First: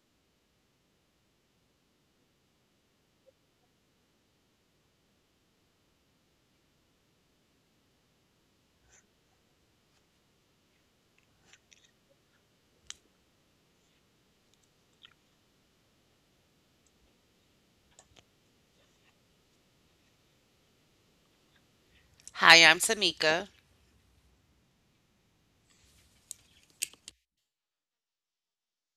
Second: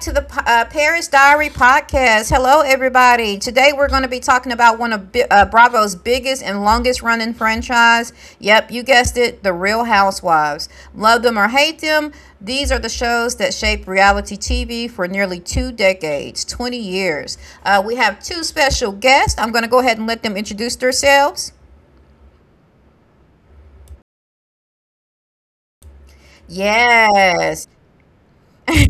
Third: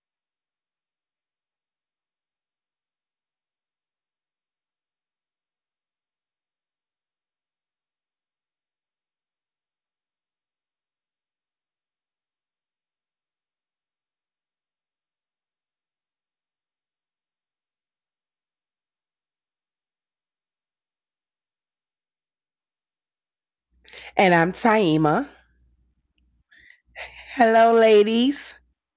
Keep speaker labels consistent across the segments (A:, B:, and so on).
A: to the Paris Diary podcast. Hello, everybody. Today we're going to be talking about one of Bravo's biggest and longest running franchise. Yep, you guessed it, The Real Housewives. Love them or hate them, these are the shows that shaped reality TV for nearly two decades, 20 years. We have two special guests. I'm going to go ahead and let them introduce themselves.
B: Hi, I'm Tamika.
C: And I'm Taima. Hello,
A: Yes.
C: ladies.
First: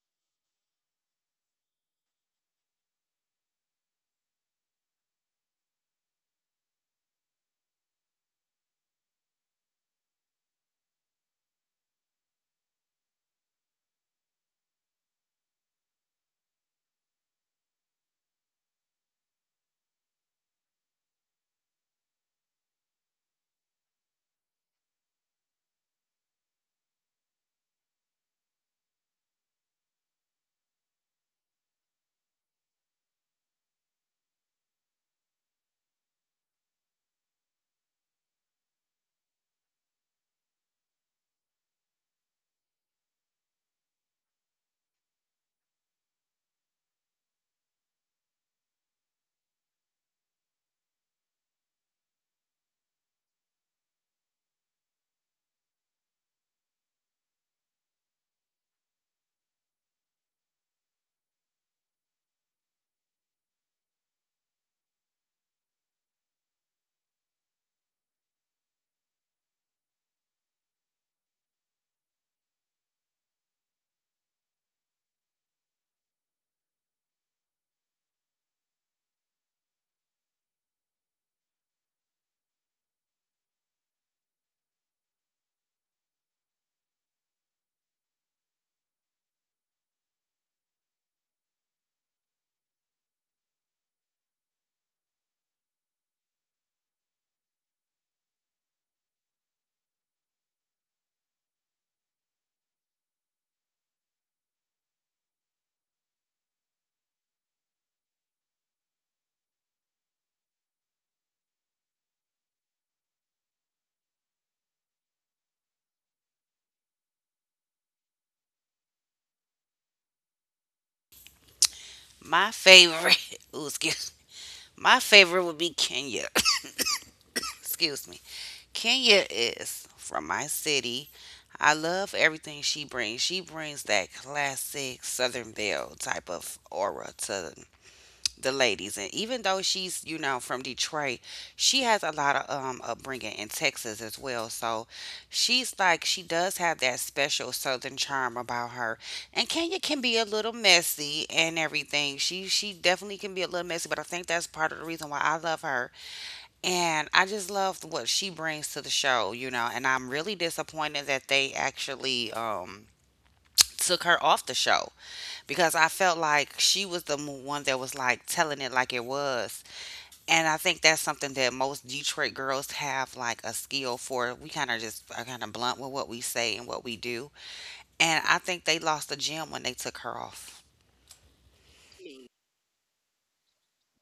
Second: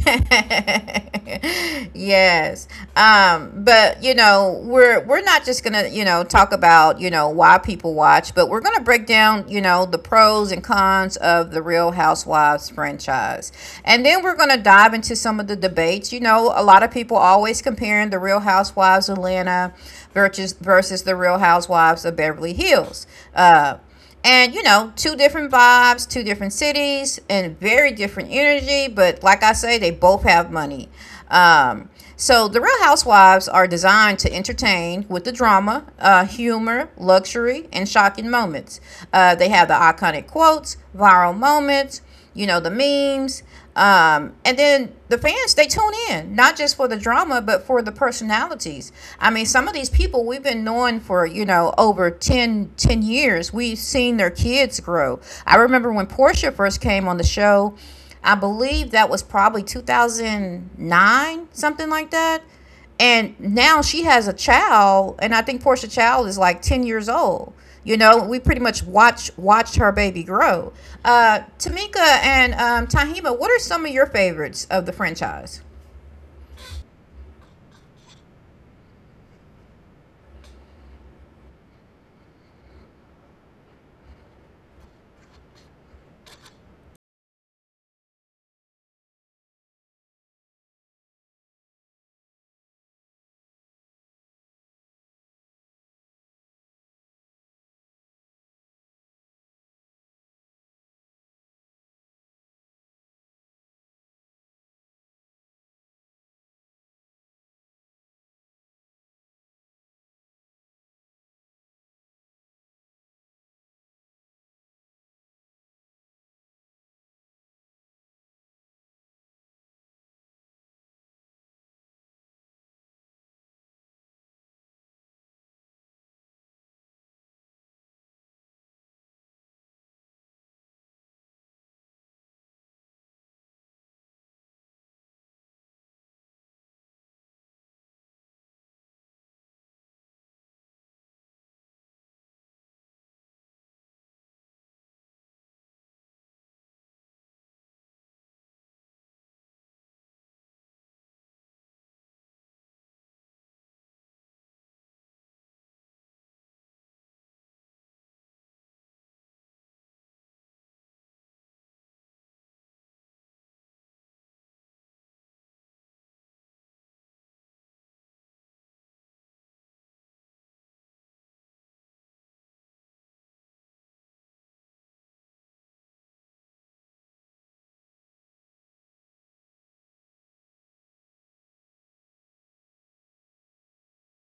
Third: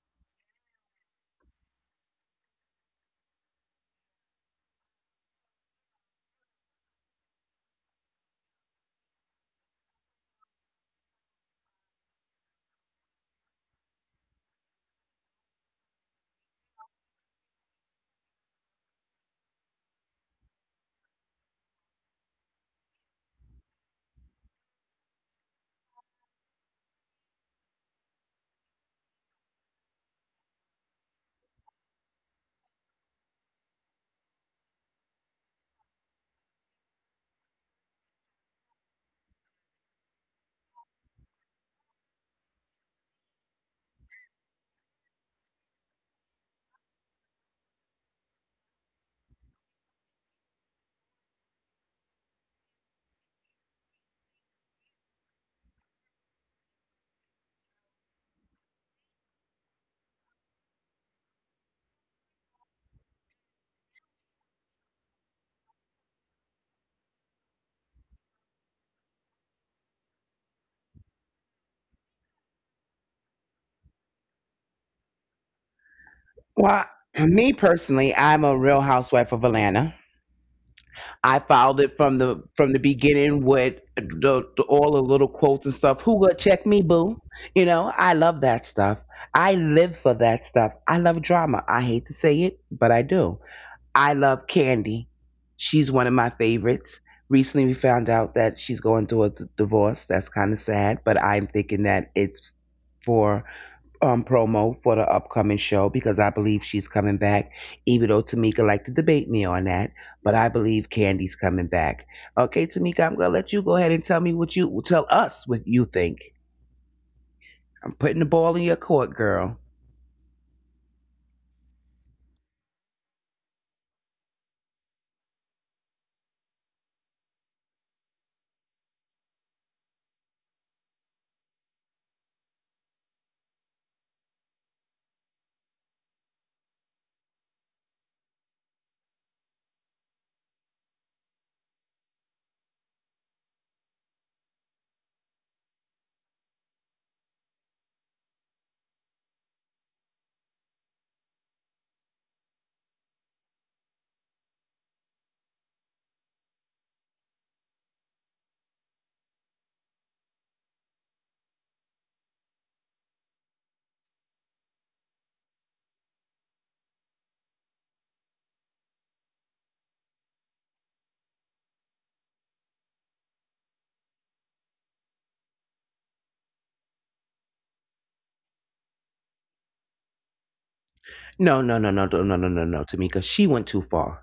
A: Yes. But you know, we're not just gonna, talk about, why people watch, but we're gonna break down, the pros and cons of the Real Housewives franchise. And then we're gonna dive into some of the debates. You know, a lot of people always comparing the Real Housewives of Atlanta versus the Real Housewives of Beverly Hills. Uh and you know, two different vibes, two different cities, and very different energy. But like I say, they both have money. Um, so the Real Housewives are designed to entertain with the drama, humor, luxury, and shocking moments. They have the iconic quotes, viral moments, you know, the memes, and then the fans, they tune in not just for the drama but for the personalities. I mean, some of these people we've been knowing for, you know, over ten years. We've seen their kids grow. I remember when Portia first came on the show. I believe that was probably 2009, something like that. And now she has a child, and I think Portia Child is like 10 years old. You know, we pretty much watched her baby grow. Tamika and Tahima, what are some of your favorites of the franchise?
C: Well, me personally, I'm a real housewife of Atlanta. I followed it from the beginning with all the little quotes and stuff. Who gonna check me, boo? You know, I love that stuff. I live for that stuff. I love drama. I hate to say it, but I do. I love Candy. She's one of my favorites. Recently, we found out that she's going through a divorce. That's kind of sad, but I'm thinking that it's for promo for the upcoming show because I believe she's coming back, even though Tamika liked to debate me on that. But I believe Candy's coming back. Okay, Tamika, I'm gonna let you go ahead and tell me what you tell us what you think. I'm putting the ball in your court, girl.
B: My favorite, ooh, excuse, my favorite would be Kenya. Excuse me. Kenya is from my city. I love everything she brings. She brings that classic Southern Belle type of aura to the ladies. And even though she's, you know, from Detroit, she has a lot of upbringing in Texas as well, so she's like, she does have that special Southern charm about her. And Kenya can be a little messy, and everything, she definitely can be a little messy, but I think that's part of the reason why I love her. And I just love what she brings to the show, you know. And I'm really disappointed that they actually took her off the show because I felt like she was the one that was like telling it like it was. And I think that's something that most Detroit girls have, like a skill for. We kind of just are kind of blunt with what we say and what we do. And I think they lost the gym when they took her off.
C: No, no, no, no, no, no, no, no, no, Tamika. She went too far.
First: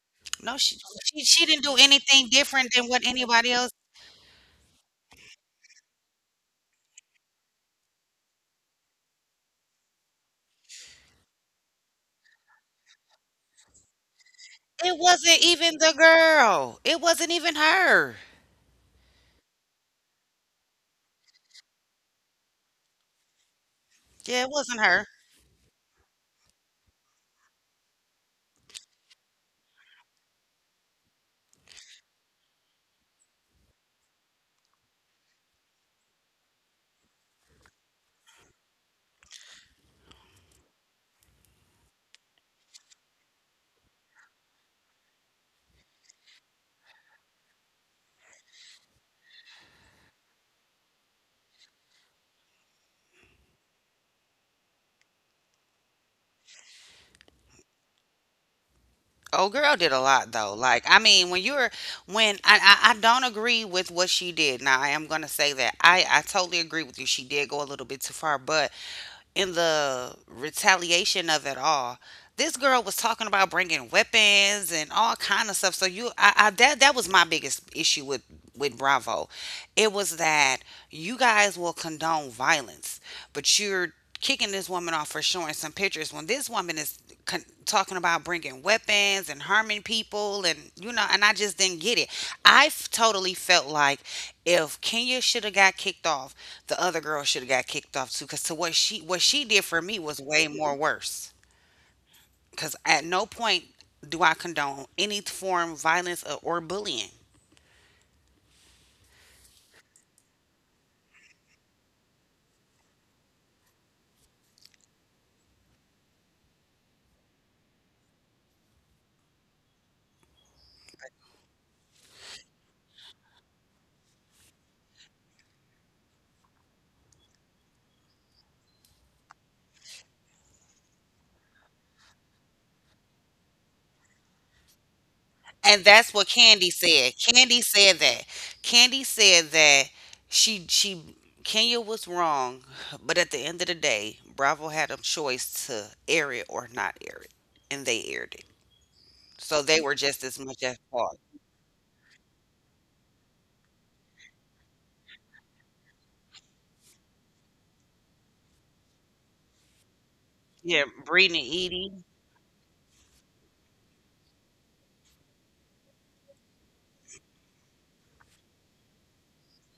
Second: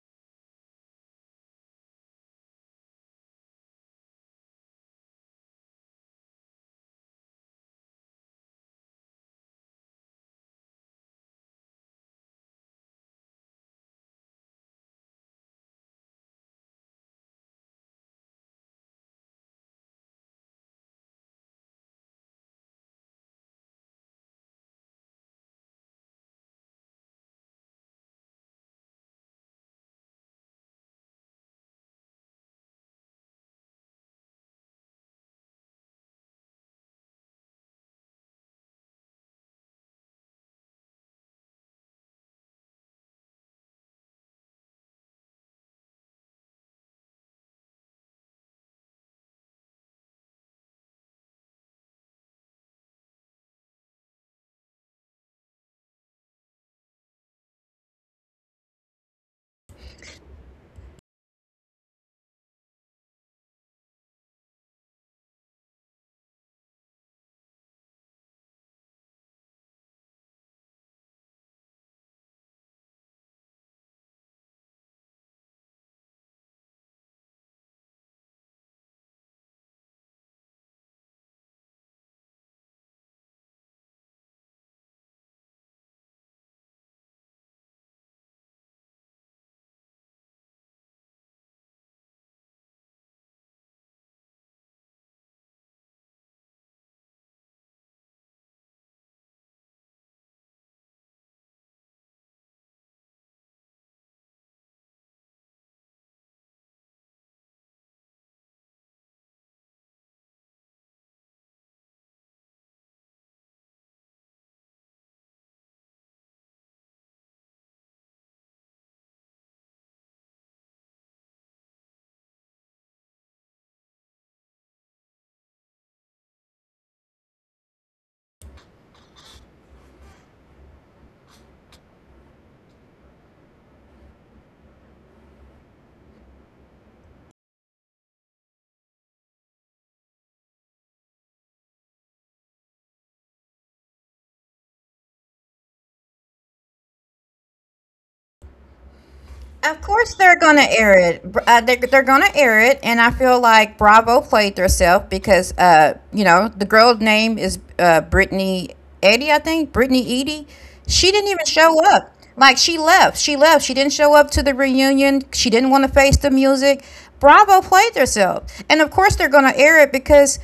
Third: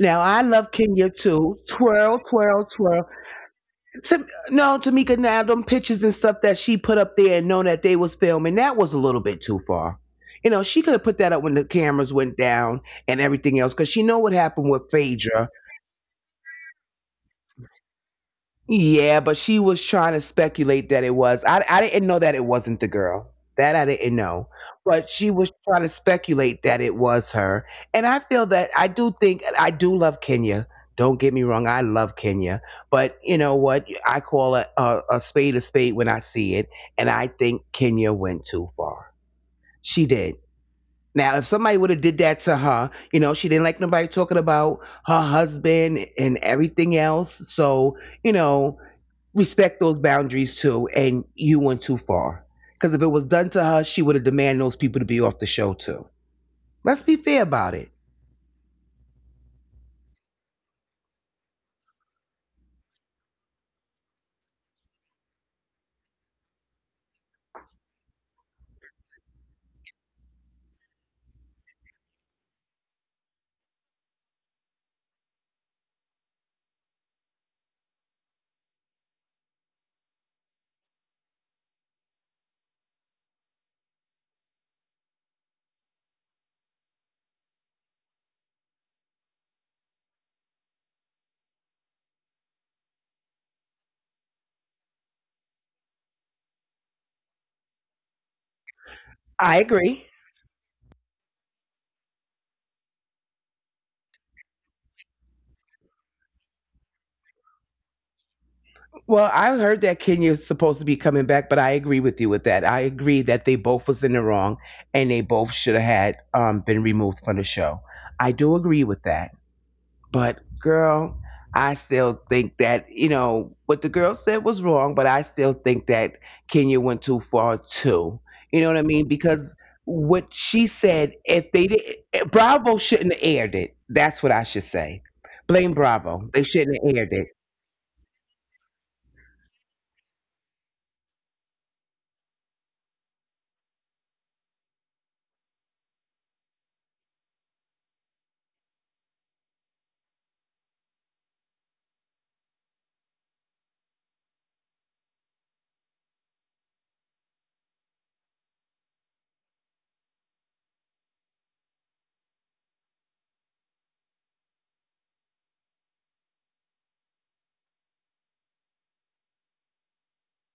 C: Now I
B: No,
C: love Kenya
B: she
C: too.
B: didn't do
C: Twirl,
B: anything
C: twirl,
B: different than what
C: twirl.
B: anybody else.
C: No, Tamika. Now them pictures and stuff that she put up there and known that they was filming, that was a little bit too far. You know, she could have put that up when the cameras went down and everything else, because she know what happened with
B: It wasn't
C: Phaedra.
B: even the girl. It wasn't even her.
C: Yeah, but she was trying to speculate that it was. I didn't know that it wasn't the girl. That I didn't know.
B: Yeah, it wasn't
C: But
B: her.
C: she was trying to speculate that it was her. And I feel that I do love Kenya. Don't get me wrong, I love Kenya. But you know what? I call a spade when I see it, and I think Kenya went too far. She did. Now, if somebody would have did that to her, you know, she didn't like nobody talking about her husband and everything else. So, you know, respect those boundaries too, and you went too far. Because if it was done to her, she would have demanded those people to be off the show too. Let's be fair about it.
B: Old girl did a lot though. Like, I mean, when you're when I don't agree with what she did. Now, I am gonna say that I totally agree with you. She did go a little bit too far, but in the retaliation of it all. This girl was talking about bringing weapons and all kind of stuff. So I that was my biggest issue with Bravo. It was that you guys will condone violence, but you're kicking this woman off for showing some pictures when this woman is talking about bringing weapons and harming people, and you know, and I just didn't get it. I totally felt like if Kenya should have got kicked off, the other girl should have got kicked off too, cuz to what
C: I
B: she
C: agree.
B: did for me was way more worse, cuz at no point do I condone any form of violence, or bullying.
C: Well, I heard that Kenya's supposed to be coming back, but I agree with you with that. I agree that they both was in the wrong, and they both should have had been removed from the show. I do agree with that. But girl, I still think that, you know, what the girl said was wrong, but I still think that Kenya went too far too. You know what I mean? Because what she said, if they did, Bravo shouldn't have aired it. That's what I should say. Blame Bravo. They
B: And
C: shouldn't have
B: that's
C: aired
B: what
C: it.
B: Candy said. Candy said that. Candy said that she Kenya was wrong, but at the end of the day, Bravo had a choice to air it or not air it, and they aired it.
A: Of course,
B: So
A: they're
B: they were
A: gonna
B: just
A: air
B: as much
A: it. Br-
B: at
A: Uh, they're,
B: fault.
A: they're gonna air it, and I feel like Bravo played herself because, you know, the girl's name is Brittany Edie, I think. Brittany Edie. She didn't even
B: Yeah,
A: show up.
B: Brittany
A: Like,
B: Edie,
A: she left. She left. She didn't show up to the reunion. She didn't want to face the music. Bravo played herself, and of course they're gonna air it because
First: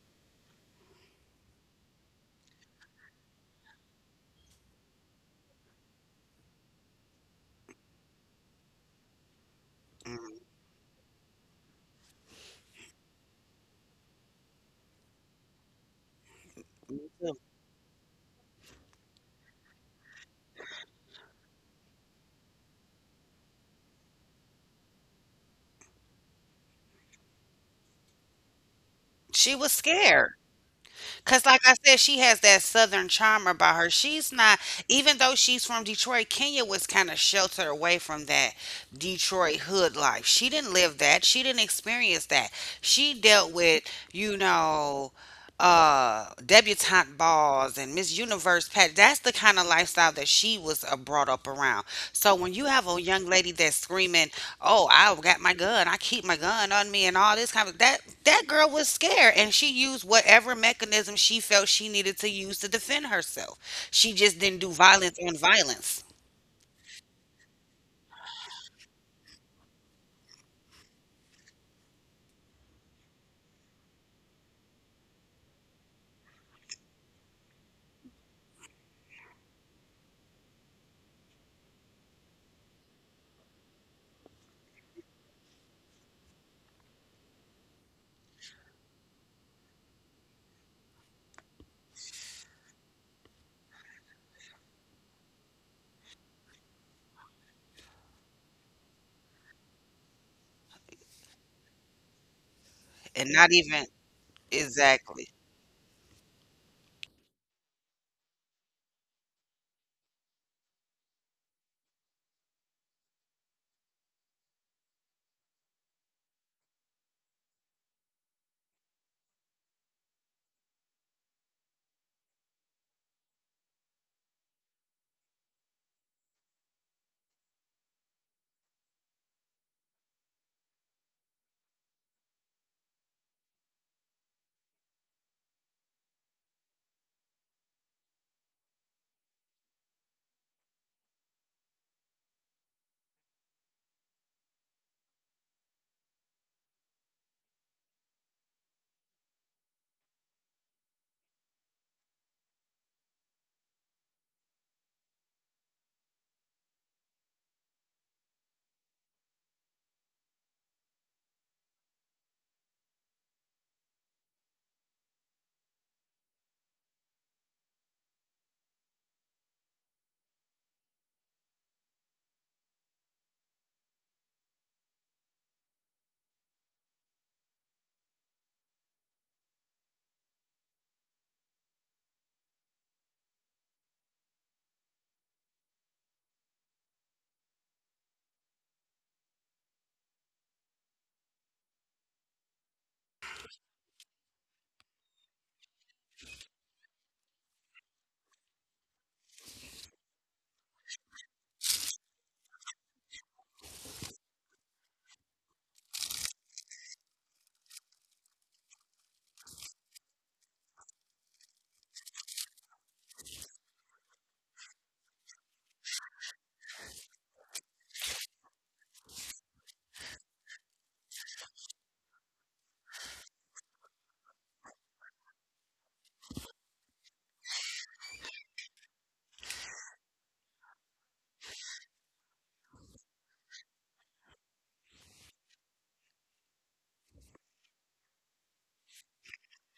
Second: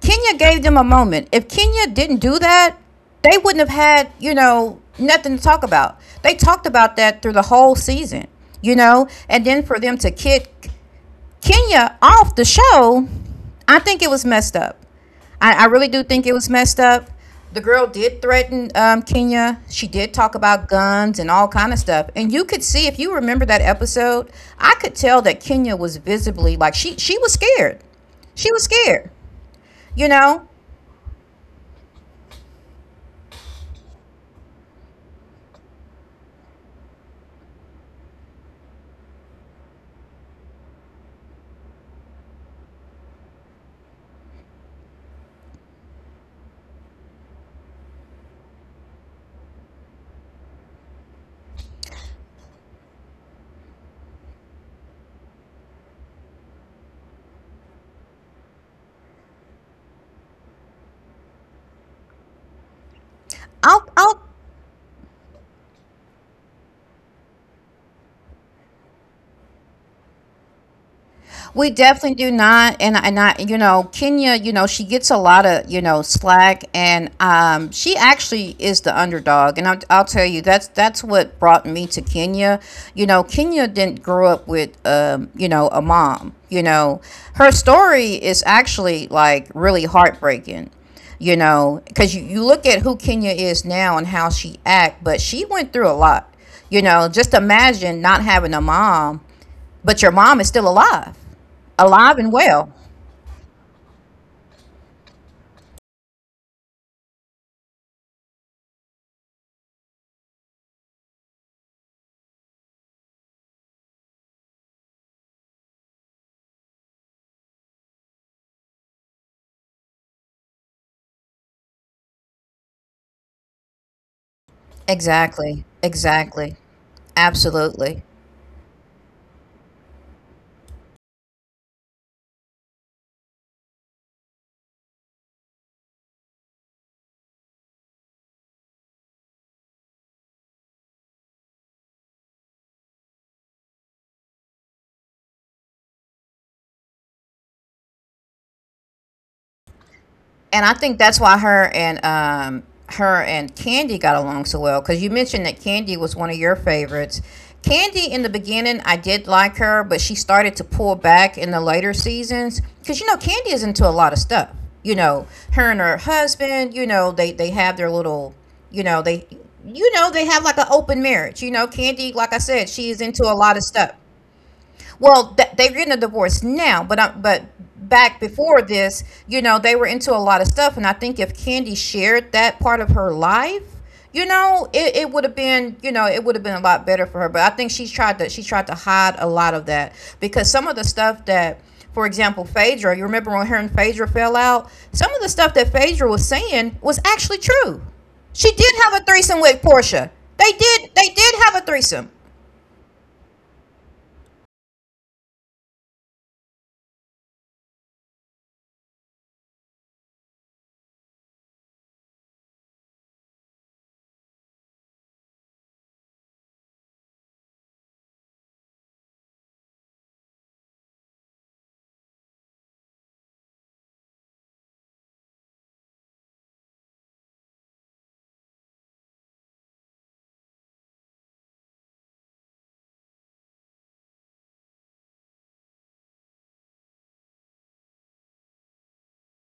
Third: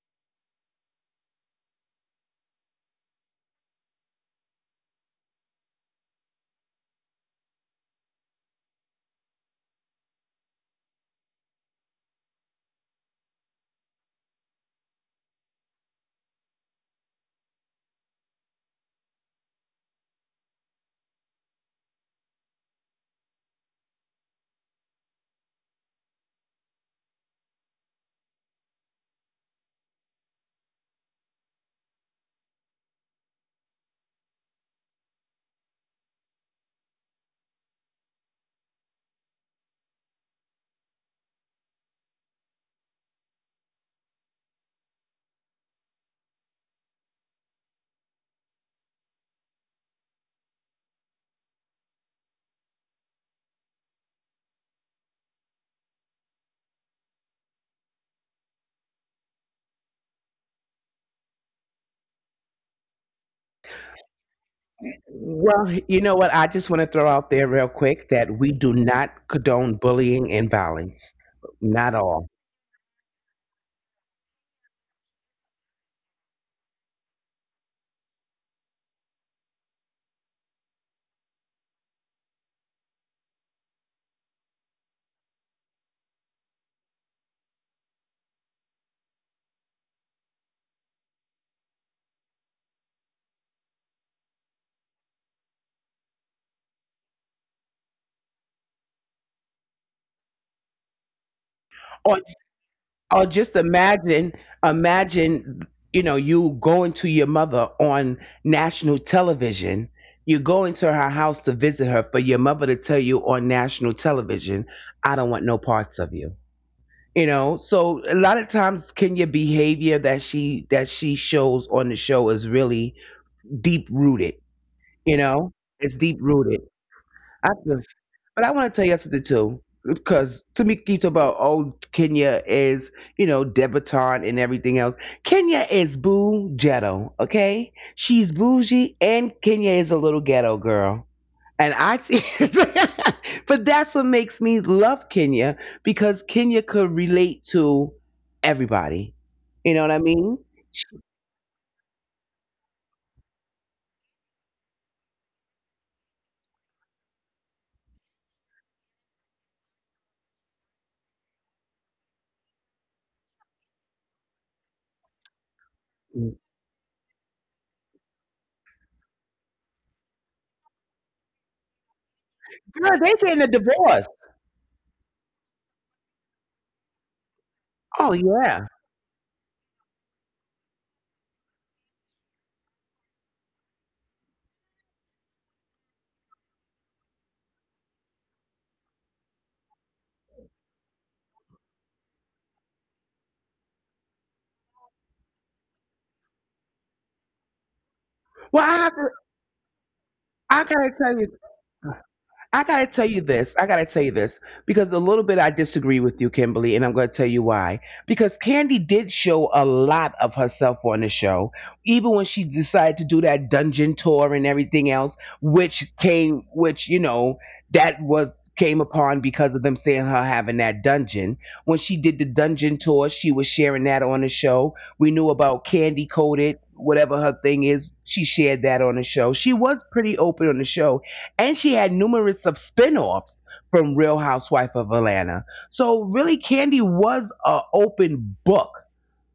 A: Kenya gave them a moment. If Kenya didn't do that, they wouldn't have had, you know, nothing to talk about. They talked about that through the whole season, you know? And then for them to
B: mm,
A: kick Kenya off the show, I think it was messed up. I really do think it was messed
B: me
A: up.
B: too.
A: The girl did threaten Kenya. She did talk about guns and all kind of stuff. And you could see, if you remember that episode, I could tell that Kenya was visibly like she was scared. She was scared,
B: She was
A: you
B: scared.
A: know.
B: Because, like I said, she has that southern charm about her. She's not, even though she's from Detroit, Kenya was kind of sheltered away from that Detroit hood life. She didn't live that. She didn't experience that. She dealt with, you know, debutante balls and Miss Universe, pat, that's the kind of lifestyle that she was brought up around. So when you have a young lady that's screaming, oh, I've got my gun, I keep my gun on me and all this kind of that girl was scared, and she used whatever mechanism she felt she needed to use to defend herself.
A: I'll,
B: She
A: I'll,
B: just didn't do violence on
C: Well,
B: violence.
C: you know what? I just want to throw out there real quick that we do not condone bullying and violence.
A: we
C: Not
A: definitely do
C: all.
A: not. You know, Kenya, you know, she gets a lot of, you know, slack, and she actually is the underdog. And I'll tell you, that's what brought me to Kenya. You know, Kenya didn't grow up with, you know, a mom, you know, her story is actually like really heartbreaking. You know, because you look at who Kenya is now and how she act, but she went through a lot. You know, just imagine not having a mom. But your mom is still alive, alive and well.
B: And not
C: Or just
B: even,
C: imagine,
B: exactly.
C: imagine, you know, you going to your mother on national television, you go into her house to visit her for your mother to tell you on national television, I don't want no parts of you. You know, so a lot of times Kenya behavior that she shows on the show is really deep rooted. You know,
A: Exactly,
C: it's deep
A: exactly,
C: rooted. I just,
A: absolutely.
C: but I want to tell you something too, because to me, keeps talking about oh Kenya is, you know, debutante and everything else. Kenya is boo ghetto, okay? She's bougie, and Kenya is a little ghetto girl. And I see, but that's what makes me love Kenya because Kenya could relate to everybody. You know what I mean?
A: And I think that's why her and her and Candy got along so well, because you mentioned that Candy was one of your favorites. Candy in the beginning, I did like her, but she started to pull back in the later seasons, because you know Candy is into a lot of stuff. You know, her and her
C: Girl,
A: husband. You know, they have their little. You know, they you know they have like an open marriage. You know, Candy, like I said, she is into
C: they
A: a
C: getting
A: lot
C: a
A: of stuff.
C: divorce.
A: Well, they're getting a divorce now, but back
C: Oh
A: before
C: yeah.
A: this, you know, they were into a lot of stuff, and I think if Candy shared that part of her life, you know, it would have been, you know, it would have been a lot better for her. But I think she tried to hide a lot of that, because some of the stuff that, for example, Phaedra, you remember when her and Phaedra fell out, some of the stuff that Phaedra was saying was actually true. She
C: Well,
A: did
C: I
A: have
C: have
A: a
C: to.
A: threesome with Portia. They
C: I
A: did.
C: gotta
A: They
C: tell
A: did
C: you.
A: have a threesome.
C: I gotta tell you this. I gotta tell you this because a little bit I disagree with you, Kimberly, and I'm gonna tell you why. Because Candy did show a lot of herself on the show, even when she decided to do that dungeon tour and everything else, which came, which you know, that was came upon because of them saying her having that dungeon. When she did the dungeon tour, she was sharing that on the show. We knew about Candy Coated, whatever her thing is. She shared that on the show. She was pretty open on the show, and she had numerous of spin-offs from Real Housewife of Atlanta. So really Candy was a open book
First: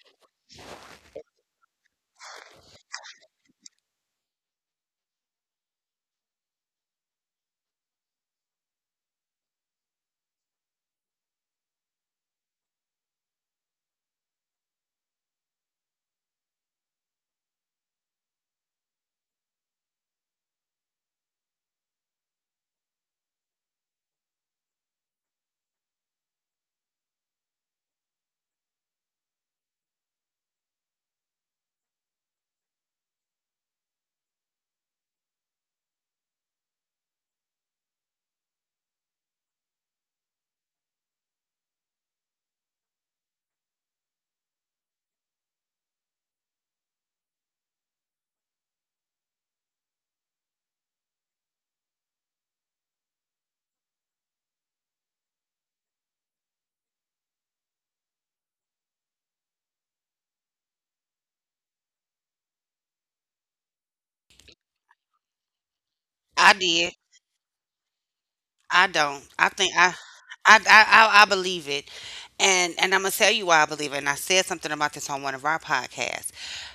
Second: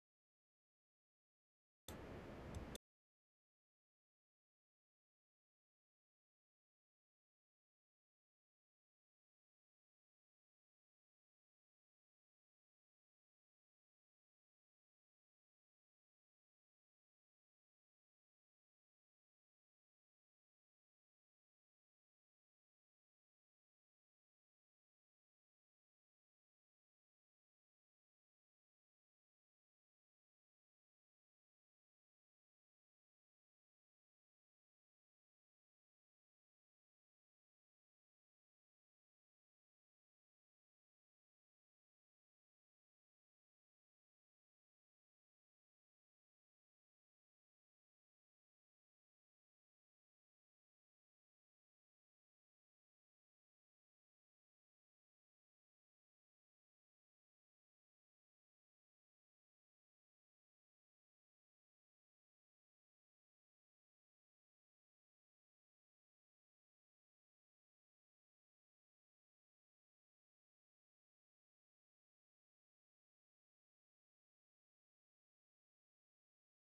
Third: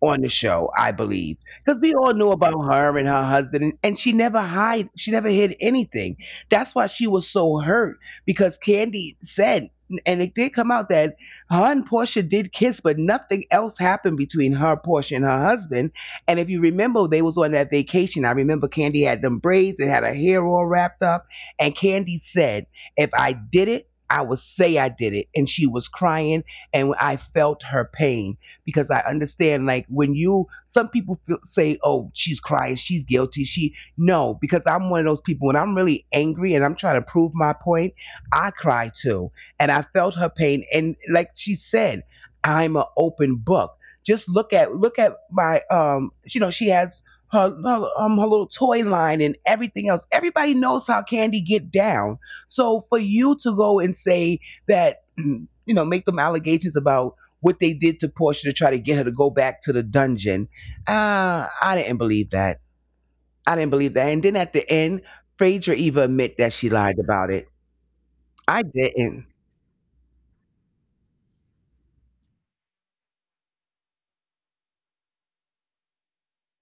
C: on the show, I believe, because we all knew about her and her husband, and she never hide, she never hid anything. That's why she was so hurt because Candy said, and it did come out that her and Portia did kiss, but nothing else happened between her, Portia, and her husband. And if you remember, they was on that vacation. I remember Candy had them braids and had her hair all wrapped up, and Candy said, "If I did it, I would say I did it," and she was crying, and I felt her pain because I understand like when you some people feel, say oh she's crying she's guilty, she no, because I'm one of those people when I'm really angry and I'm trying to prove my point, I cry too. And I felt her pain, and like she said, I'm an open book. Just look at my, um, you know, she has her little toy line and everything else. Everybody knows how Candy get down. So for you to go and say that you know, make them allegations about what they did to Portia to try to get her to go back to the dungeon. I didn't believe that. I didn't believe that. And then at the end, Phaedra even admit
B: I
C: that she
B: did.
C: lied about it. I
B: I don't.
C: didn't.
B: I I believe it. And I'm gonna tell you why I believe it. And I said something about this on one of our podcasts.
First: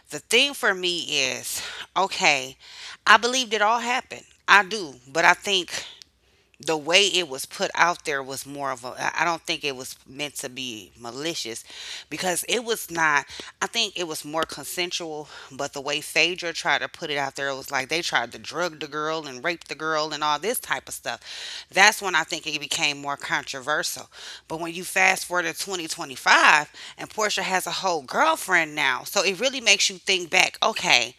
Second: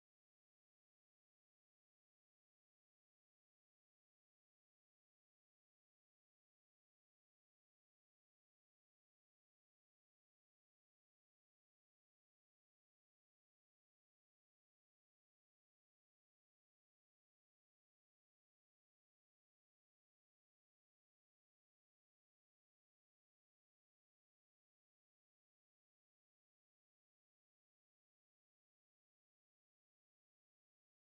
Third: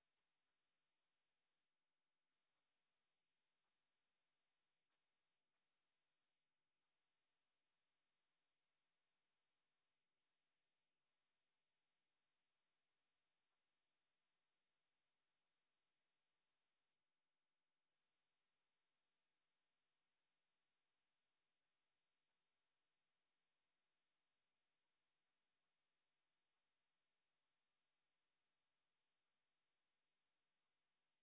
B: The thing for me is, okay, I believe it all happened. I do, but I think the way it was put out there was more of a, I don't think it was meant to be malicious because it was not. I think it was more consensual, but the way Phaedra tried to put it out there, it was like they tried to drug the girl and rape the girl and all this type of stuff. That's when I think it became more controversial. But when you fast forward to 2025 and Portia has a whole girlfriend now. So it really makes you think back, okay,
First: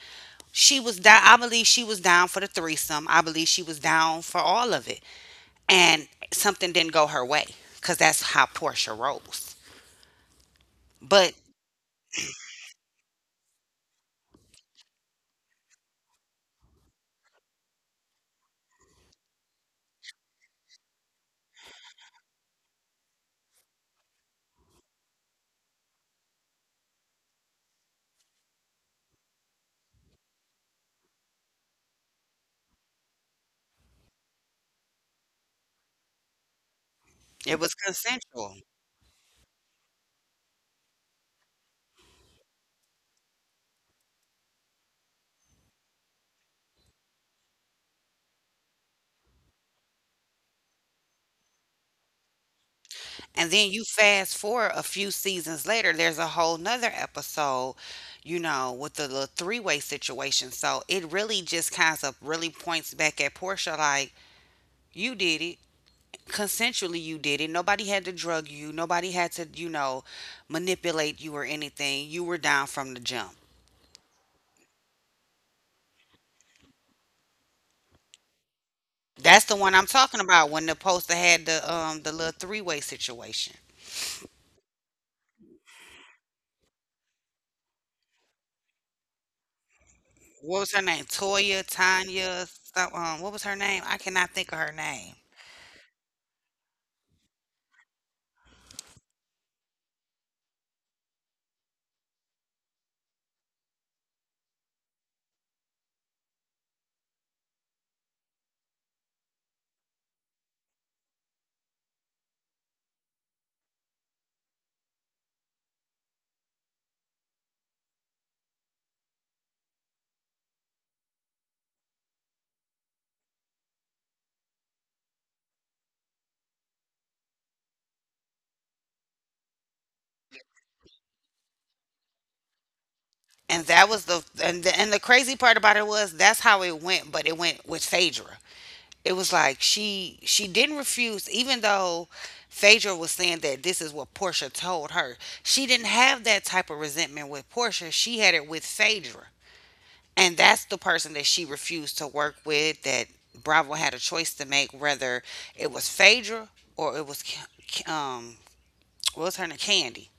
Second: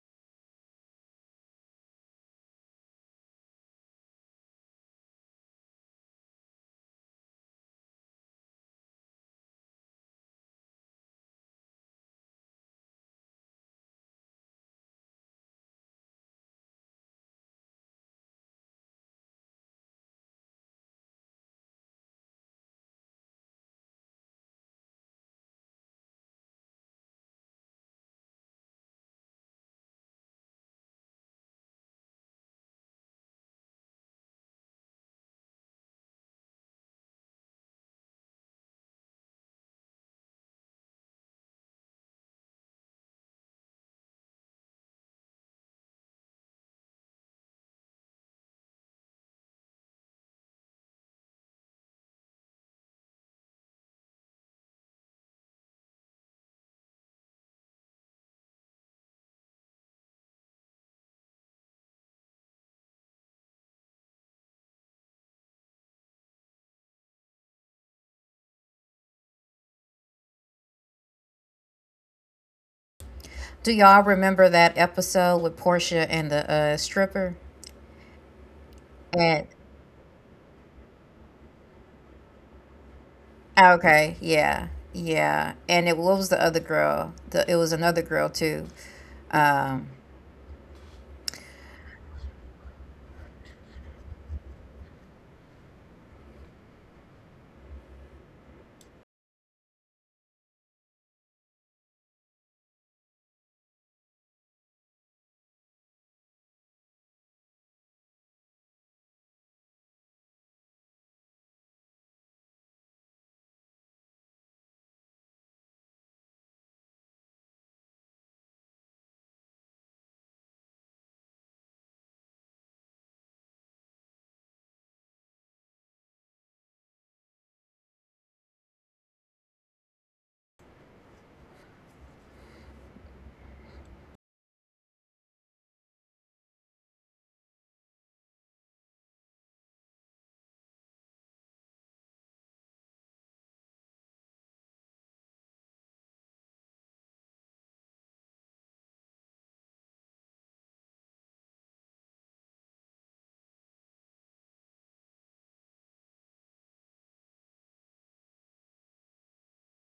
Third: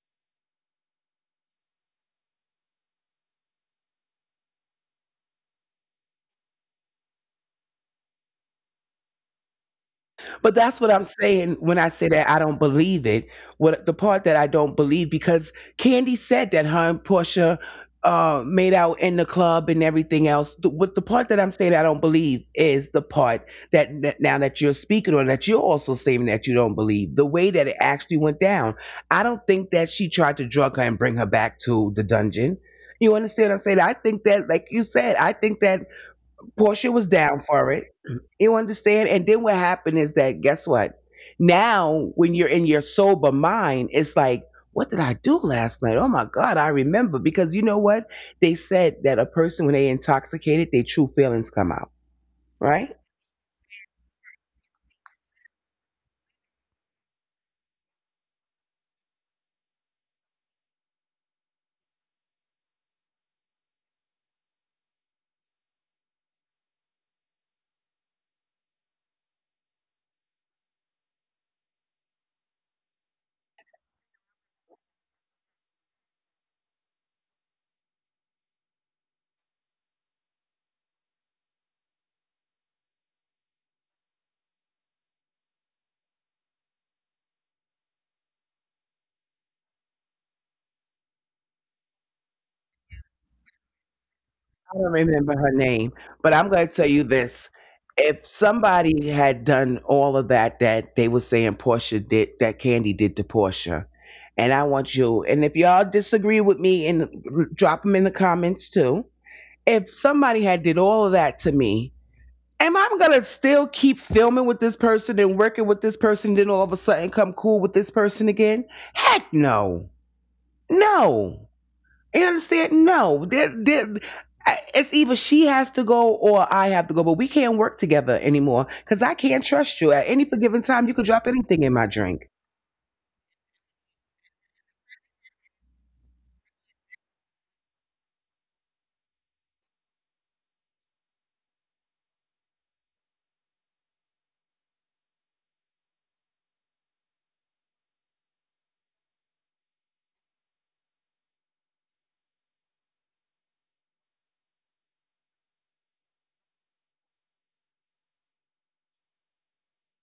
B: she was down I believe she was down for the threesome. I believe she was down for all of it, and something didn't go her way because that's how Portia rolls.
C: But that's what I'm
B: But
C: saying when I say that I don't believe it. What the part that I don't believe because Candy said that her and Portia, made out in the club and everything else. The, what the part that I'm saying I don't believe is the part that now that you're speaking on that you're also saying that you don't believe the way that it actually went down. I don't think that she tried to drug her and bring her back to the dungeon. You understand what I'm saying? I think that, like you said, I think that Portia was down
B: it was
C: for it.
B: consensual.
C: You understand? And then what happened is that guess what? Now when you're in your sober mind, it's like, what did I do last night? Oh my God, I remember. Because you know what? They said that a person when they intoxicated, their true feelings come out, right? I
B: And then you fast forward a few seasons later, there's a whole nother episode, you know, with the little three-way situation. So it really just kind of really points back at Portia like, you did it. Consensually, you did it. Nobody had to drug you. Nobody had to, you know, manipulate you or anything. You were down from the jump.
A: Do y'all remember that episode with Portia and the stripper?
B: That's the
A: And
B: one I'm talking about when the poster had the little three-way situation.
A: okay, yeah, yeah. And it what was the other girl? It was another girl too. Um,
B: What was her name? Toya, Tanya, what was her name? I cannot think of her
C: don't
B: name.
C: remember her name. But I'm gonna tell you this. If somebody had done all of that that they were saying Portia did that Candy did to Portia, and I want you, and if y'all disagree with me and drop them in the comments too, if somebody had did all of that to me, am I gonna still keep filming with this person and working with this person, then all of a sudden come cool with this person again? Heck no, no. You understand? No. There, it's either she has to go or I have to go, but we can't work together anymore because I can't trust you. At any given time, you could drop anything in my drink.
B: And That was the, and the crazy part about it was that's how it went, but it went with Phaedra. It was like she didn't refuse, even though Phaedra was saying that this is what Portia told her. She didn't have that type of resentment with Portia. She had it with Phaedra. And that's the person that she refused to work with. That Bravo had a choice to make, whether it was Phaedra or it was Ki- um well, it's her and Candy.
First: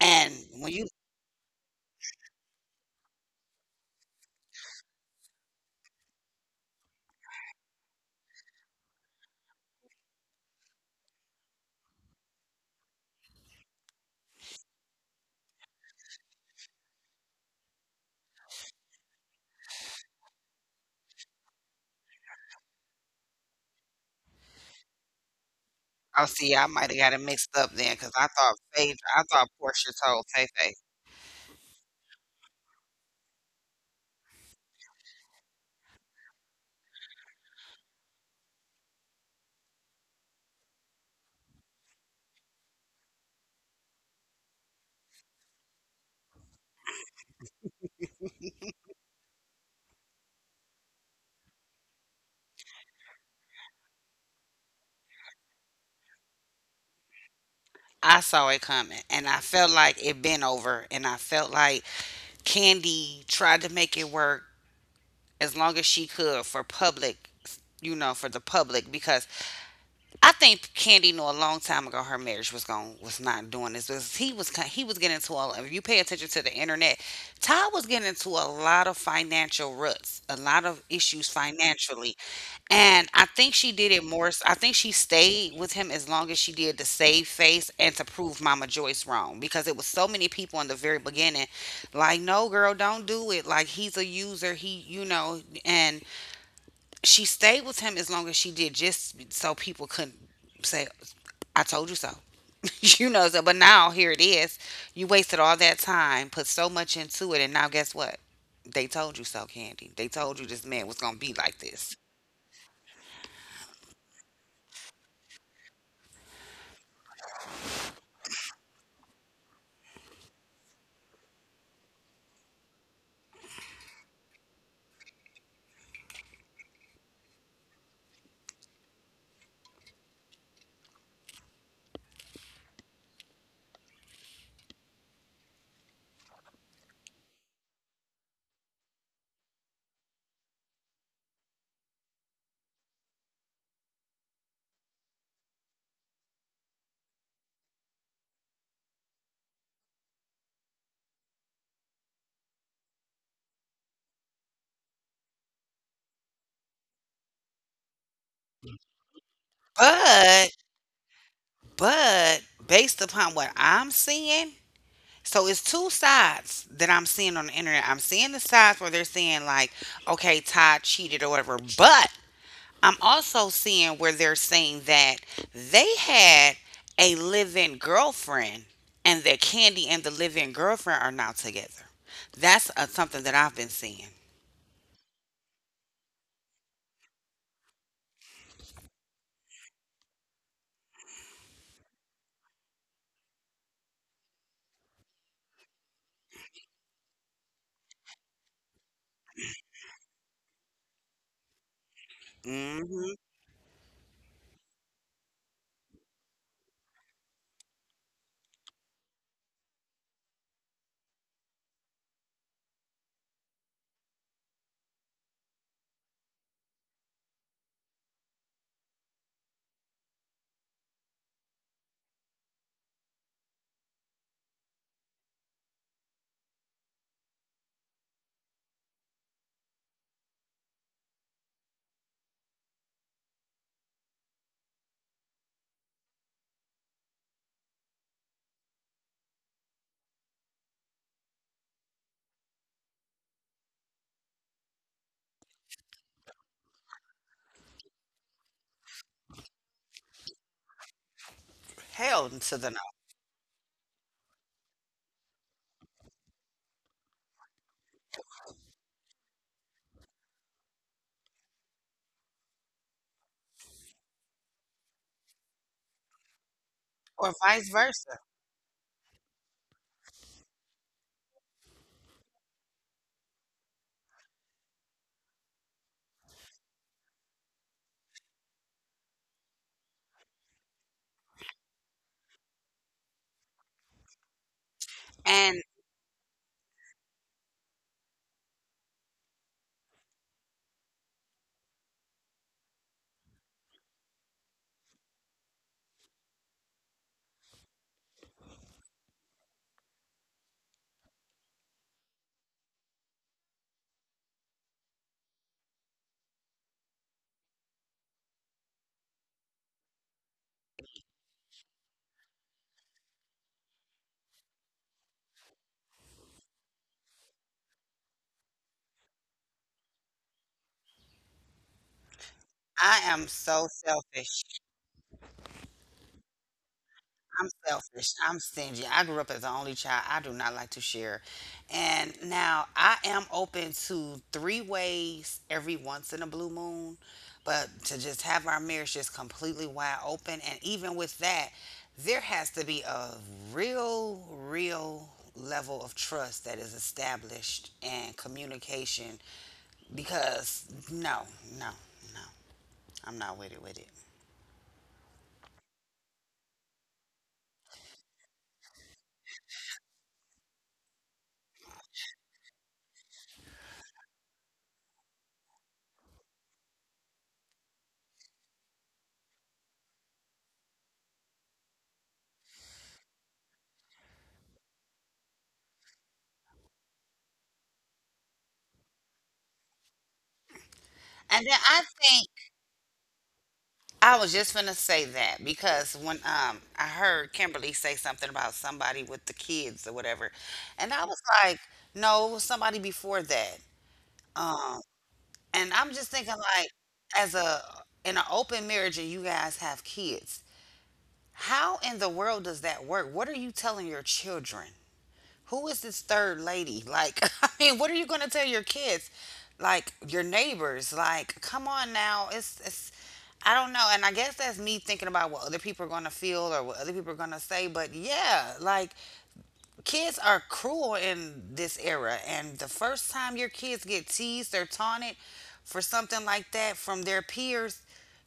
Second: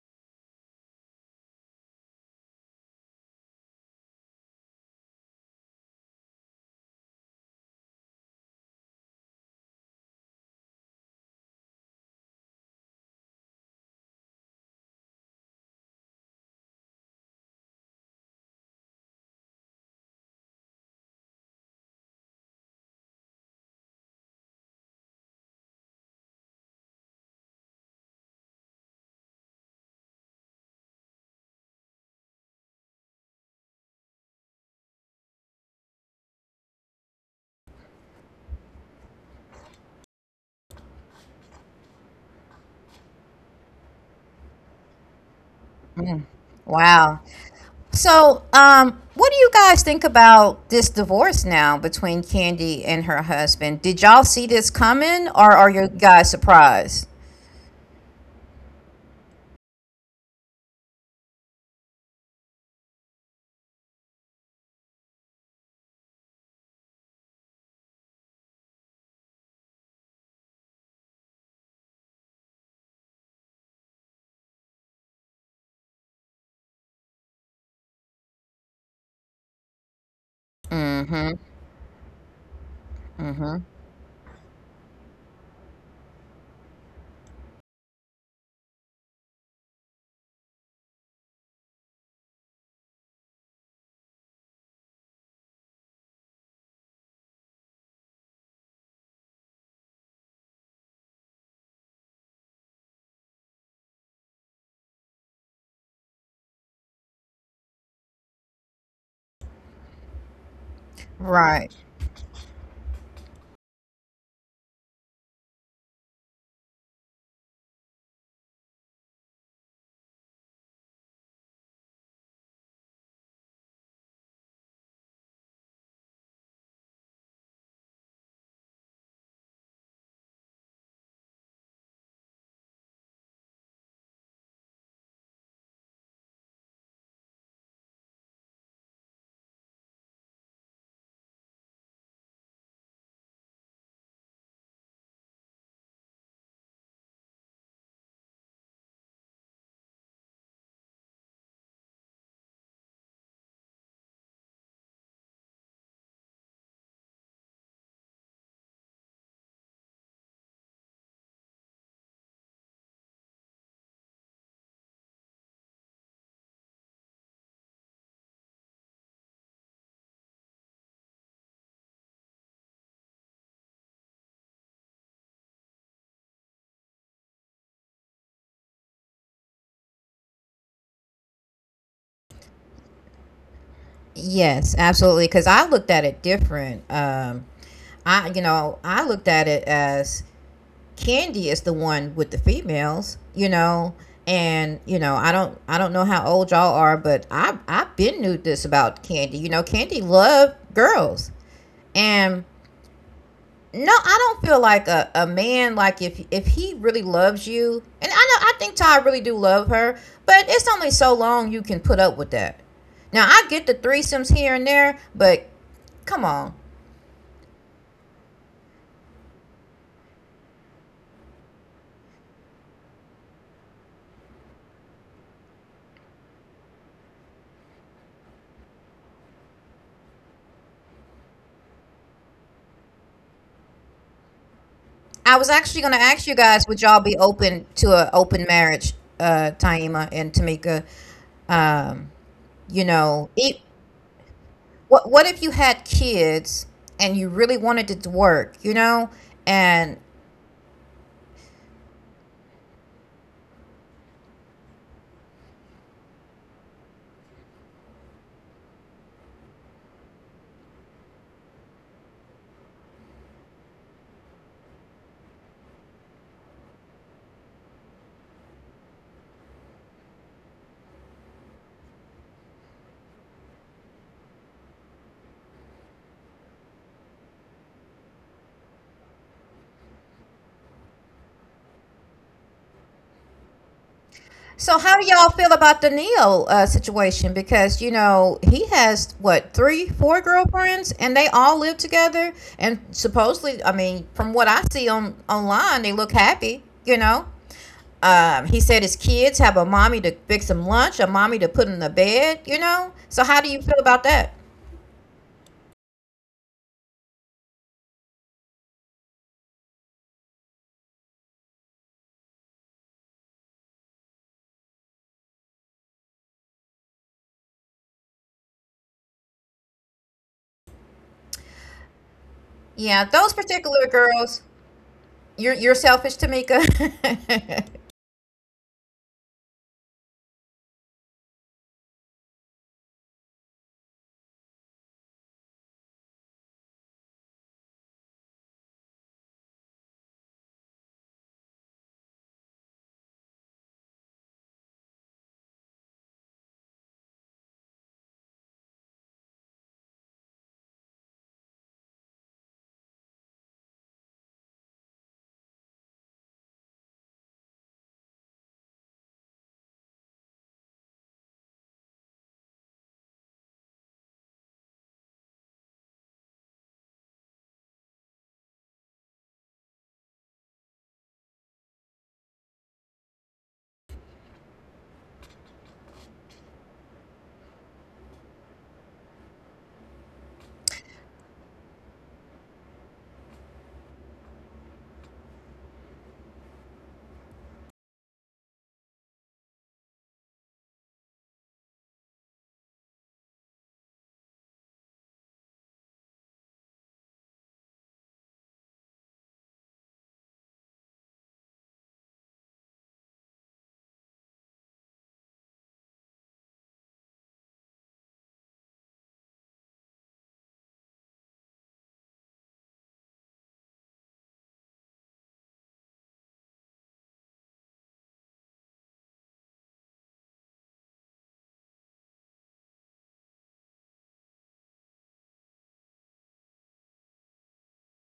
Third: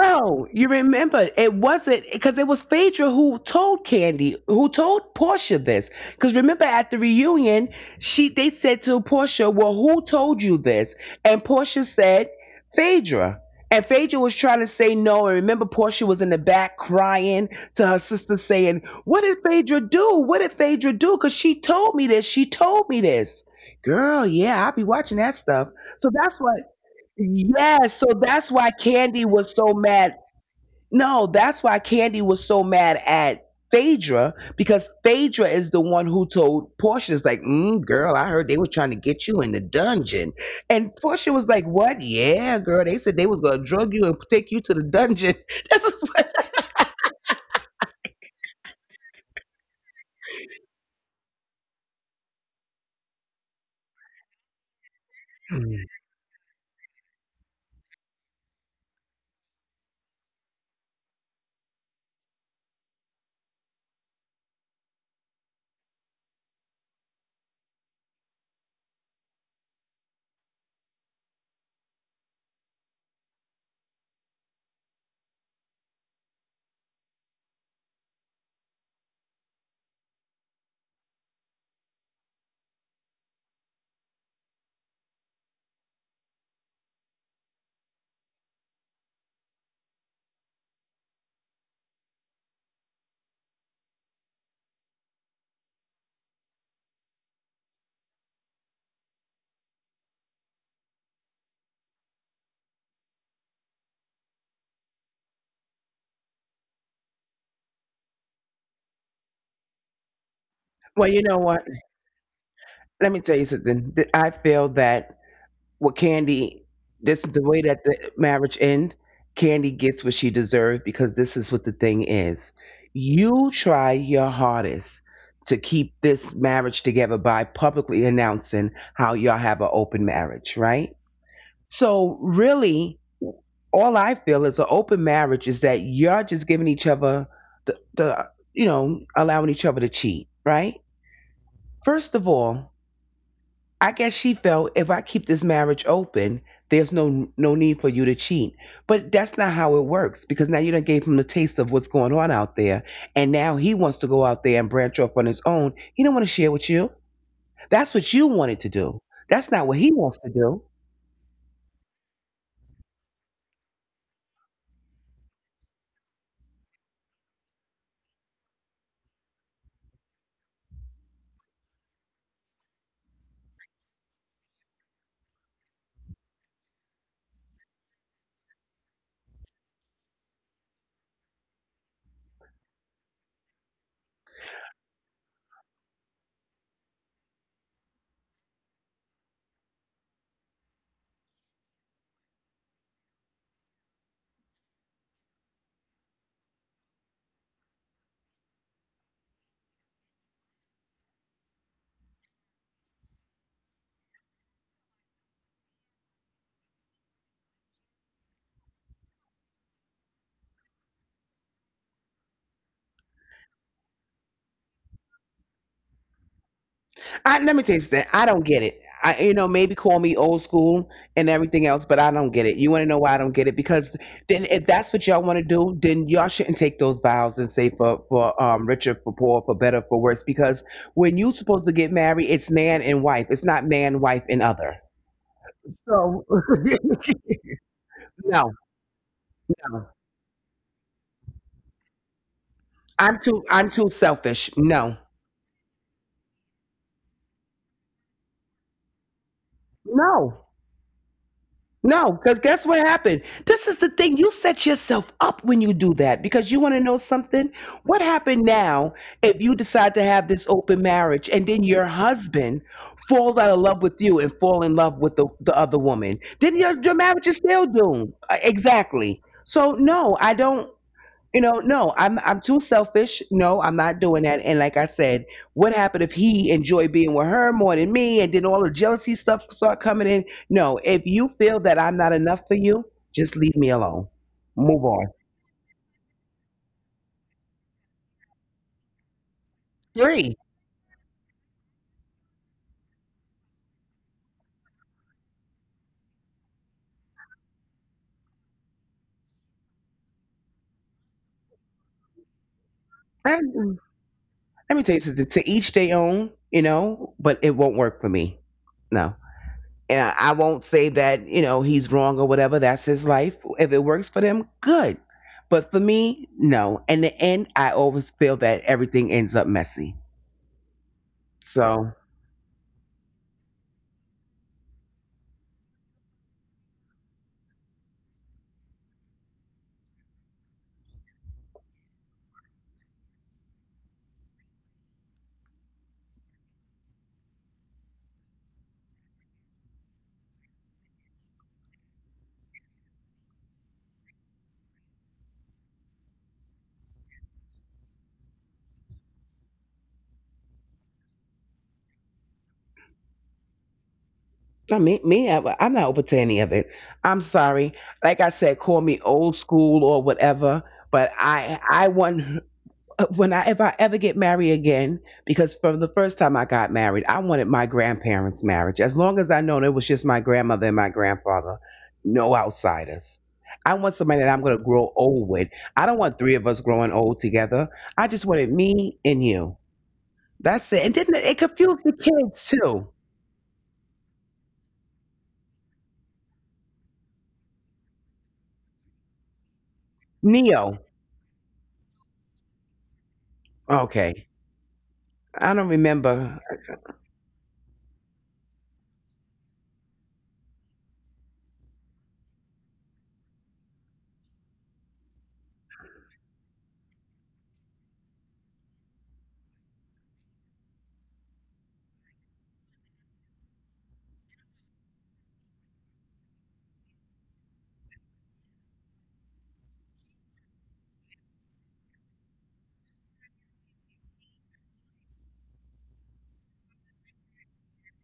B: And
C: you
B: when you,
C: remember it wasn't because it was Phaedra who told Candy, who told Portia this. Because remember at the reunion, she they said to Portia, "Well, who told you this?" And Portia said, "Phaedra." And Phaedra was trying to say no. And remember, Portia was in the back crying to her sister, saying, "What did Phaedra do? What did Phaedra do? Because she told me this. She told me this." Girl, yeah, I'll be watching that stuff. So
B: oh,
C: that's
B: see,
C: why.
B: I might have got it mixed up then
C: Yes,
B: because
C: so
B: I thought
C: that's why
B: Phaedra, I
C: Candy
B: thought
C: was so
B: Portia
C: mad.
B: told Tay Tay.
C: No, that's why Candy was so mad at Phaedra because Phaedra is the one who told Portia, "Is like, mm, girl, I heard they were trying to get you in the dungeon," and Portia was like, "What? Yeah, girl, they said they was gonna drug you and take you to the dungeon." That's what.
A: wow. So, what do you guys think about this divorce now between Candy and her husband? Did y'all see this coming, or are you
C: Mm.
A: guys surprised?
B: I saw it coming, and I felt like it been over. And I felt like Candy tried to make it work as long as she could for public, you know, for the public. Because I think Candy knew a long time ago her marriage was going was not doing this. Because he was getting into a. If you pay attention to the internet, Todd was getting into a lot of financial ruts, a lot of issues
A: Mm-hmm.
B: financially. And I think she
A: Mm-hmm.
B: did it more s I think she stayed with him as long as she did to save face and to prove Mama Joyce wrong, because it was so many people in the very beginning, like, no, girl, don't do it. Like, he's a user. He, you know, and she stayed with him as long as she did just so people couldn't say, I told you so. You know, so, but now here it is. You wasted all that time, put so much into it. And now guess what? They told you so, Candy. They told you this man was going to be
C: Well, you
B: like
C: know
A: Right.
C: what?
B: this.
C: Let me tell you something. I feel that. Well, Candy, this is the way that the marriage end. Candy gets what she deserved because this is what the thing is. You try your hardest to keep this marriage together by publicly announcing how y'all have an open marriage, right? So really, all I feel is an open marriage is that you're just giving each other the you know allowing each other to cheat, right? First of all, I guess she felt if I keep this marriage open, there's no need for you to cheat. But that's not how it works because now you done gave him the taste of what's going on out there, and now he wants to go out there and branch off on his own. He don't want to share with you. That's what you wanted to do. That's not what he wants
B: But
C: to do.
B: But based upon what I'm seeing, so it's two sides that I'm seeing on the internet. I'm seeing the sides where they're saying like, okay, Todd cheated or whatever. But I'm also seeing where they're saying that they had a live-in girlfriend, and that Candy and the live-in girlfriend are now together. That's something that I've been seeing.
A: Yes, absolutely. Because I looked at it different. I, you know, I looked at it as Candy is the one with the females, you know, and you know, I don't know how old y'all are, but I've been knew this about Candy. You know, Candy loved girls, and
B: Hmm.
A: no, I don't feel like a man like if he really loves you, and I know I think Ty really do love her, but it's only so long you can put up with that. Now I get the threesomes here and there, but come on.
C: Let me tell you something. I don't get it. I, you know, maybe call me old school and everything else, but I don't get it. You want to know why I don't get it? Because then, if that's what y'all want to do, then y'all shouldn't take those vows and say for for richer, for poor, for better, for worse. Because when you supposed to get married, it's man and wife. It's not man, wife, and other.
A: I was actually gonna ask
C: So
A: you guys, would y'all be open to an open
C: No,
A: marriage,
C: no.
A: Taima and Tamika? Um, you
C: I'm
A: know,
C: too
A: it,
C: I'm too selfish. No,
A: what if you had kids and you really wanted it to work, you know, and
C: no. No,
B: Hell
C: because
B: to the no.
C: guess what happened? This is the thing. You set yourself up when you do that because you want to know something. What happened now if you decide to have this open marriage and then your husband falls out of love with you and fall in love with the other woman? Then your
B: Or
C: marriage is
B: vice
C: still
B: versa.
C: doomed. Exactly. So, no, I don't. You know, no, I'm too selfish. No, I'm not doing that. And like I said, what happened if he enjoyed being with her more than me and then all the jealousy stuff start coming in? No, if you feel that I'm not enough for you, just leave me alone.
A: so,
C: Move
A: how do
C: on.
A: y'all
B: And
A: feel about the Neo situation? Because you know he has, what, three, four
C: Three.
A: girlfriends, and they all live together. And supposedly, I mean, from what I see on online, they look happy. You know, he said his kids have a mommy to fix them lunch, a mommy to put in the bed. You know, so how do you feel
C: And
A: about that?
C: let me tell you something, to each their own, you know, but it won't work for me. No. And I won't say that, you know, he's wrong or whatever. That's his life. If it works for them, good. But for me, no. In the end, I always feel that everything ends up messy. So,
B: I
A: Yeah,
B: am
A: those
B: so
A: particular
B: selfish.
A: girls, you're selfish, Tamika.
B: I'm selfish. I'm stingy. I grew up as the only child. I do not like to share. And now I am open to three ways every once in a blue moon, but to just have our marriage just completely wide open. And even with that, there has to be a real, real level of trust that is established, and communication, because no, no, no, I'm not with it with it.
C: I mean, me, I'm not open to any of it. I'm sorry. Like I said, call me old school or whatever. But I want when I if I ever get married again, because from the first time I got married, I wanted my grandparents' marriage. As long as I know it was just my grandmother and my grandfather, no outsiders. I want somebody that I'm going to grow old with. I don't want three of us growing old together. I just wanted me and you. That's it. And didn't
B: And then
C: it
B: I
C: confused the
B: think
C: kids too?
B: I was just gonna say that because when I heard Kimberly say something about somebody with the kids or whatever, and
C: Neo.
B: I was like, no, it was somebody before that.
C: Okay.
B: Um, and
C: I
B: I'm
C: don't
B: just thinking
C: remember.
B: like, as a, in an open marriage and you guys have kids, how in the world does that work? What are you telling your children? Who is this third lady? Like, I mean, what are you going to tell your kids? Like your neighbors? Like, come on now. It's I don't know. And I guess that's me thinking about what other people are going to feel or what other people are going to say, but yeah, like kids are cruel in this era, and the first time your kids get teased or taunted for something like that from their peers,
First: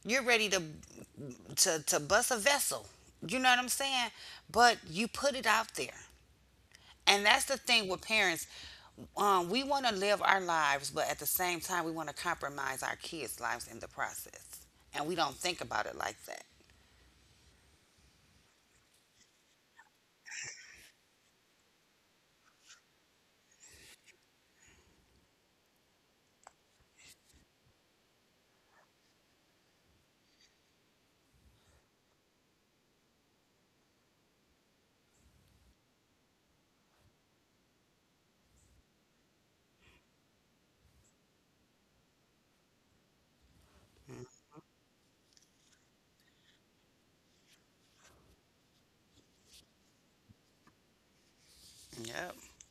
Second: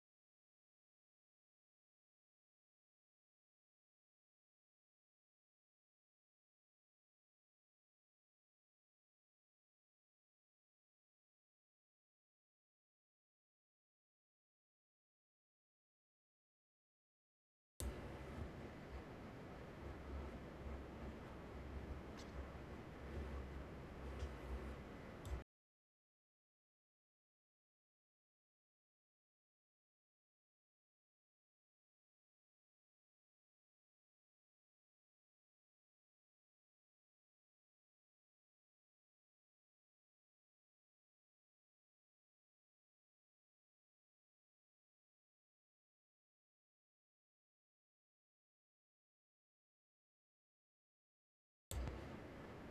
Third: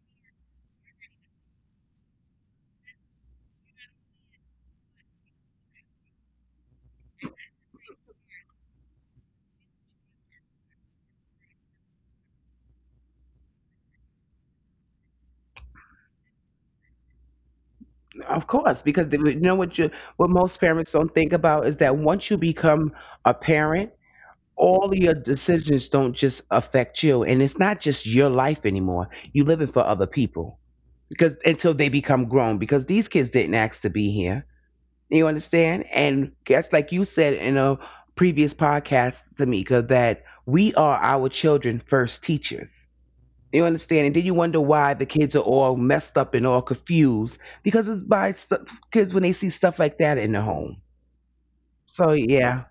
B: you're ready to bust a vessel. You know what I'm saying? But you put it out there. And that's the thing with parents. We want to live our lives, but at the same time, we want to compromise our kids' lives in the process. And we don't think about it like that.
C: Of course, because they, you know what you what most parents don't think about is that once you become a parent, all of your decisions don't just affect you, and it's not just your life anymore. You are living for other people because until they become grown, because these kids didn't ask to be here, you understand? And guess, like you said in a previous podcast, Tamika, that we are our children first teachers. You understand? And then you wonder why the kids are all messed up and all confused because it's by kids, when they see stuff like that in the home. So
B: Yep.
C: yeah.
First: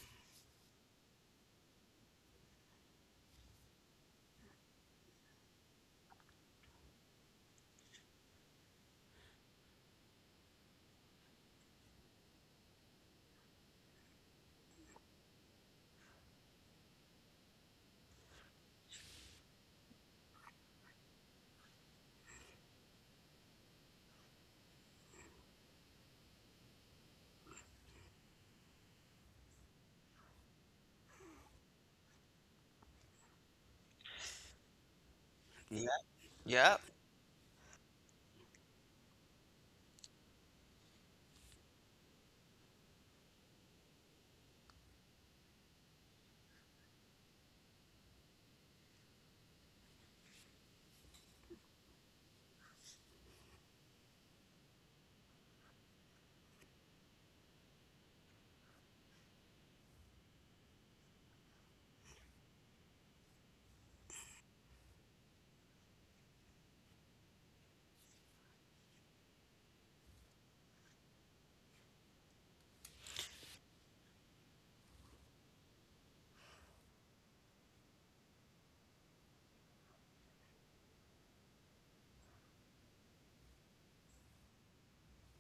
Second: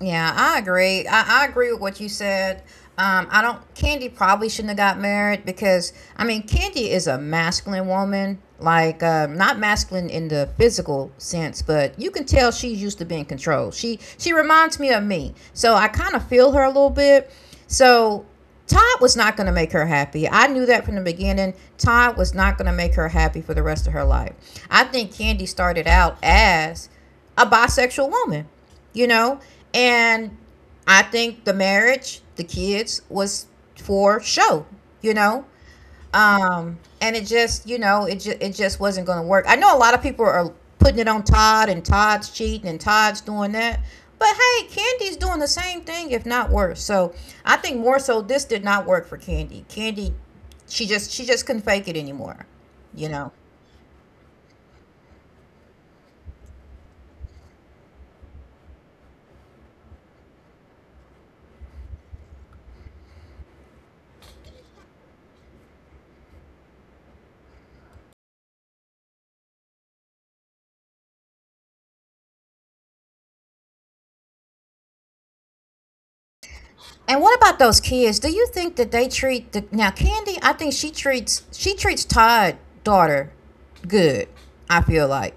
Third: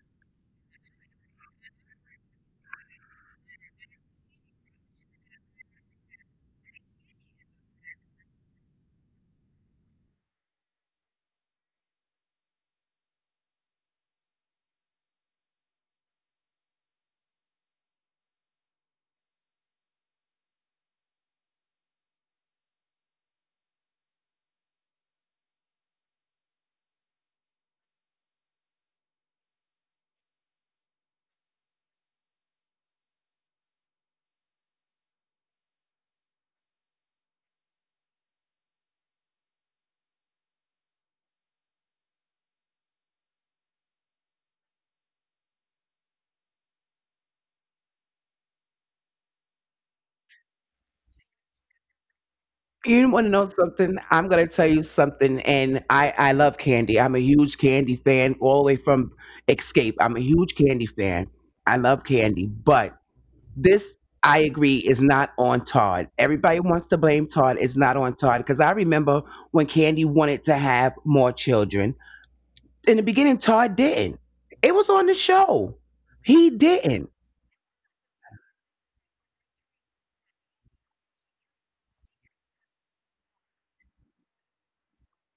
A: Yeah, I agree. I agree with what you said. I don't. Candy probably shouldn't have got married, because I mean, Candy is a masculine woman. Like, not masculine in the physical sense, but you can tell she's used to being controlled. She reminds me of me, so I kind of feel her a little bit. So Todd was not going to make her happy. I knew that from the beginning. Todd was not going to make her happy for the rest of her life. I think Candy started out as a bisexual woman, you know? And I think the marriage, the kids was for show, you know?
B: Yep. Yep.
A: And it just, you know, it just wasn't going to work. I know a lot of people are putting it on Todd and Todd's cheating and Todd's doing that. But hey, Candy's doing the same thing if not worse. So, I think more so this did not work for Candy. Candy she just couldn't fake it anymore, you
C: You want to
A: know.
C: know something? I'm going to tell you something. And I love Candy. I'm a huge Candy fan, all the way from Escape. I'm a huge Candy fan. I love Candy. But this, I agree, is not on Todd. Everybody wants to blame Todd. It's not on Todd. Because I remember when Candy wanted to have more children. In the beginning, Todd didn't. It was on the show. He didn't.
A: And what about those kids? Do you think that they treat the now Candy? I think she treats Todd daughter good. I feel like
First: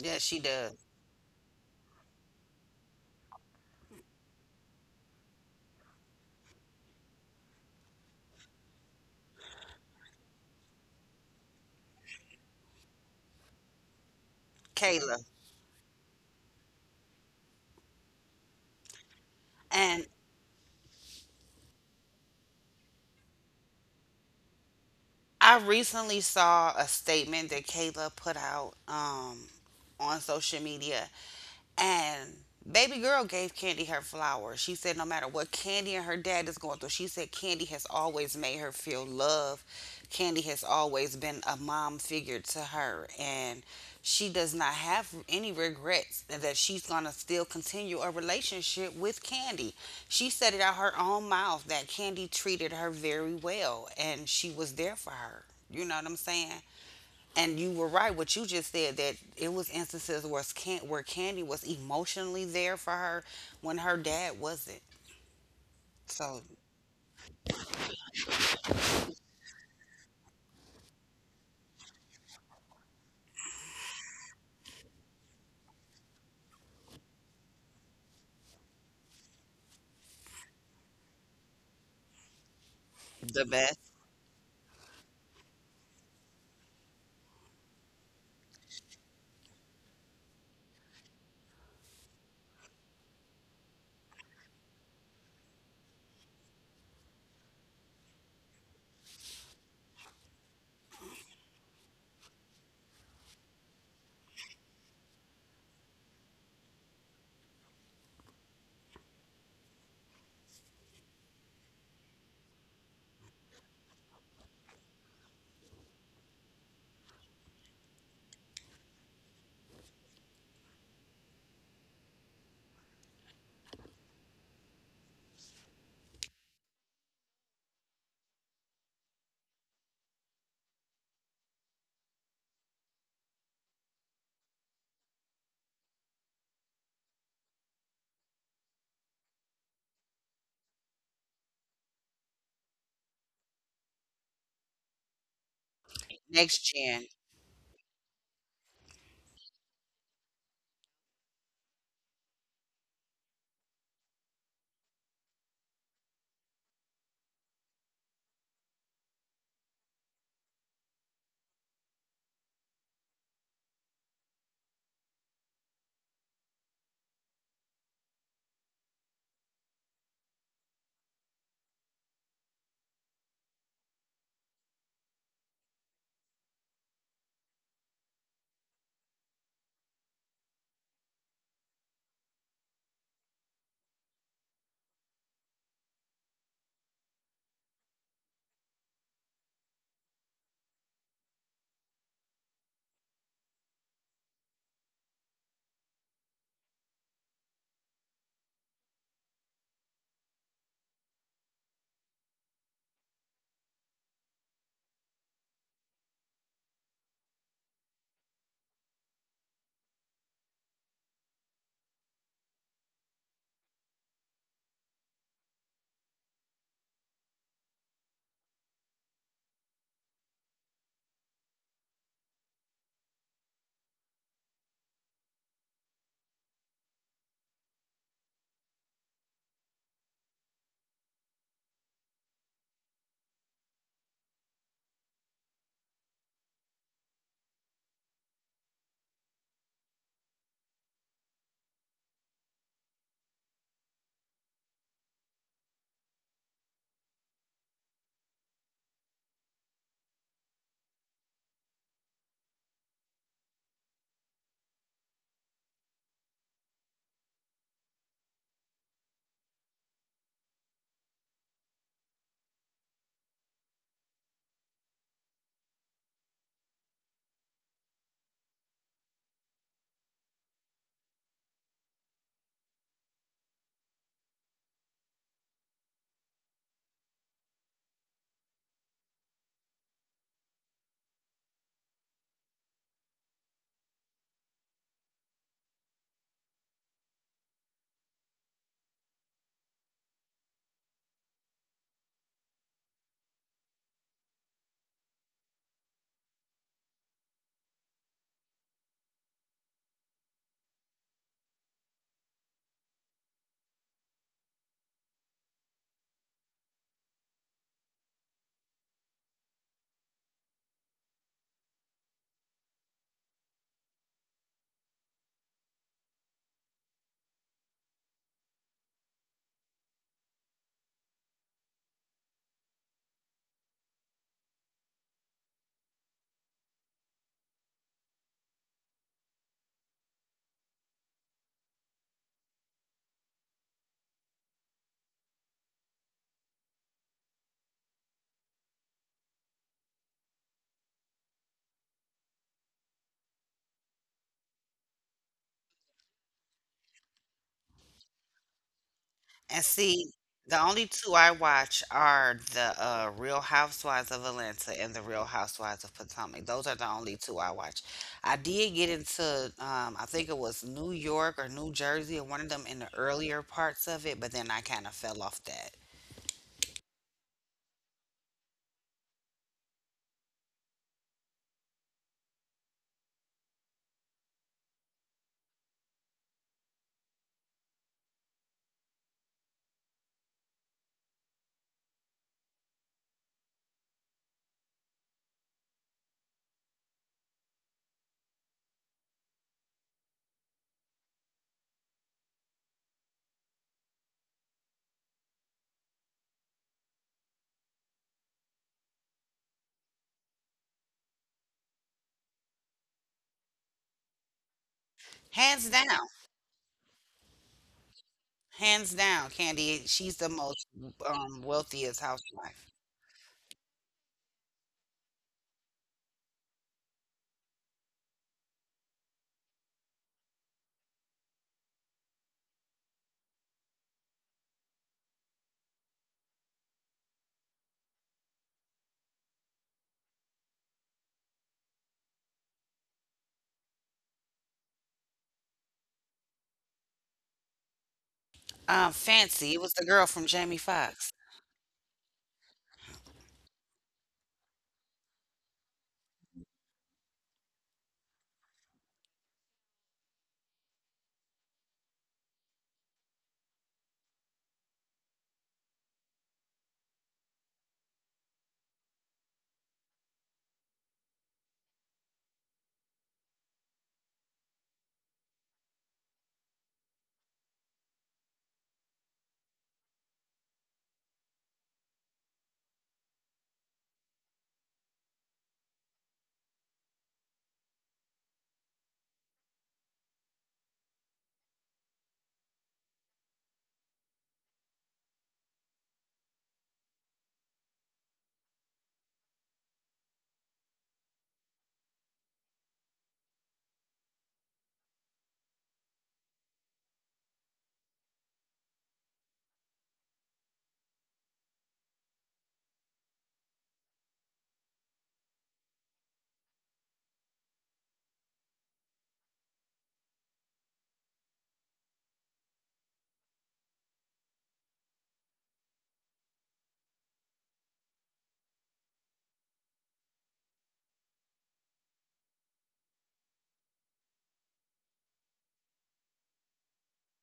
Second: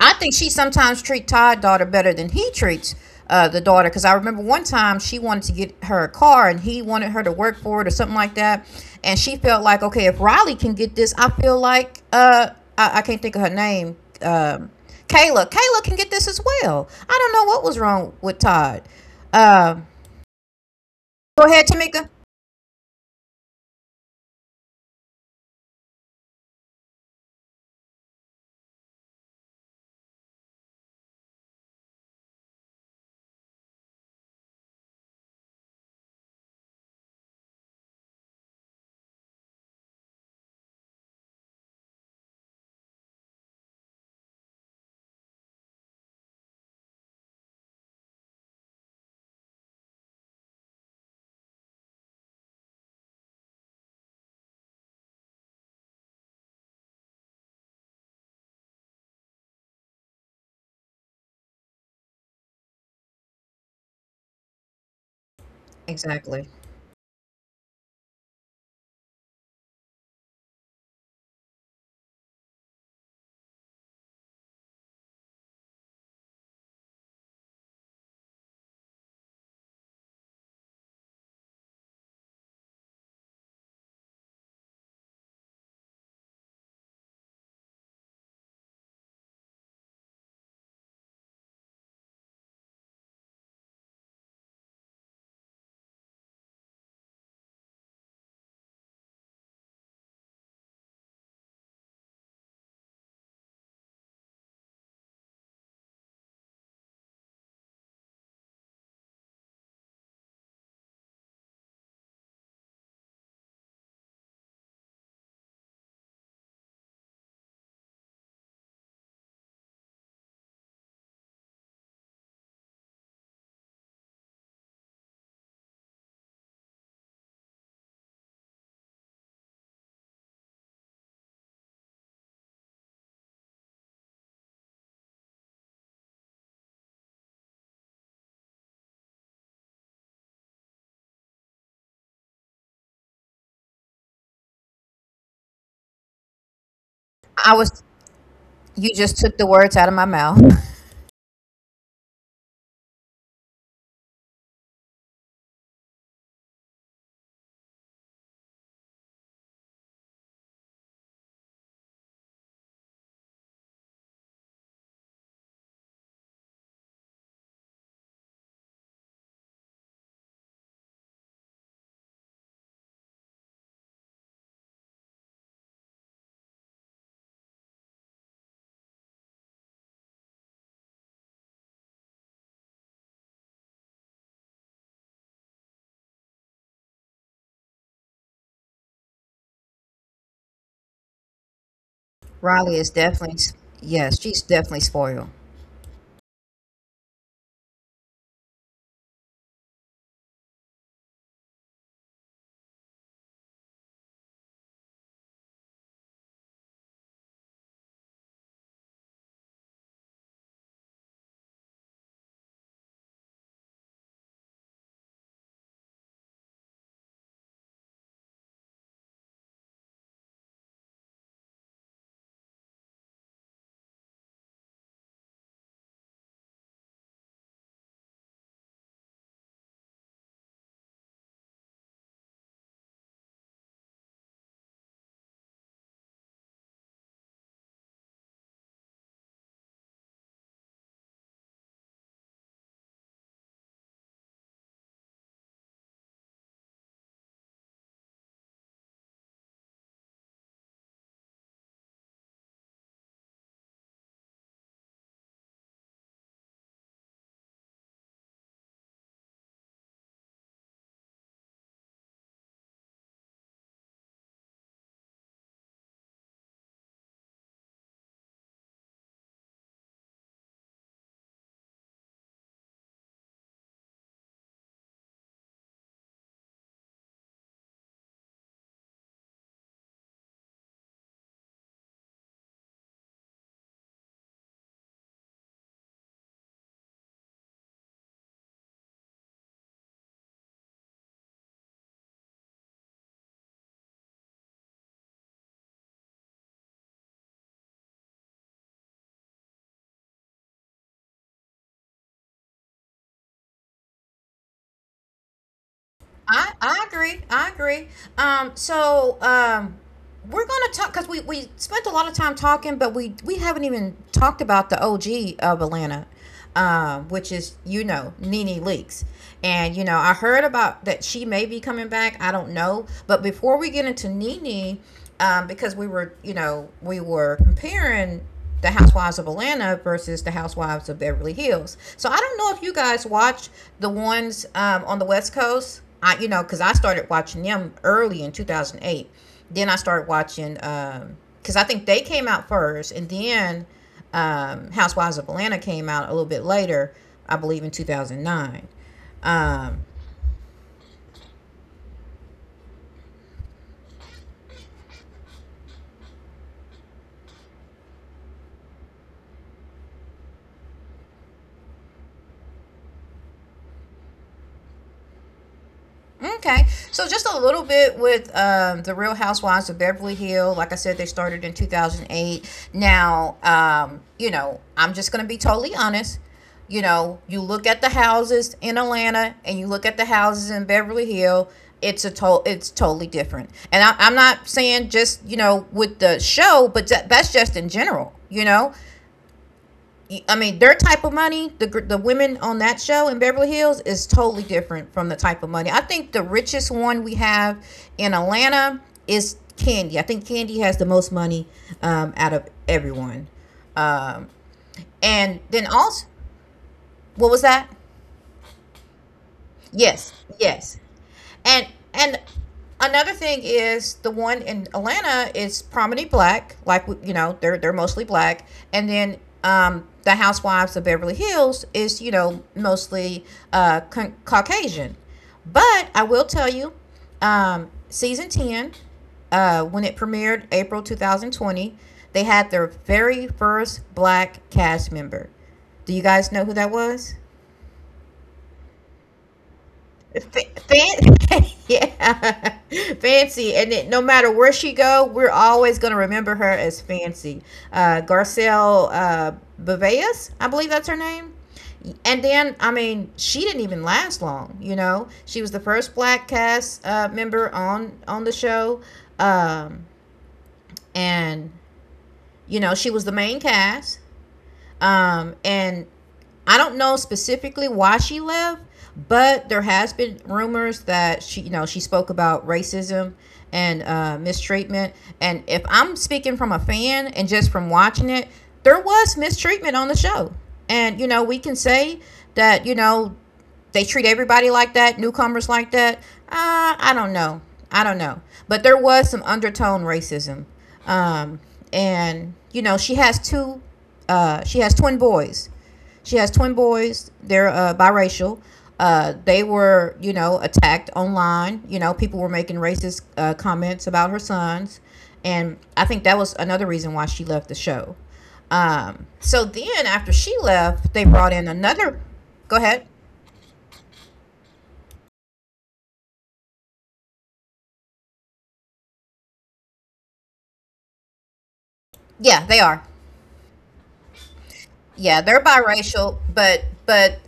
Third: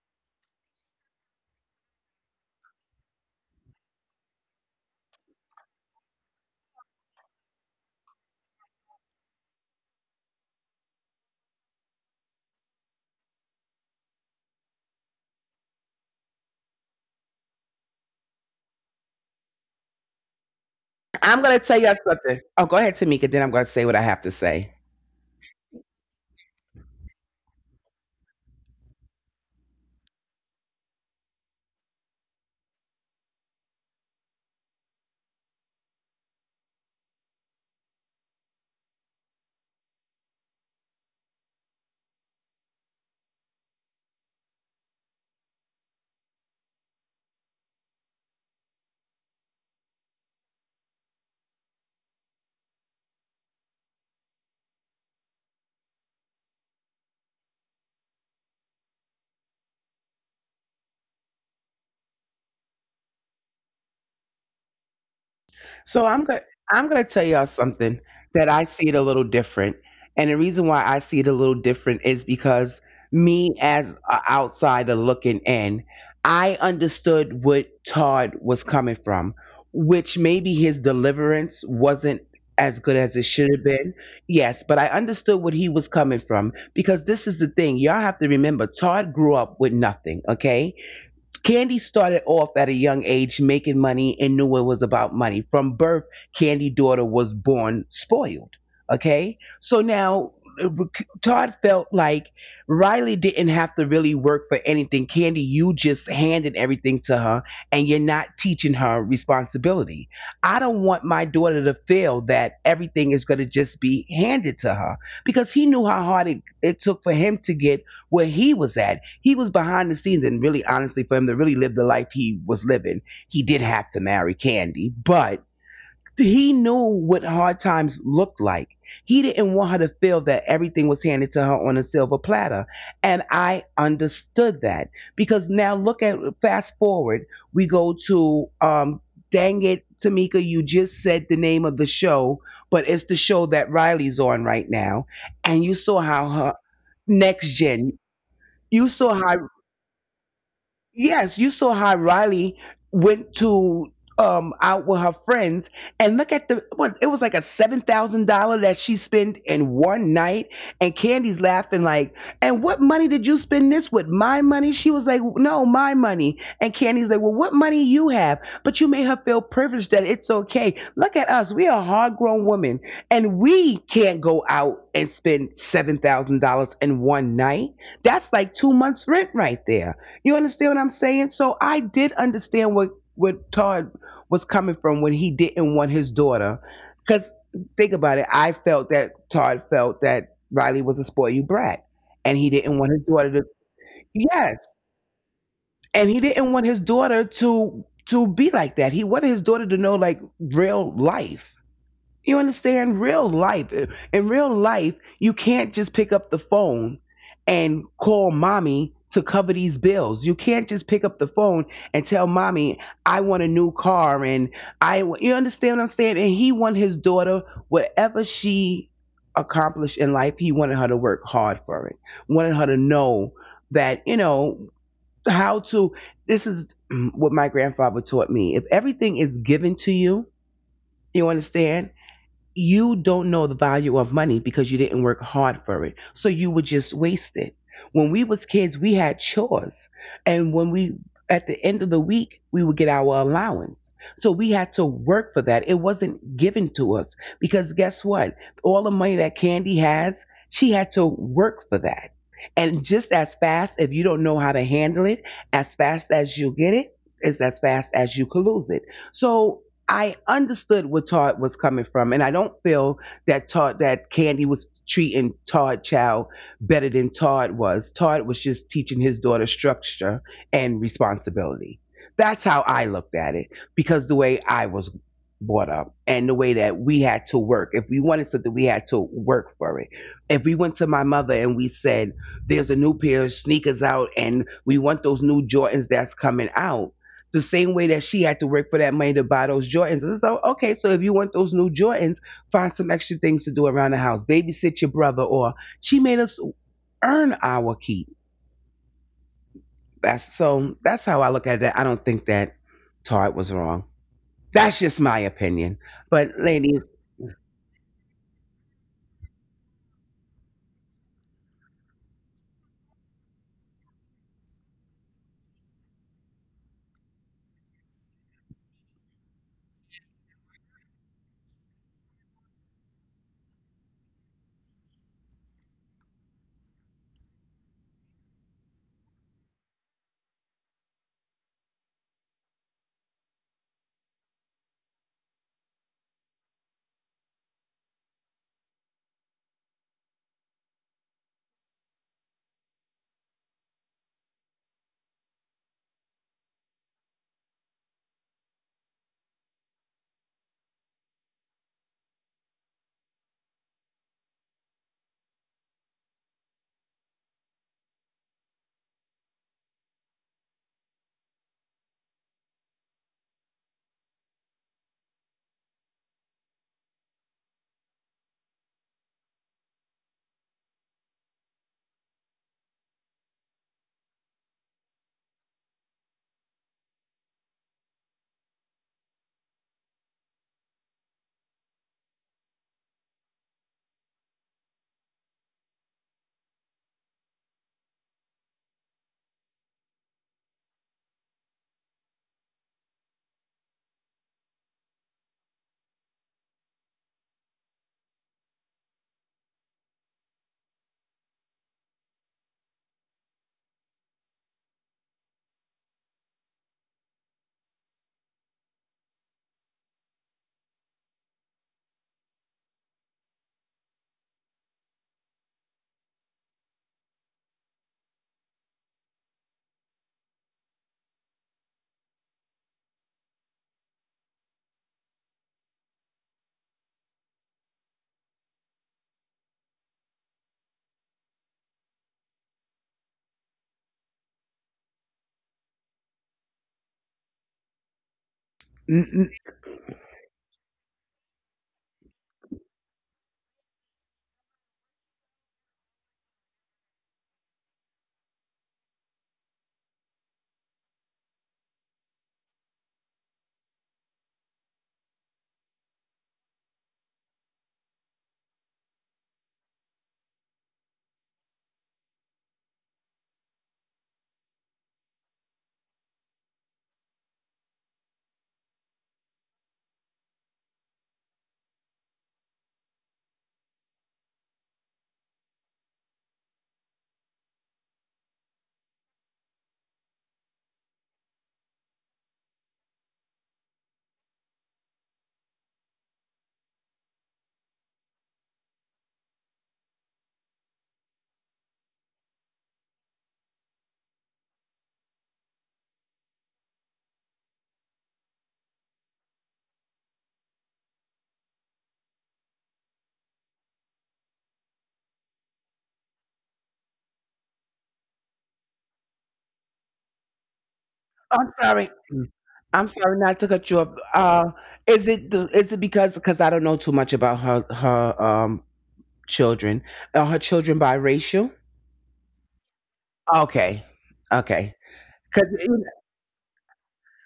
A: I think
B: she
A: she
B: does.
A: sometimes treats Todd daughter better than he treats the daughter. Because I remember one time she wanted to get her a car and he wanted her to work for it or something like that, and she felt like, okay, if Riley can get this, I feel like I can't think of her name.
B: Kayla.
A: Kayla, Kayla can get this as well. I don't know what was wrong with Todd. Um, uh,
B: And
C: I'm
A: Go
C: going to
A: ahead,
C: tell you
A: Tamika.
C: something. Oh, go ahead, Tamika. Then I'm going to say what I have to say.
B: I recently saw a statement that Kayla put out, on social media, and baby girl gave Candy her flowers. She said, no matter what Candy and her dad is going through, she said Candy has always made her feel love. Candy has always been a mom figure to her, and she does not have any regrets and that she's going to still continue a relationship with Candy. She said it out her own mouth that Candy treated her very well and she was there for her. You know what I'm saying? And you were right what you just said that it was instances where Candy was emotionally there for her when her dad wasn't.
C: So I'm going to
B: So
A: Exactly.
C: I'm going to tell y'all something that I see it a little different. And the reason why I see it a little different is because me as an outsider looking in, I understood what Todd was coming from, which maybe his deliverance wasn't as good as it
B: the
C: should have
B: best.
C: been. Yes, but I understood what he was coming from because this is the thing. Y'all have to remember Todd grew up with nothing, okay? Candy started off at a young age making money and knew it was about money. From birth, Candy daughter was born spoiled. Okay, so now uh, Todd felt like Riley didn't have to really work for anything. Candy, you just handed everything to her, and you're not teaching her responsibility. I don't want my daughter to feel that everything is going to just be handed to her because he knew how hard it took for him to get where he was at. He was behind the scenes, and really, honestly, for him to really live the life he was living, he did have to marry Candy, but he knew what hard times looked like. He didn't want her to feel that everything was handed to her on a silver platter. And I understood that because now look at fast forward, we go to dang it, Tamika, you just said the name of the show, but it's the show that Riley's on right now, and you saw how her
B: Next gen.
C: next
A: I was,
C: gen, you
A: you
C: saw
A: just took the
C: her.
A: words out of my mouth.
C: Yes, you saw how Riley went to out with her friends and look at the what it was like a $7,000 that she spent in one night, and Candy's laughing like, and what money did you spend this with? My money? She was like, no, my money. And Candy's like, well, what money you have? But you made her feel privileged that it's okay. Look at us. We are hard grown women and we can't go out and spend $7,000 in one night. That's like 2 months rent right there. You understand what I'm saying? So I did understand what Todd was coming from when he didn't want his daughter. Because think about it, I felt that Todd felt that Riley was a spoiled you brat, and he didn't
A: Riley
C: want
A: is
C: his daughter to.
A: definitely, yes, she's
C: Yes,
A: definitely spoiled.
C: and he didn't want his daughter to be like that. He wanted his daughter to know like real life. You understand? Real life. In real life, you can't just pick up the phone and call mommy to cover these bills. You can't just pick up the phone and tell mommy, I want a new car and I wa-" you understand what I'm saying? And he wanted his daughter, whatever she accomplished in life, he wanted her to work hard for it. Wanted her to know that, you know, how to, this is what my grandfather taught me. If everything is given to you, you understand? You don't know the value of money because you didn't work hard for it. So you would just waste it. When we was kids, we had chores. And when we at the end of the week, we would get our allowance. So we had to work for that. It wasn't given to us because guess what? All the money that Candy has, she had to work for that. And just as fast, if you don't know how to handle it, as fast as you get it, is as fast as you could lose it. So I understood where Todd was coming from, and I don't feel that Candy was treating Todd Chow better than Todd was. Todd was just teaching his daughter structure and responsibility. That's how I looked at it because the way I was brought up and the way that we had to work. If we wanted something, we had to work for it. If we went to my mother and we said, "There's a new pair of sneakers out, and we want those new Jordans that's coming out." The same way that she had to work for that money to buy those Jordans. And so, okay, so if you want those new Jordans, find some extra things to do around the house. Babysit your brother, or she made us earn our keep. That's so. That's how I look at that. I don't think that Todd was wrong. That's just my opinion. But ladies,
A: I agree. I agree. Um, so um, we're going to talk because we spent a lot of time talking, but we haven't even talked about the OG of Atlanta, which is, you know, Nene Leakes. And, you know, I heard about that she may be coming back. I don't know. But before we get into Nene, because we were, you know, we were comparing the Housewives of Atlanta versus the Housewives of Beverly Hills. So I don't know if you guys watch the ones on the West Coast. I, you know, because I started watching them early in 2008. Then I started watching because I think they came out first, and then Housewives of Atlanta came out a little bit later, I believe in 2009.
B: And
A: Um,
B: see, the only 2 I watch are the, Real Housewives of Atlanta and the Real Housewives of Potomac. Those are the only 2 I watch. I did get into, I think it was New York or New Jersey or one of them in the earlier parts of it, but then I kinda fell off that.
A: Okay, so just a little bit with the Real Housewives of Beverly Hill. Like I said, they started in 2008. Now, you know, I'm just going to be totally honest. You know, you look at the houses in Atlanta and you look at the houses in Beverly Hill. It's totally different. And I'm not saying just you know with the show, but that's just in general. You know, I mean, their type of money, the women on that show in Beverly Hills is totally different from the type of money. I think the richest one we have in Atlanta is Candy. I think Candy has the most money out of everyone. And then
B: Hands
A: also,
B: down,
A: what was that?
B: hands down, Candy,
A: Yes,
B: she's the most,
A: yes. And
B: wealthiest
A: and
B: housewife.
A: another thing is the one in Atlanta is prominently black, like you know they're mostly black, and then the Housewives of Beverly Hills is you know mostly Caucasian. But I will tell you, season ten, when it premiered April 2020, they had their very first black cast member. Do you guys know who that was?
C: n- n-
B: Fancy, it was the girl from Jamie Foxx.
A: Yeah, fancy, and it, no matter where she go, we're always gonna remember her as fancy. Garcelle Baveas, I believe that's her name. And then, I mean, she didn't even last long. You know, she was the first black cast member on the show, um, and you know, she was the main cast. And I don't know specifically why she left, but there has been rumors that she, you know, she spoke about racism and mistreatment. And if I'm speaking from a fan and just from watching it, there was mistreatment on the show, and you know, we can say that you know they treat everybody like that, newcomers like that. I don't know. I don't know. But there was some undertone racism. Um, and you know, she has two. She has twin boys. She has twin boys. They're biracial. They were, you know, attacked online. You know, people were making racist comments about her sons, and I think that was another reason why she left the show. So then, after she left, they brought
C: I'm
A: in
C: sorry.
A: another. Go
C: I'm
A: ahead.
C: sorry not to cut you off. Is it the, is it because I don't know too much about her her children? Are her children biracial?
A: Yeah, they are.
C: Okay, okay.
A: Yeah, they're
C: Cause
A: biracial, but but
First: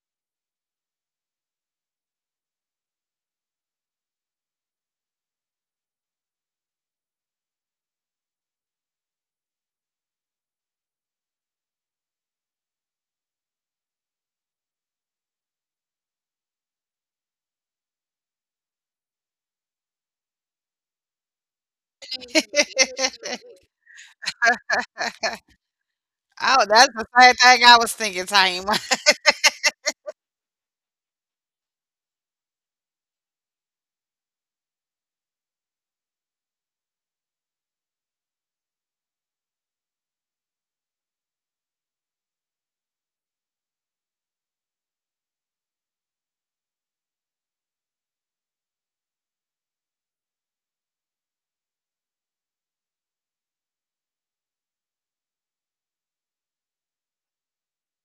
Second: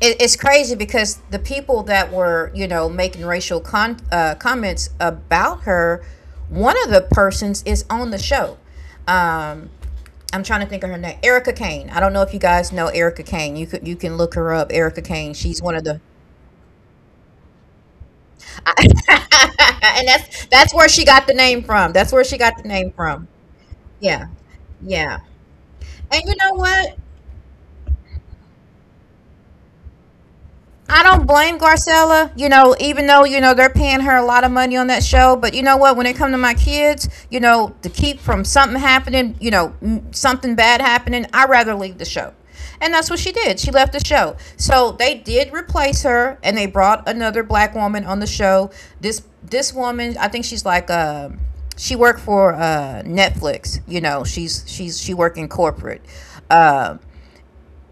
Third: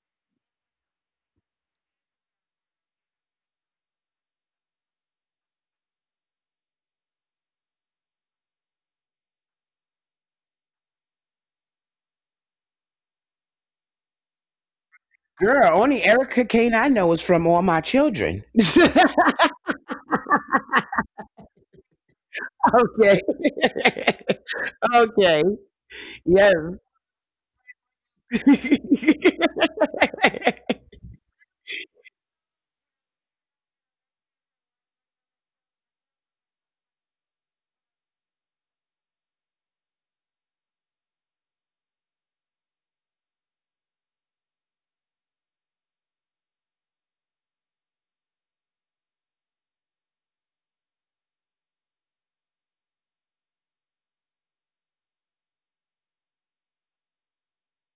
A: it, it's crazy because the people that were you know making racial comments about her, one of the persons is on the show. Um, I'm trying to think of her name, Erica Kane. I don't know if you guys know Erica Kane. You can look her up, Erica Kane. She's
C: girl,
A: one of
C: only
A: the,
C: Erica Kane I know is from All My Children.
A: and that's where she got the name from. That's where she got the name
C: Okay.
A: from. Yeah, yeah.
C: Okay.
A: And you
C: Yes.
A: know
B: Oh, that's
A: what?
B: the same thing I was thinking, Taima.
C: And
A: I don't blame Garcella, you know, even though, you know, they're paying her a lot of money on that show. But you know what? When it comes to my kids, you know, to keep from something happening, you know, something bad happening, I rather leave the show. And that's what she did. She left the show. So they did replace her and they brought another black woman on the show. This woman, I think she's like she worked for Netflix, you know, she's she worked in corporate. Uh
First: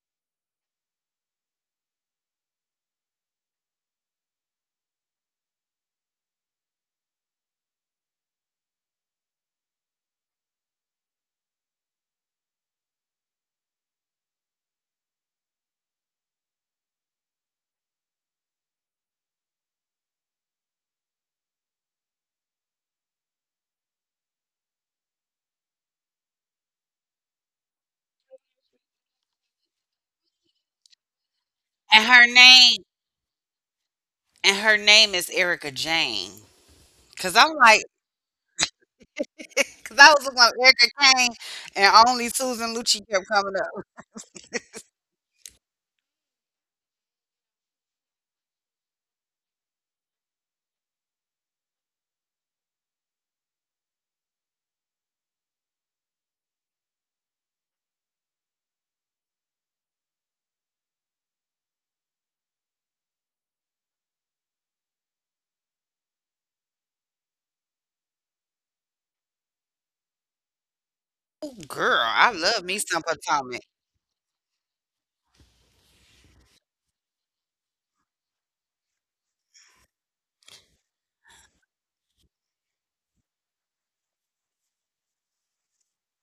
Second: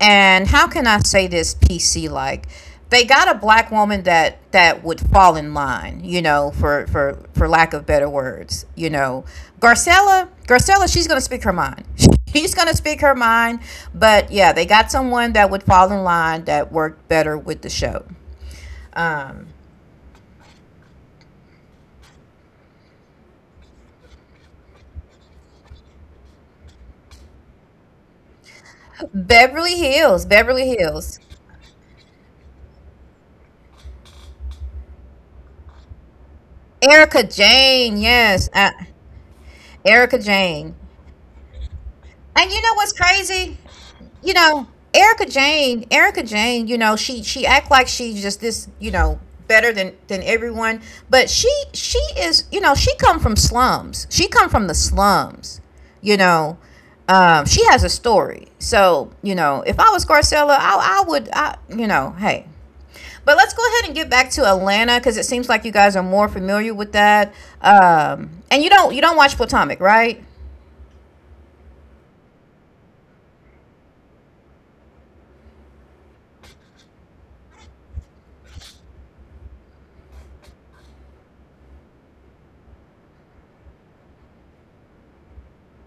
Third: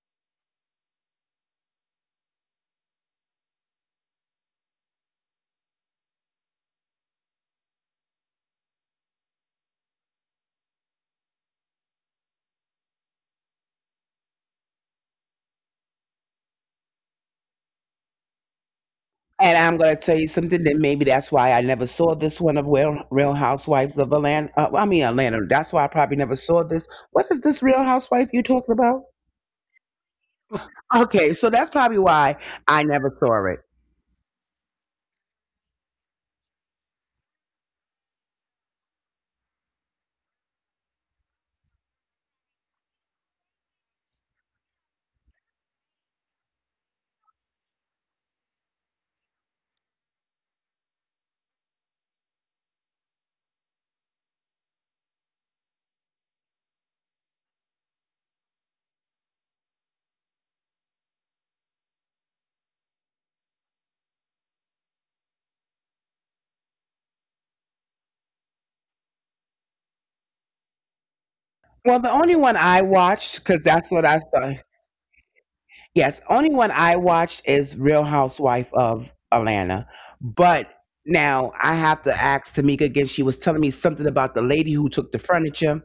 A: and how can I say this PC like? They got a black woman that would fall in line, you know, for for lack of better words, you know. Garcella, she's gonna speak her mind. She's gonna speak her mind, but yeah, they got someone that would fall in line that worked better with the show. Um,
C: I'm gonna tell you something, that maybe that's why I never saw this one of Real Housewives of Atlanta. Well, I mean Atlanta. That's why I probably never saw this. What is this Real Housewife you talking about?
A: Beverly Hills, Beverly Hills,
C: Okay, so that's
B: And
C: probably
B: her
C: why
B: name
C: I never saw it.
B: And her name is Erica Jane. Cause
A: Erica
B: I'm like,
A: Jane, yes,
B: Cause I was
A: Erica
B: looking up Erica
A: Jane.
B: Jane, and only
A: And
B: Susan
A: you know
B: Lucci
A: what's
B: kept coming
A: crazy?
B: up.
A: You know, Erica Jane, you know, she act like she's just this, you know, better than everyone, but she is, you know, she come from slums. She come from the slums, you know. She has a story. So, you know, if I was Garcella, you know, hey. But let's go ahead and get back to Atlanta because it seems like you guys are more familiar with that. And you don't watch Potomac, right?
B: Oh, girl, I
C: Well, the
B: love
C: only
B: me
C: one
B: some
C: I
B: Potomac.
C: watched, because that's what I saw. Yes, only one I watched is Real Housewife of Atlanta. But now I have to ask Tamika again. She was telling me something about the lady who took the furniture,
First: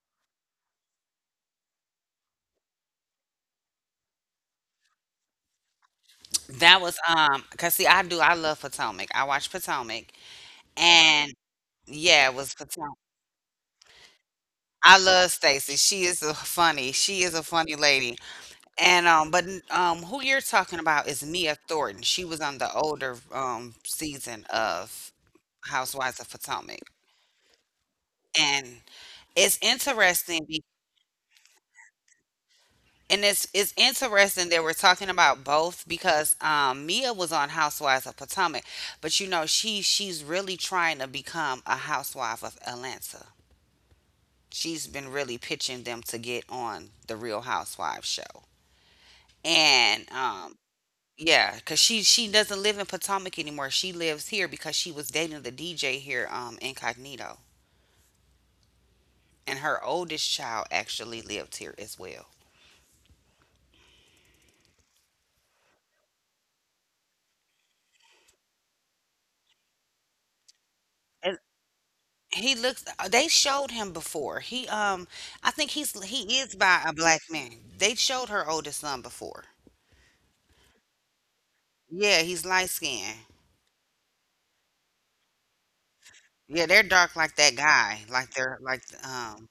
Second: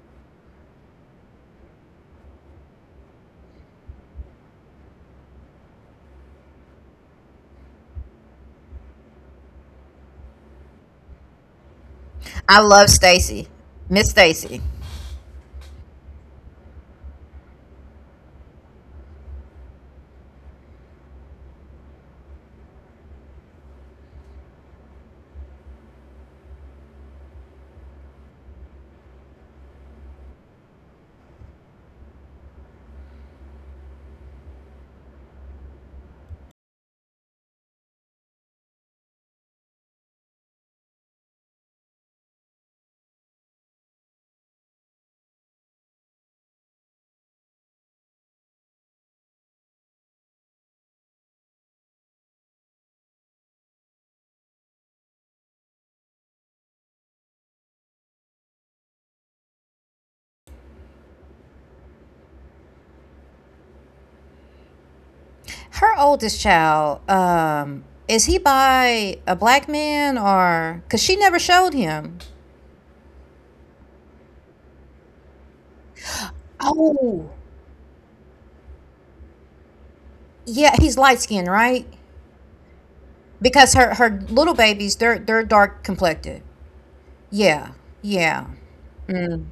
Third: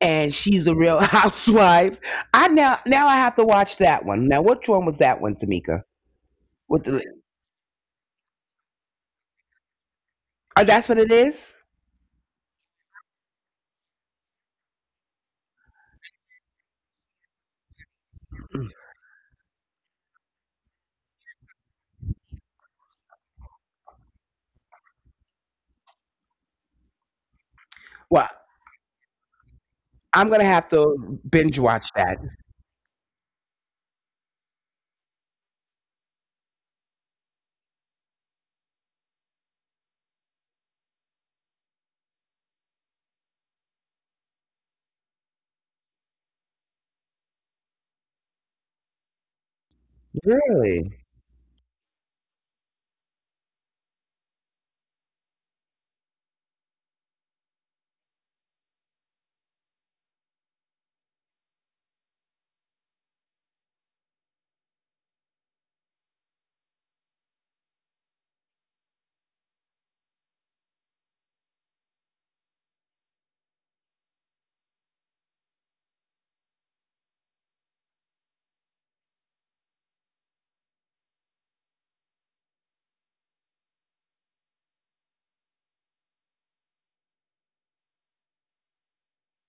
C: and she's a Real Housewife. I now I have to watch that one. Now, which one was that one, Tamika? With
B: That was
C: the,
B: cause see, I do, I love Potomac. I watch Potomac,
C: oh, that's what it
B: and
C: is.
B: yeah, it was
A: I love
B: Potomac.
A: Stacy, Miss Stacy.
B: I love Stacy. She is a funny lady. And but who you're talking about is Mia Thornton. She was on the older season of Housewives of Potomac.
C: Well,
B: And it's
C: I'm
B: interesting
C: gonna
B: be
C: have to binge watch that.
B: and It's interesting that we're talking about both because Mia was on Housewives of Potomac, but you know she's really trying to become a housewife of Atlanta. She's been really pitching them to get on the Real Housewives show, and
C: Really?
B: yeah, cause she doesn't live in Potomac anymore. She lives here because she was dating the DJ here, incognito, and her oldest child actually lived here as well.
A: Her oldest child, is he by a black man, or? Because she never showed him.
B: He looks they showed him before. He I think he is by a black
A: Oh,
B: man. They showed her oldest son before.
A: yeah, he's light skinned, right?
B: Yeah, he's light skinned.
A: Because her little babies, they're dark complected.
B: Yeah, they're dark like that
A: Yeah,
B: guy. Like
A: yeah,
B: they're like
A: mm,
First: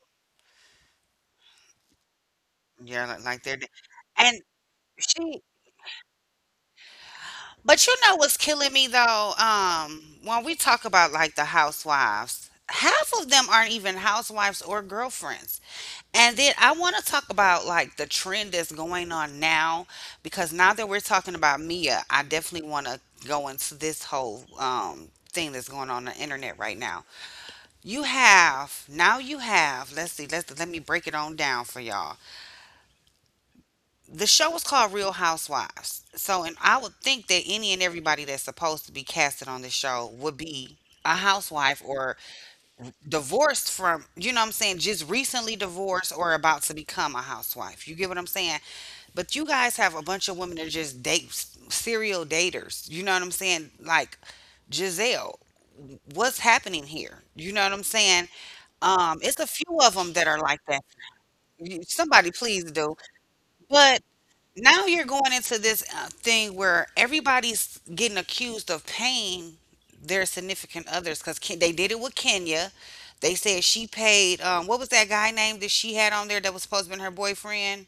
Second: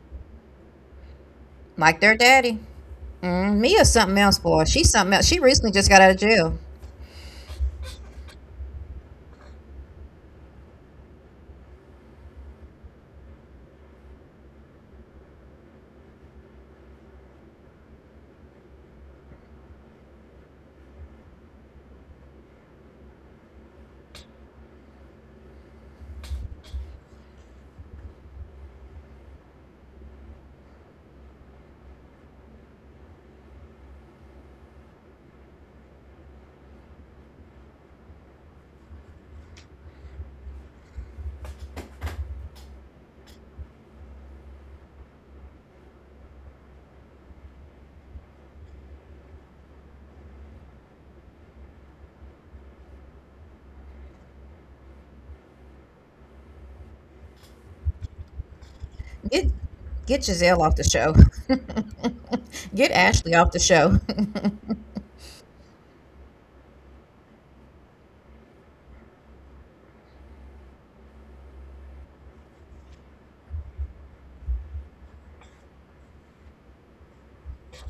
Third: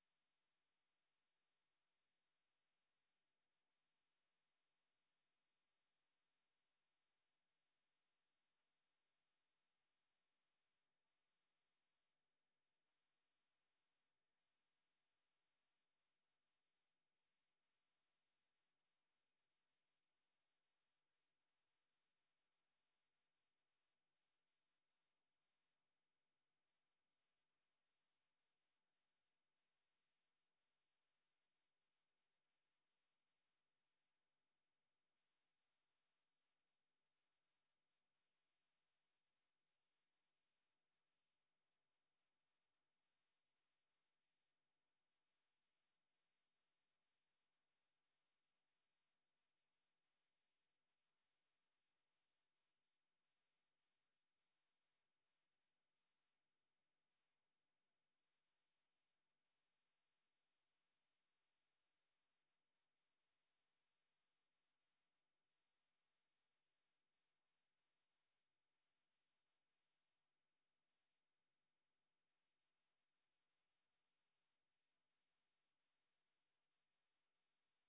A: like their daddy.
B: Yeah, like
A: Mm,
B: they're
A: Mia's something else,
B: and
A: boy. She's something else. She
B: she
A: recently just got out of jail.
B: but you know what's killing me though? When we talk about like the housewives, half of them aren't even housewives or girlfriends. And then I want to talk about like the trend that's going on now because now that we're talking about Mia, I definitely want to go into this whole thing that's going on the internet right now. You have now you have Let's see, let me break it on down for y'all. The show is called Real Housewives. So and I would think that any and everybody that's supposed to be casted on this show would be a housewife or divorced from, you know what I'm saying, just recently divorced or about to become a housewife. You get what I'm saying? But you guys have a bunch of women that just date serial daters. You know what I'm saying? Like Giselle, what's happening here? You know what I'm saying? It's
A: Get
B: a few of them that are
A: Giselle
B: like
A: off the
B: that.
A: show.
B: You- Somebody please
A: Get
B: do.
A: Ashley off the show.
B: But now you're going into this thing where everybody's getting accused of paying their significant others because they did it with Kenya. They said she paid. What was that guy name that she had on there that was supposed to be her boyfriend?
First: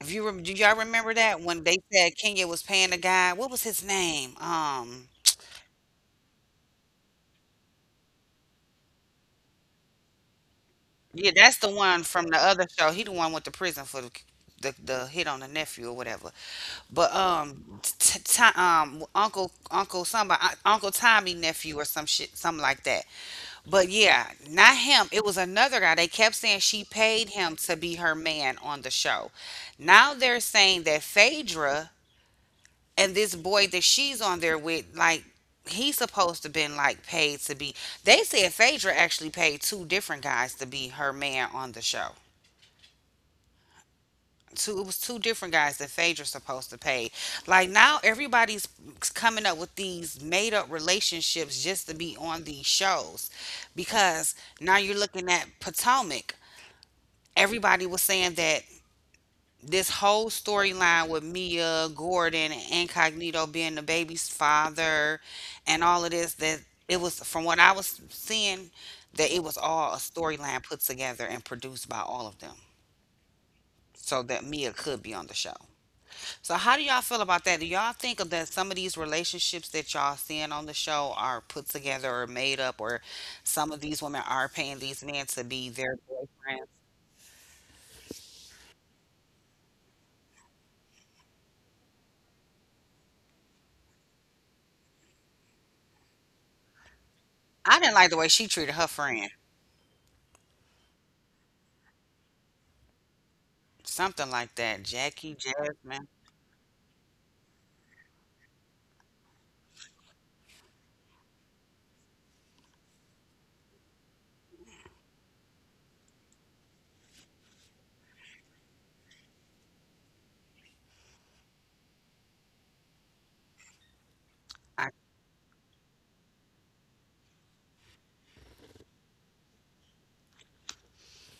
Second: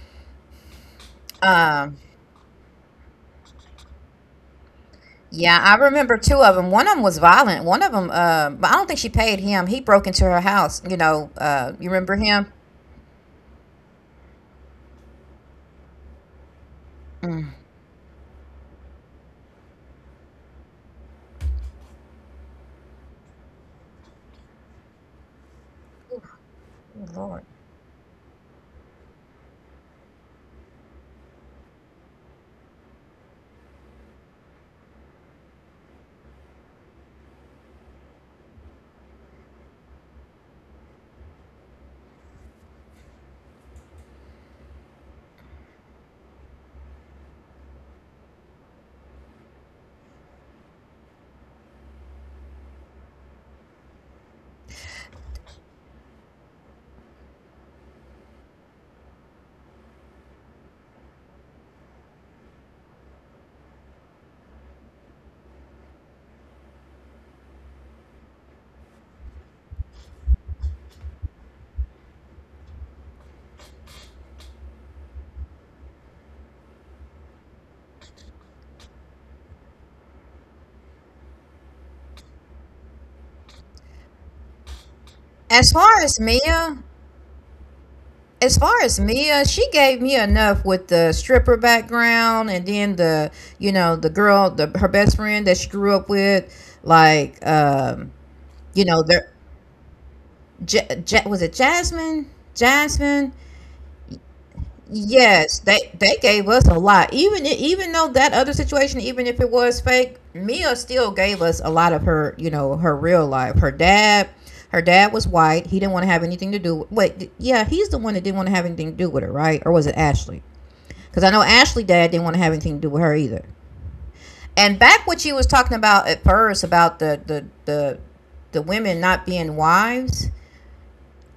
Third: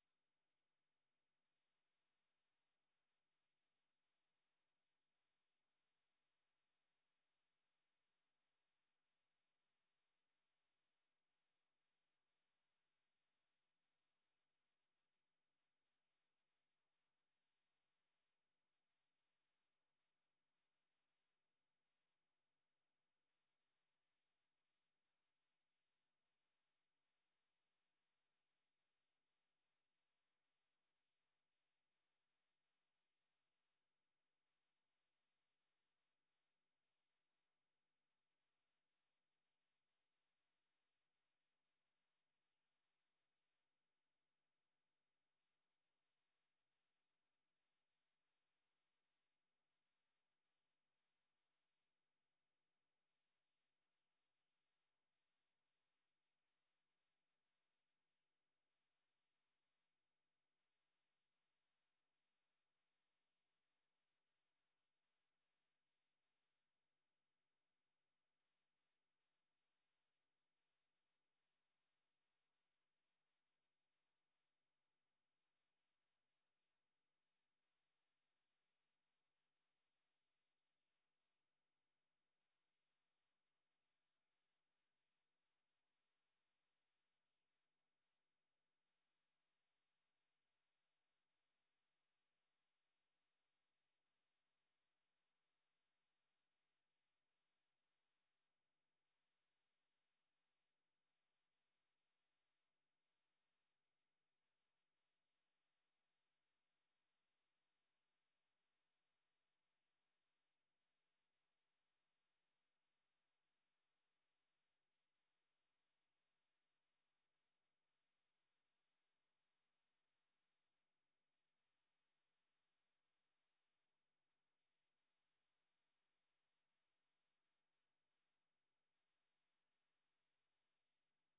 B: If you rem do y'all remember that when they
A: um,
B: said Kenya was paying the guy? What was his name?
A: Yeah, I remember two of them. One of them was violent. One of them, but I don't think she paid him. He broke into her house. You
B: Yeah,
A: know,
B: that's the
A: you
B: one
A: remember
B: from the
A: him?
B: other show. He the one with the prison for the hit on the nephew or whatever. But
A: Mm,
B: Uncle somebody Uncle Tommy nephew or some shit, something like that. But yeah, not him. It was another guy. They kept saying she
A: good
B: paid
A: Lord.
B: him to be her man on the show. Now they're saying that Phaedra and this boy that she's on there with, like, he's supposed to been like paid to be. They said Phaedra actually paid two different guys to be her man on the show. Two, it was two different guys that Phaedra's supposed to pay. Like now, everybody's coming up with these made up relationships just to be on these shows, because now you're looking at Potomac. Everybody was saying that this whole storyline with Mia, Gordon, Incognito being the baby's father, and all of this that it was from what I was seeing that it was all a storyline put together and produced by all of them so that Mia could be on the show. So how do y'all feel about that? Do y'all think of that some of these relationships that y'all seeing on the show are put together or made up or some of these women are paying these men to be
A: As
B: their
A: far as
B: boyfriends?
A: Mia, as far as Mia, she gave me enough with the stripper background, and then you know, the girl, the her best friend that she grew up with, like,
B: I didn't like the way she treated her
A: you know,
B: friend.
A: their, was it Jasmine? Jasmine.
B: Something like that. Jackie
A: Yes,
B: Jasmine.
A: they gave us a lot. Even even though that other situation, even if it was fake, Mia still gave us a lot of her, you know, her real life. Her dad was white. He didn't want to have anything to do. With, wait, yeah, he's the one that didn't want to have anything to do with her, right? Or was it Ashley? Because I know Ashley dad didn't want to have anything to do with her either. And
B: I
A: back what she was talking about at first about the the women not being wives,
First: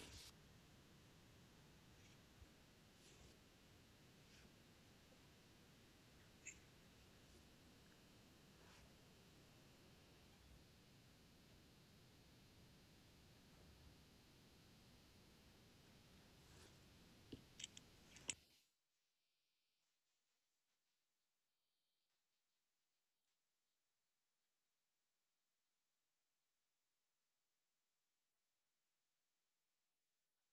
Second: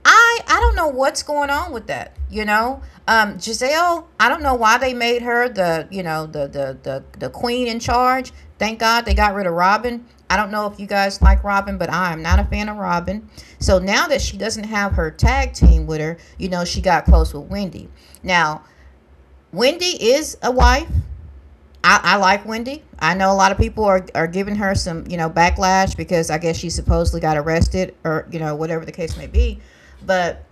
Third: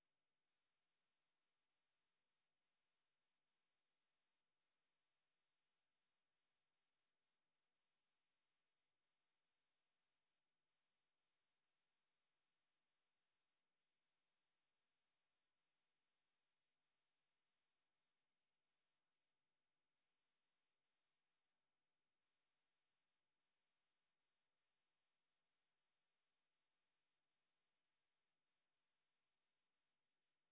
A: I don't know what's going on with that. You know, Giselle. I don't know why they made her the you know the queen in charge. Thank God they got rid of Robin. I don't know if you guys like Robin, but I am not a fan of Robin. So now that she doesn't have her tag team with her, you know she got close with Wendy. Now Wendy is a wife. I like Wendy. I know a lot of people are giving her some, you know, backlash because I guess she supposedly got arrested or, you know, whatever the case may be. But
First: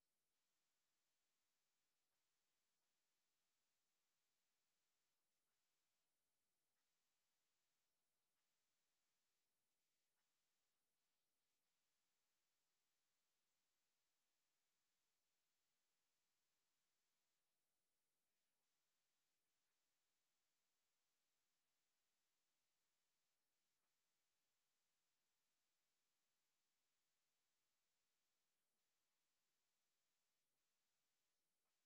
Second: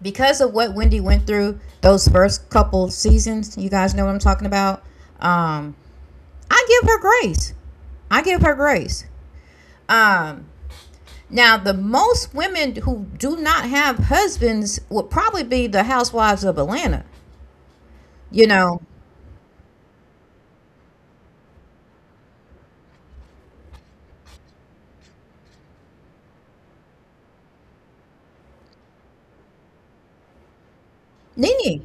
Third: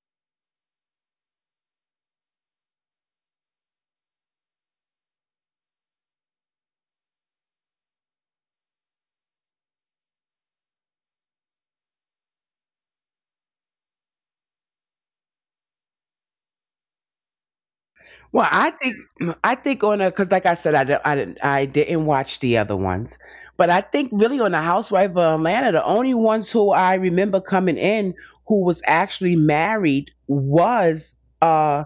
A: because of what Wendy went through those first couple seasons, you guys know what I'm talking about. Um, I give her grace. I give her grace. Um, Now, the most women who do not have husbands would probably be the housewives of Atlanta.
C: Well,
A: You know,
C: I think on a because like I said, I didn't watch the other ones, but I think really on the Housewife of Atlanta, the only ones who I remember coming in who was actually married was
A: Nene,
C: uh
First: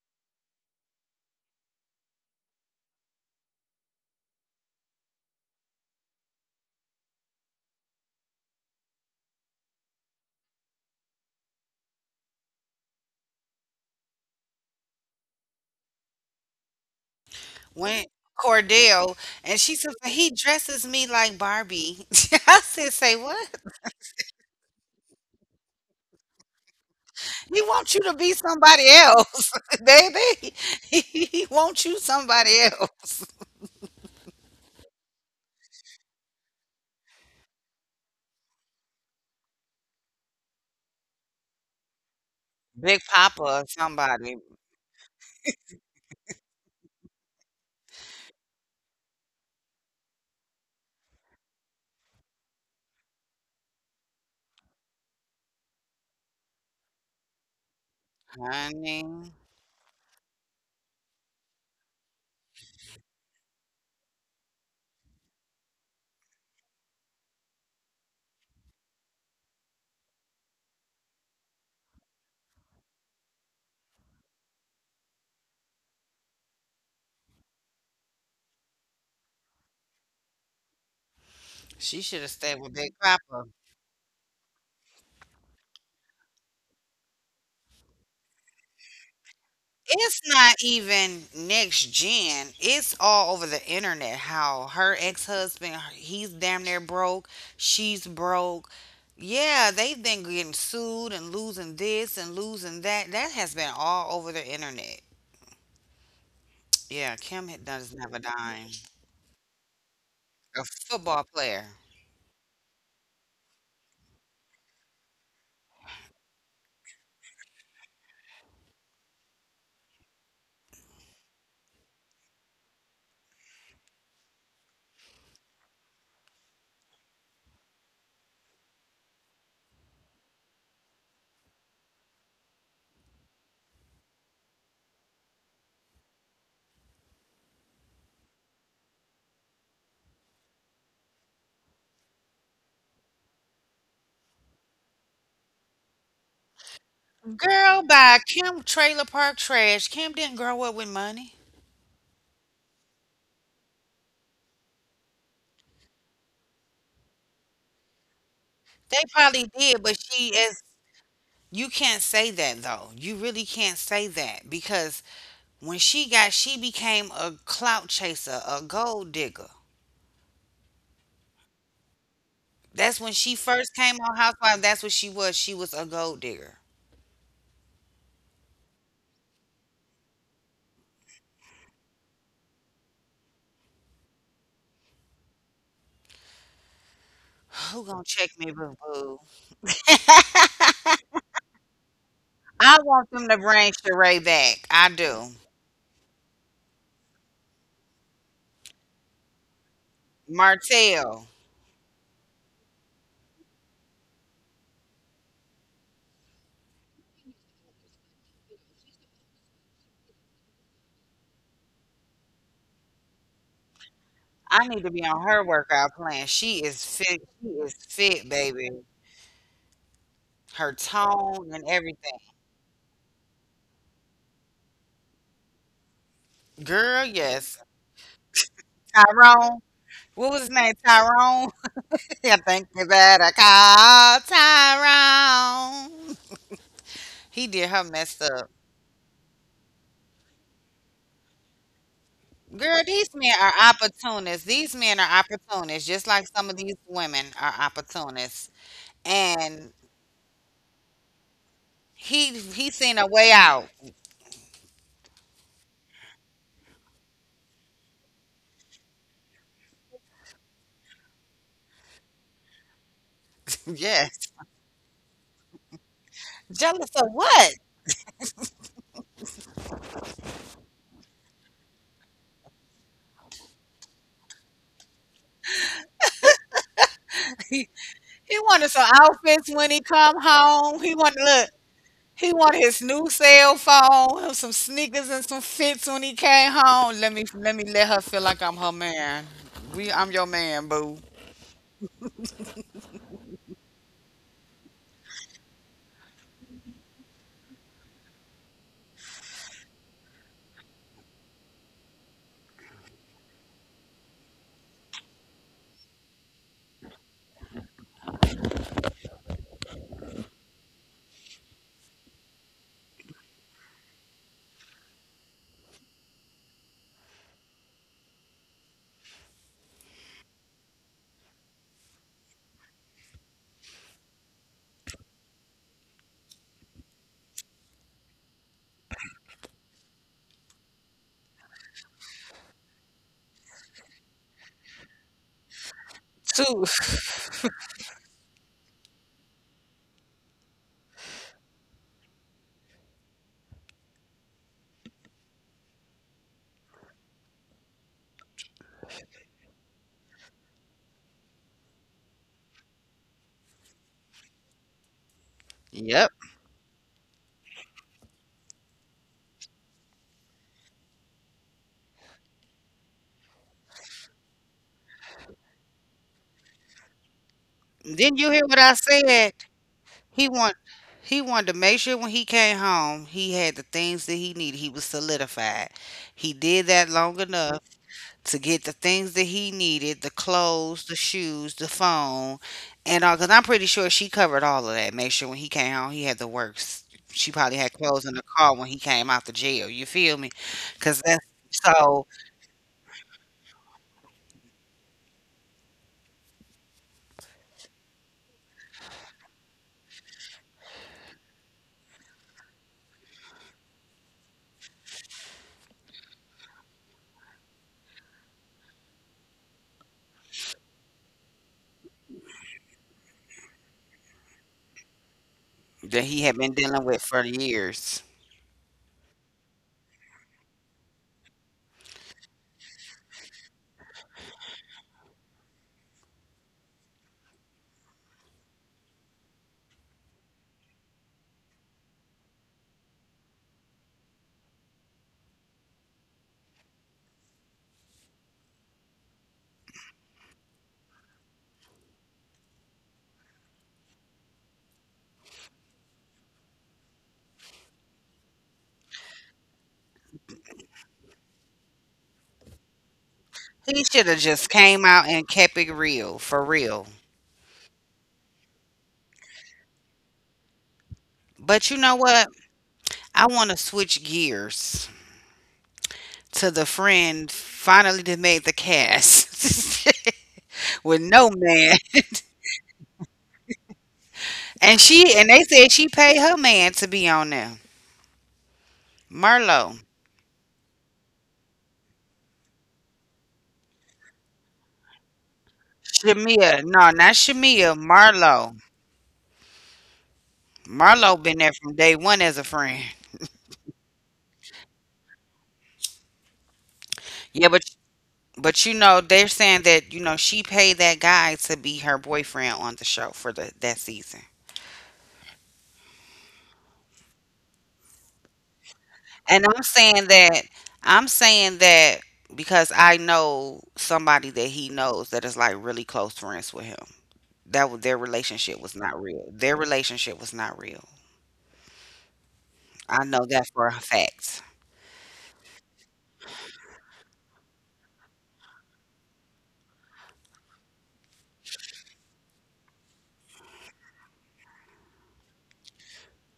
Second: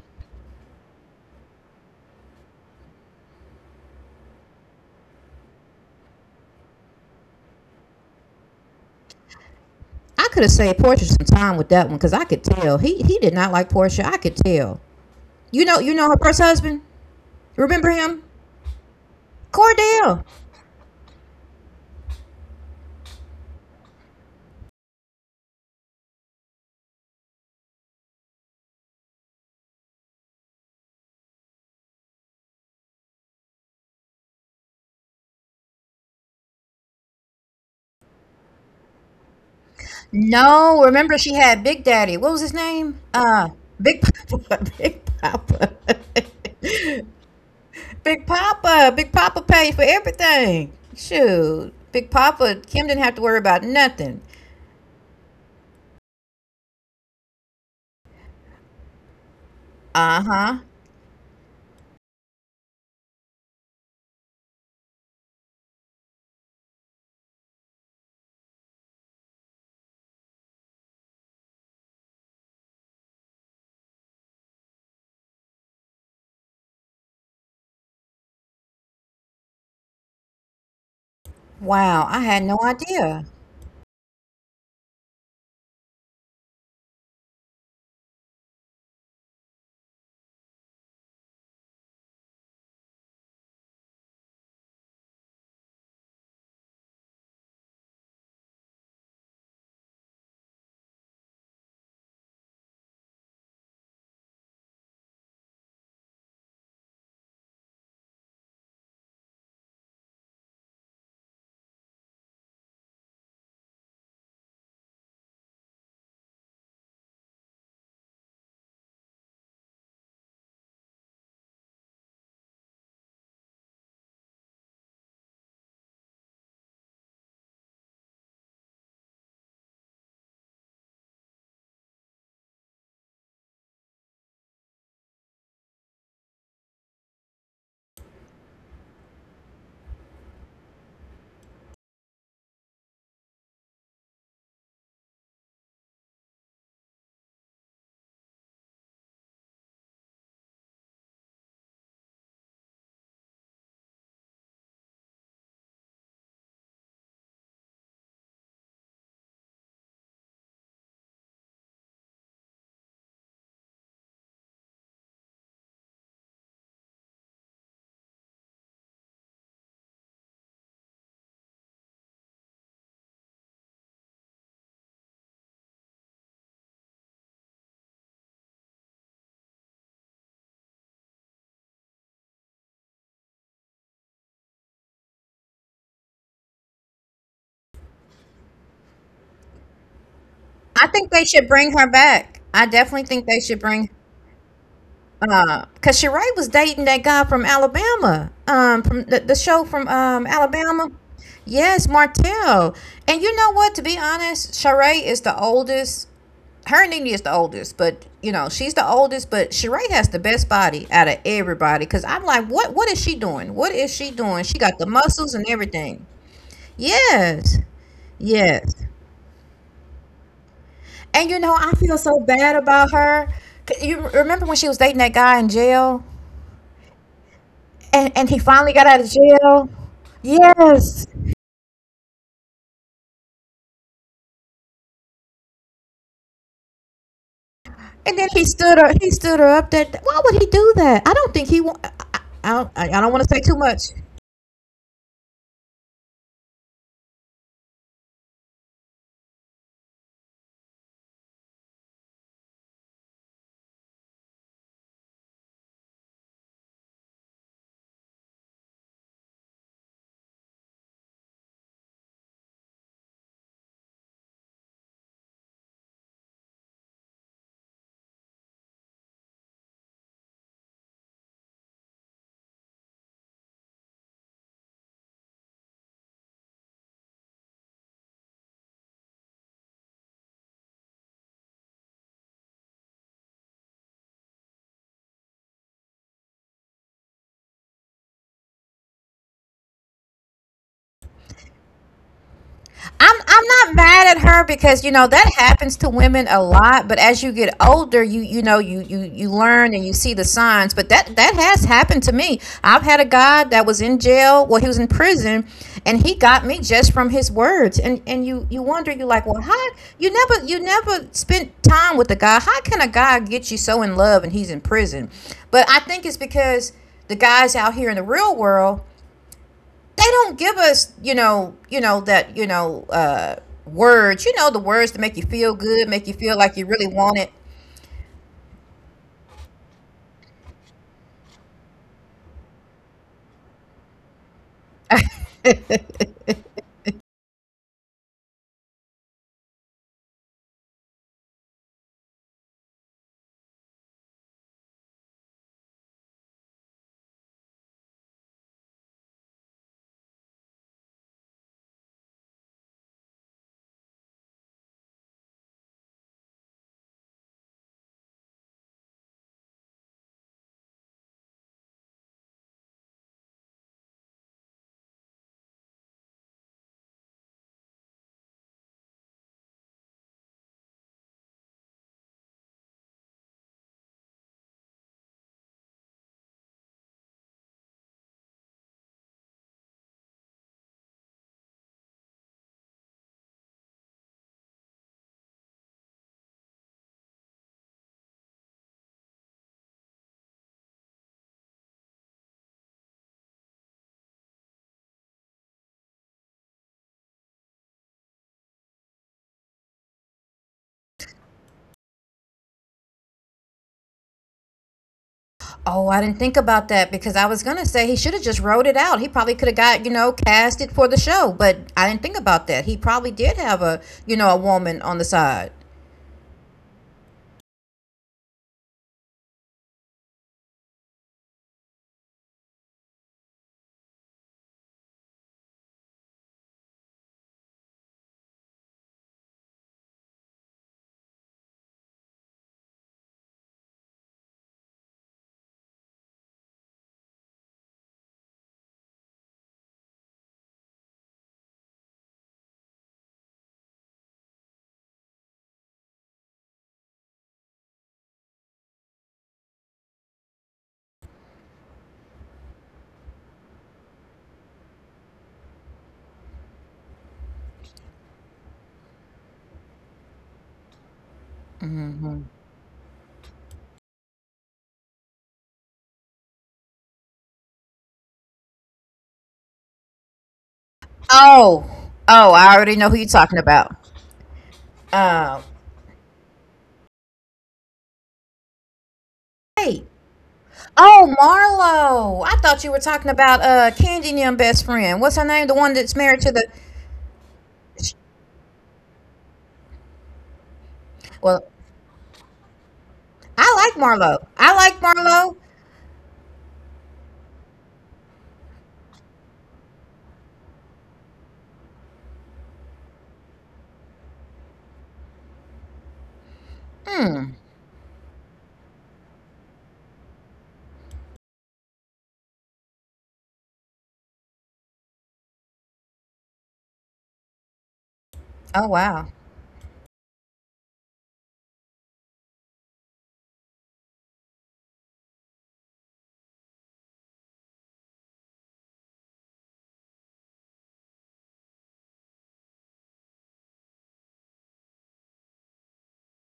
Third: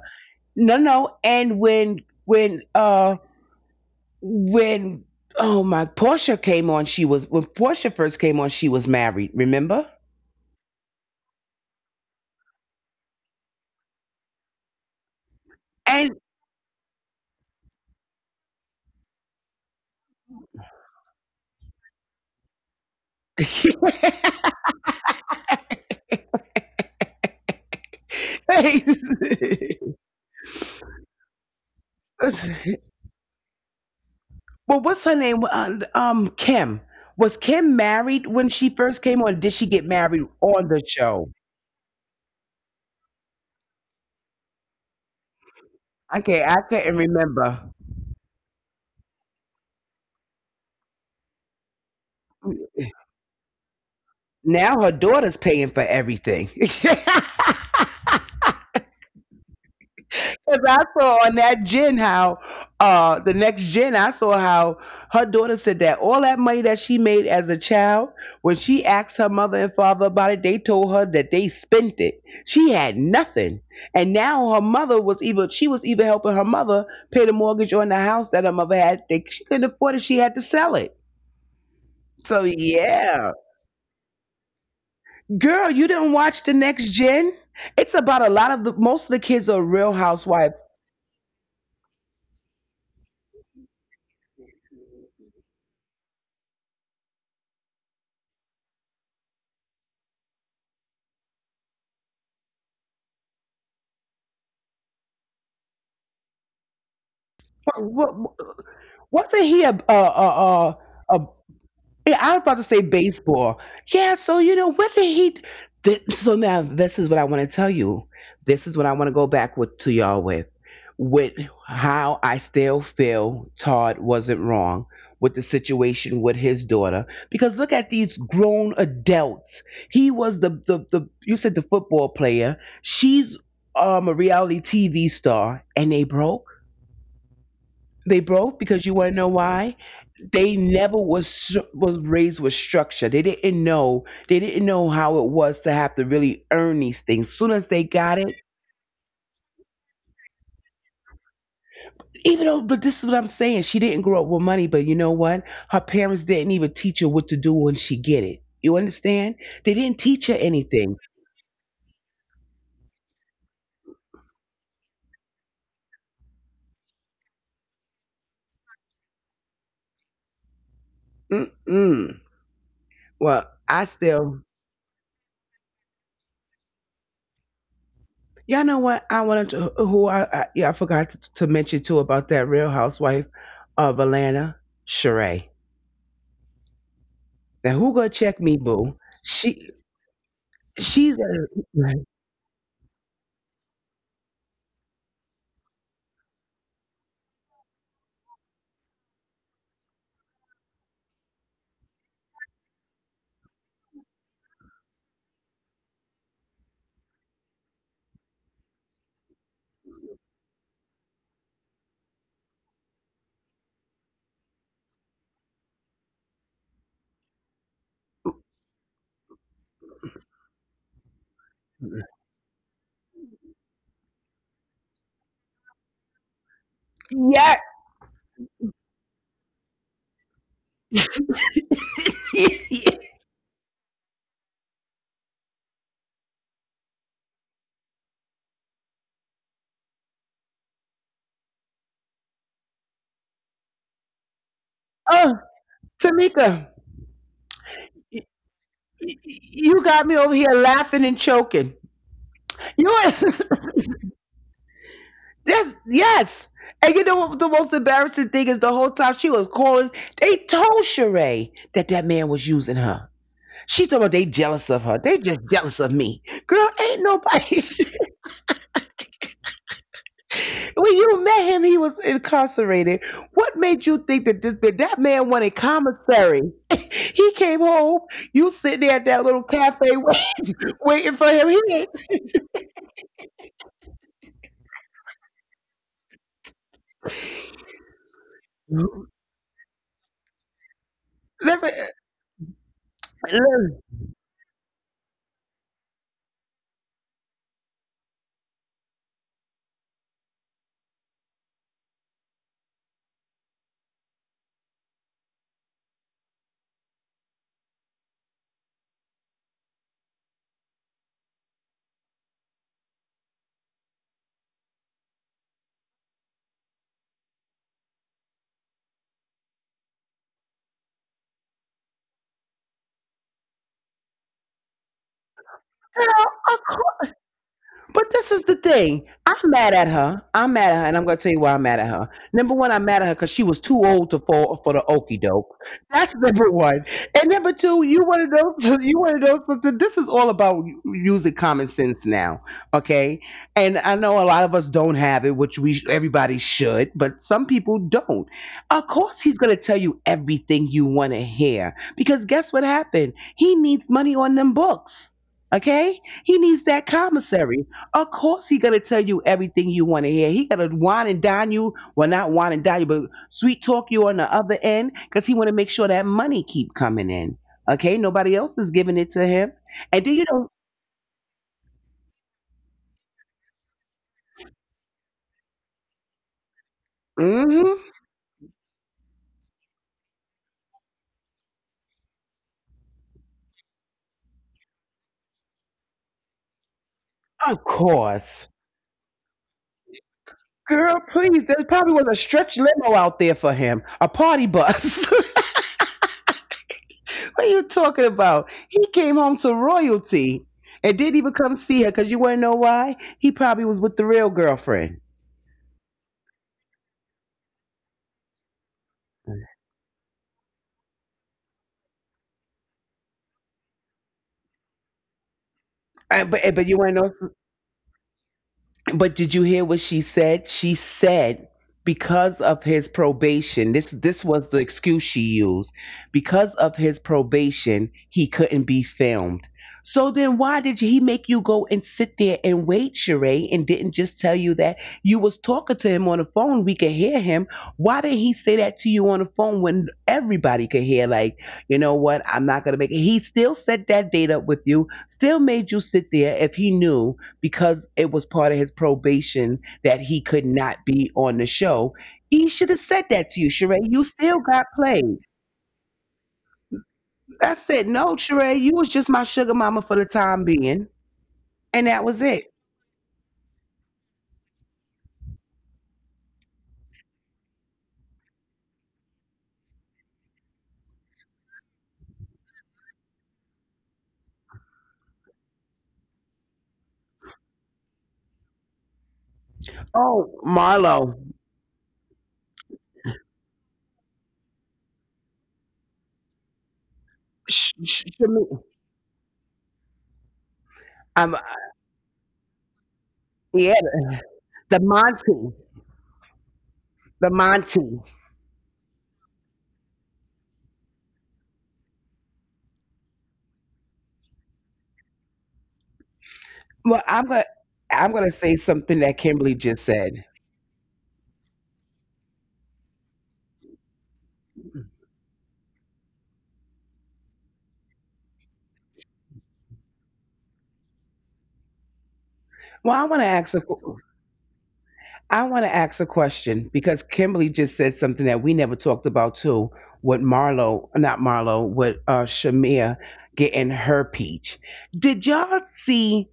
C: no, and when oh my Portia came on, she was when Portia first came on, she was married. Remember
A: I could have saved Portia some time with that one because I could tell he did not like Portia. I could tell. You know
C: and.
A: her first husband. Remember
B: went
A: him,
B: Cordell, and she says
A: Cordell.
B: he dresses me like Barbie. I said, "Say what? He wants you to be somebody else, baby. He wants you somebody else.
C: Well, what's her name? Kim. Was Kim married when she first came on? Did she get married on
A: No,
C: the
A: remember
C: show?
A: she had Big Daddy. What was his name?
B: Big Papa, or
A: Big
B: somebody,
A: Papa. Big Papa.
C: Okay, I couldn't remember.
A: Big Papa. Big Papa paid for everything. Shoot, Big Papa. Kim didn't have to worry about nothing.
C: Now her daughter's paying for everything.
B: honey.
A: Uh huh.
C: Because I saw on that gen how the next gen I saw how her daughter said that all that money that she made as a child, when she asked her mother and father about it, they told her that they spent it. She had nothing. And now her mother was either she was either helping her mother pay the mortgage on the house that her mother had. She couldn't afford it, she had to sell it.
B: She
A: Wow, I
B: should have
A: had
C: So
A: no
B: stayed with Big
A: idea.
C: yeah.
B: Papa.
C: Girl, you didn't watch the next gen? It's about a lot of the most of the kids are real
B: It's not
C: housewives.
B: even next gen. It's all over the internet how her ex husband, he's damn near broke. She's broke. Yeah, they've been getting sued and losing this and losing that. That has been all over the internet. Yeah, Kim had- does never dime.
C: wasn't he a a a,
B: A
C: a,
B: football
C: a
B: player.
C: yeah, I was about to say baseball. Yeah, so you know, what did he so now this is what I want to tell you. This is what I want to go back with to y'all with how I still feel Todd wasn't wrong with the situation with his daughter because look at these grown adults. He was the you said the football player. She's a reality TV star and they broke because you want to know why? They never was raised with structure. They didn't know. They didn't know how it was to have to really earn these things. Soon as
B: Girl,
C: they got
B: by
C: it,
B: Kim Trailer Park Trash. Kim didn't grow up with money.
C: even though, but this is what I'm saying. She didn't grow up with money, but you know what? Her parents didn't even teach her what to do when she get it. You
B: They
C: understand?
B: probably
C: They
B: did, but
C: didn't
B: she
C: teach her
B: is.
C: anything.
B: You can't say that though. You really can't say that because when she got, she became a clout chaser, a gold digger.
C: Mm-mm.
B: That's when she
C: Well,
B: first
C: I
B: came on
C: still,
B: Housewives. That's what she was. She was a gold digger.
C: y'all know what? I wanted to. Who I yeah, I forgot to mention too about that Real Housewife of Atlanta, Sheree. Now
B: Who
C: who
B: gonna
C: gonna
B: check
C: check
B: me,
C: me,
B: boo
C: boo?
B: boo?
C: She
A: I think
C: she's
A: they
C: a
A: should bring her back. I
B: I
A: definitely
B: want
A: think
B: them to
A: they should
B: bring
A: bring.
B: Sheree back. I do.
A: Cause Shirai was dating that guy from Alabama, from the show from Alabama.
B: Martell.
A: Yes, Martell. And you know what? To be honest, Shirai is the oldest. Her and Nene is the oldest, but you know she's the oldest. But Shirai has the best body out of everybody. Cause I'm like, what? What is she doing? What is she doing? She
B: I
A: got
B: need
A: the
B: to be on
A: muscles
B: her
A: and
B: workout
A: everything.
B: plan. She is fit. She
A: Yes,
B: is fit, baby.
A: yes.
B: Her
A: And you know,
B: tone and
A: I feel so
B: everything.
A: bad about her. 'Cause you remember when she was dating that guy in jail?
B: Girl, yes.
C: yeah.
A: And he finally got out of
B: Tyrone.
A: jail.
B: What was his name?
A: Yes,
B: Tyrone. I think that I call Tyrone. He did her
A: and
B: messed
A: then he
B: up.
A: stood her. He stood her up. That why would he do that? I don't think he. I I don't,
B: Girl,
A: I don't
B: these
A: want to
B: men
A: say
B: are
A: too much.
B: opportunists. These men are
C: oh,
B: opportunists, just like some of
C: Tamika,
B: these women are
C: y-
B: opportunists. And
C: you got me over here laughing and choking.
B: he
C: You
B: seen a way
C: was
B: out.
C: yes, yes. And you know what the most embarrassing thing is? The whole time she was calling, they told Sheree that that man was using her. She told me they
B: Yes.
C: jealous of her. They just jealous of me. Girl, ain't
B: Jealous of
C: nobody.
B: what?
C: When you met him, he was incarcerated. What made you think that this that man wanted commissary? he came
B: He,
C: home. You
B: he
C: sitting there
B: wanted
C: at
B: some
C: that little
B: outfits
C: cafe
B: when he come
C: wait-
B: home.
C: waiting
B: He
C: for him.
B: wanted
C: He
B: look.
C: ain't.
B: He wanted his new cell phone, some sneakers and some fits when he came home. Let her feel like I'm her man. We I'm your man, boo.
C: Let me,
A: I'm
C: let-
A: not
C: me-
A: mad at her because you know that happens to women a lot. But as you get older, you know you learn and you see the signs. But that that has happened to me. I've had a guy that was in jail. Well, he was in prison, and he got me just from his words. And you wonder you like, well, how you never spent time with a guy. How can a guy get you so in love and he's in prison? But I think it's because the guys out here in the real world, they don't give us you know that you know words, the words to make you feel good, make you
C: girl,
A: feel like you
C: of
A: really want it.
C: But this is the thing. I'm mad at her. I'm mad at her, and I'm going to tell you why I'm mad at her. Number one, I'm mad at her because she was too old to fall for the okey doke. That's number one. And
B: Too.
C: number two, you one of those. You one of those. But This is all about using common sense now, okay? And I know a lot of us don't have it, which we everybody should, but some people don't. Of course, he's going to tell you everything you want to hear because guess what happened? He needs money on them books. Okay, he needs that
B: Yep.
C: commissary. Of course, he gonna tell you everything you want to hear. He gonna wine and dine you, well, not wine and dine you, but sweet talk you on the other end, cause he want to make sure that money keep coming in. Okay, nobody else is giving it to
B: Didn't you
C: him.
B: hear what I
C: And do you
B: said?
C: know,
B: He want he wanted to make sure when he came home he had the things that he needed. He was solidified. He
C: mm-hmm,
B: did that long enough to get the things that he needed, the clothes, the shoes, the phone, and all because I'm pretty sure she covered all of that. Make sure when he came home he had the
C: of
B: works.
C: course,
B: She probably had clothes in the car when he came out the jail.
C: girl,
B: You
C: please.
B: feel me?
C: There probably was a
B: Because that's
C: stretch limo out
B: so
C: there for him, a party bus. what are you talking about? He came home to royalty, and didn't even come see her, cause you wanna know why? He probably was with the real girlfriend.
A: Oh, I didn't think about that, because I was gonna say he should have just wrote it out. He probably could have got, cast it for the show. But I didn't think about that. He probably did have a, a woman on the side.
C: Uh, but but you
B: that
C: wanna
B: he
C: know
B: had been dealing with for years.
C: But did you hear what she said? She said because of his probation, this was the excuse she used. Because of his probation, he couldn't be filmed. So then why did he make you go and sit there and wait, Sheree, and didn't just tell you that you was talking to him on the phone, we could hear him. Why did he say that to you on the phone when everybody could hear like, you know what, I'm not gonna make it. He still set that date up with you, still made you sit there if he knew because it was part of his probation that he could not be on the show. He should have said that to you, Sheree.
B: He
C: You
B: should have
C: still
B: just
C: got
B: came out
C: played.
B: and kept it real, for real.
C: I said, no, Sheree, you was just my sugar mama for the time being.
B: But
C: And
B: you
C: that
B: know
C: was
A: Hmm.
B: what?
C: it.
B: I want to switch gears to the friend finally that made the cast with
A: oh
B: no man,
A: oh i already know who you're talking about.
B: and
A: Um,
B: she and they said she paid her man to be on there.
A: hey.
C: Oh,
B: Marlo,
A: Oh,
C: Marlo.
A: Marlo. I thought you were talking about Candy and them best friend. What's her name? The one that's married to the—
B: Shamia,
C: Sh-
B: no,
C: sh-
B: not
C: Shami-
B: Shamia, Marlo.
C: um,
A: Well,
B: Marlo been there from day one as a friend.
A: I
C: yeah,
A: like Marlo. I like
C: the
A: Marlo.
C: Monty. The
B: Yeah, but
C: Monty.
B: but you know they're saying that you know she paid that guy to be her boyfriend on the show for the that season.
C: Well, I'm
A: Hmm.
C: going to I'm gonna say something that
B: And
C: Kimberly just said.
B: I'm saying that Because I know somebody that he knows that is like really close friends with him. That was Their relationship
A: Oh
B: was not
A: wow.
B: real. Their relationship was not real.
C: Well,
B: I
C: I
B: know
C: want to
B: that
C: ask
B: for
C: a,
B: a fact.
C: I want to ask a question because Kimberly just said something that we never talked about too. With Marlo, not Marlo, with Shamia getting her peach. Did y'all see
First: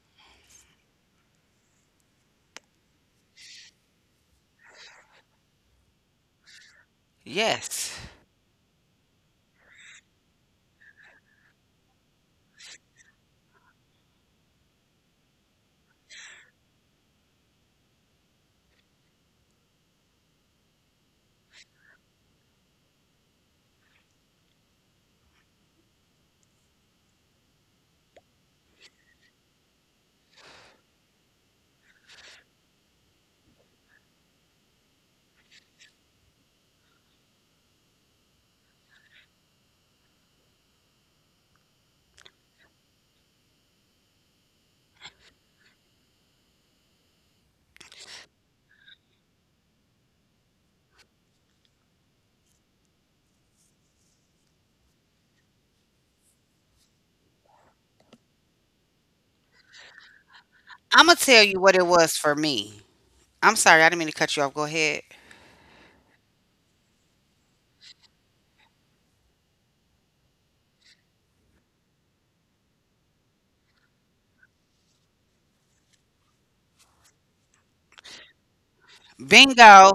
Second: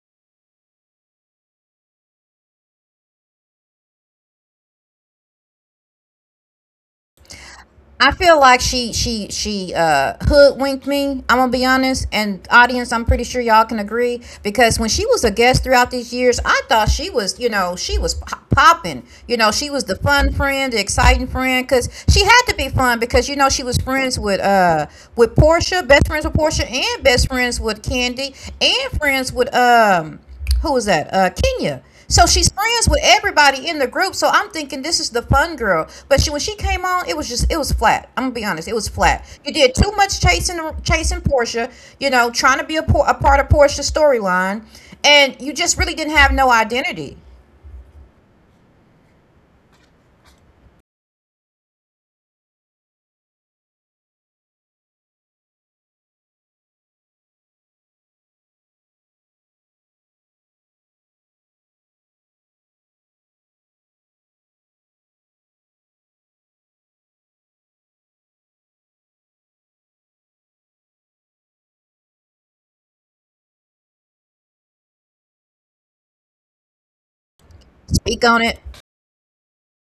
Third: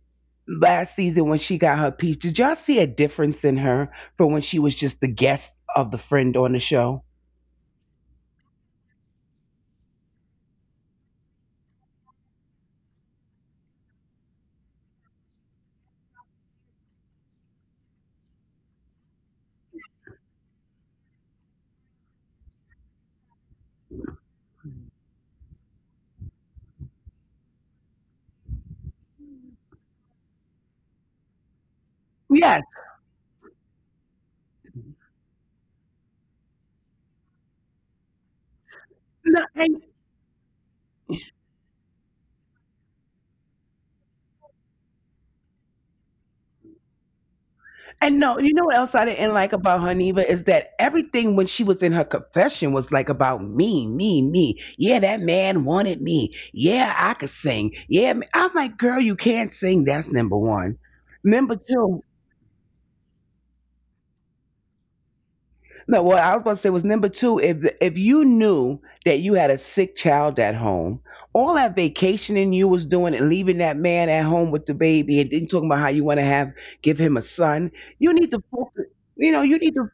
C: last season when she got her peach? Did y'all see a difference in her from when she was just the guest of the friend on the show?
B: Yes.
A: I feel like she hoodwinked me. I'm gonna be honest, and audience, I'm pretty sure y'all can agree, because when she was a guest throughout these years, I thought she was, you know, she was popping. You know, she was the fun friend, the exciting friend, because she had to be fun, because you know she was friends with Portia, best friends with Portia, and best friends with Candy, and friends with. Who was that? Kenya. So she's
C: Yes.
A: friends with everybody in the group. So I'm thinking this is the fun girl. But she, when she came on, it was just, it was flat. I'm gonna be honest, it was flat.
C: No,
A: You did too much chasing Portia. You know, trying to be a, a part of Portia's storyline, and you just really didn't have no identity.
C: and no, you know what else I didn't like about her, Neva, is that everything when she was in her confession was like about me, me, me. Yeah, that man wanted me. Yeah, I could sing. I'm like, girl, you can't sing. That's number one.
B: I'm gonna tell
C: Number
B: you what it
C: two,
B: was for me. I'm sorry, I didn't mean to cut you off. Go ahead.
C: no, what I was about to say was number two, if you knew that you had a sick child at home, all that vacationing you was doing and leaving that man at home with the baby and then talking about how you want to have give him a son, you
A: Speak
C: need
A: on
C: to
A: it.
C: focus you know, you need to
B: Bingo.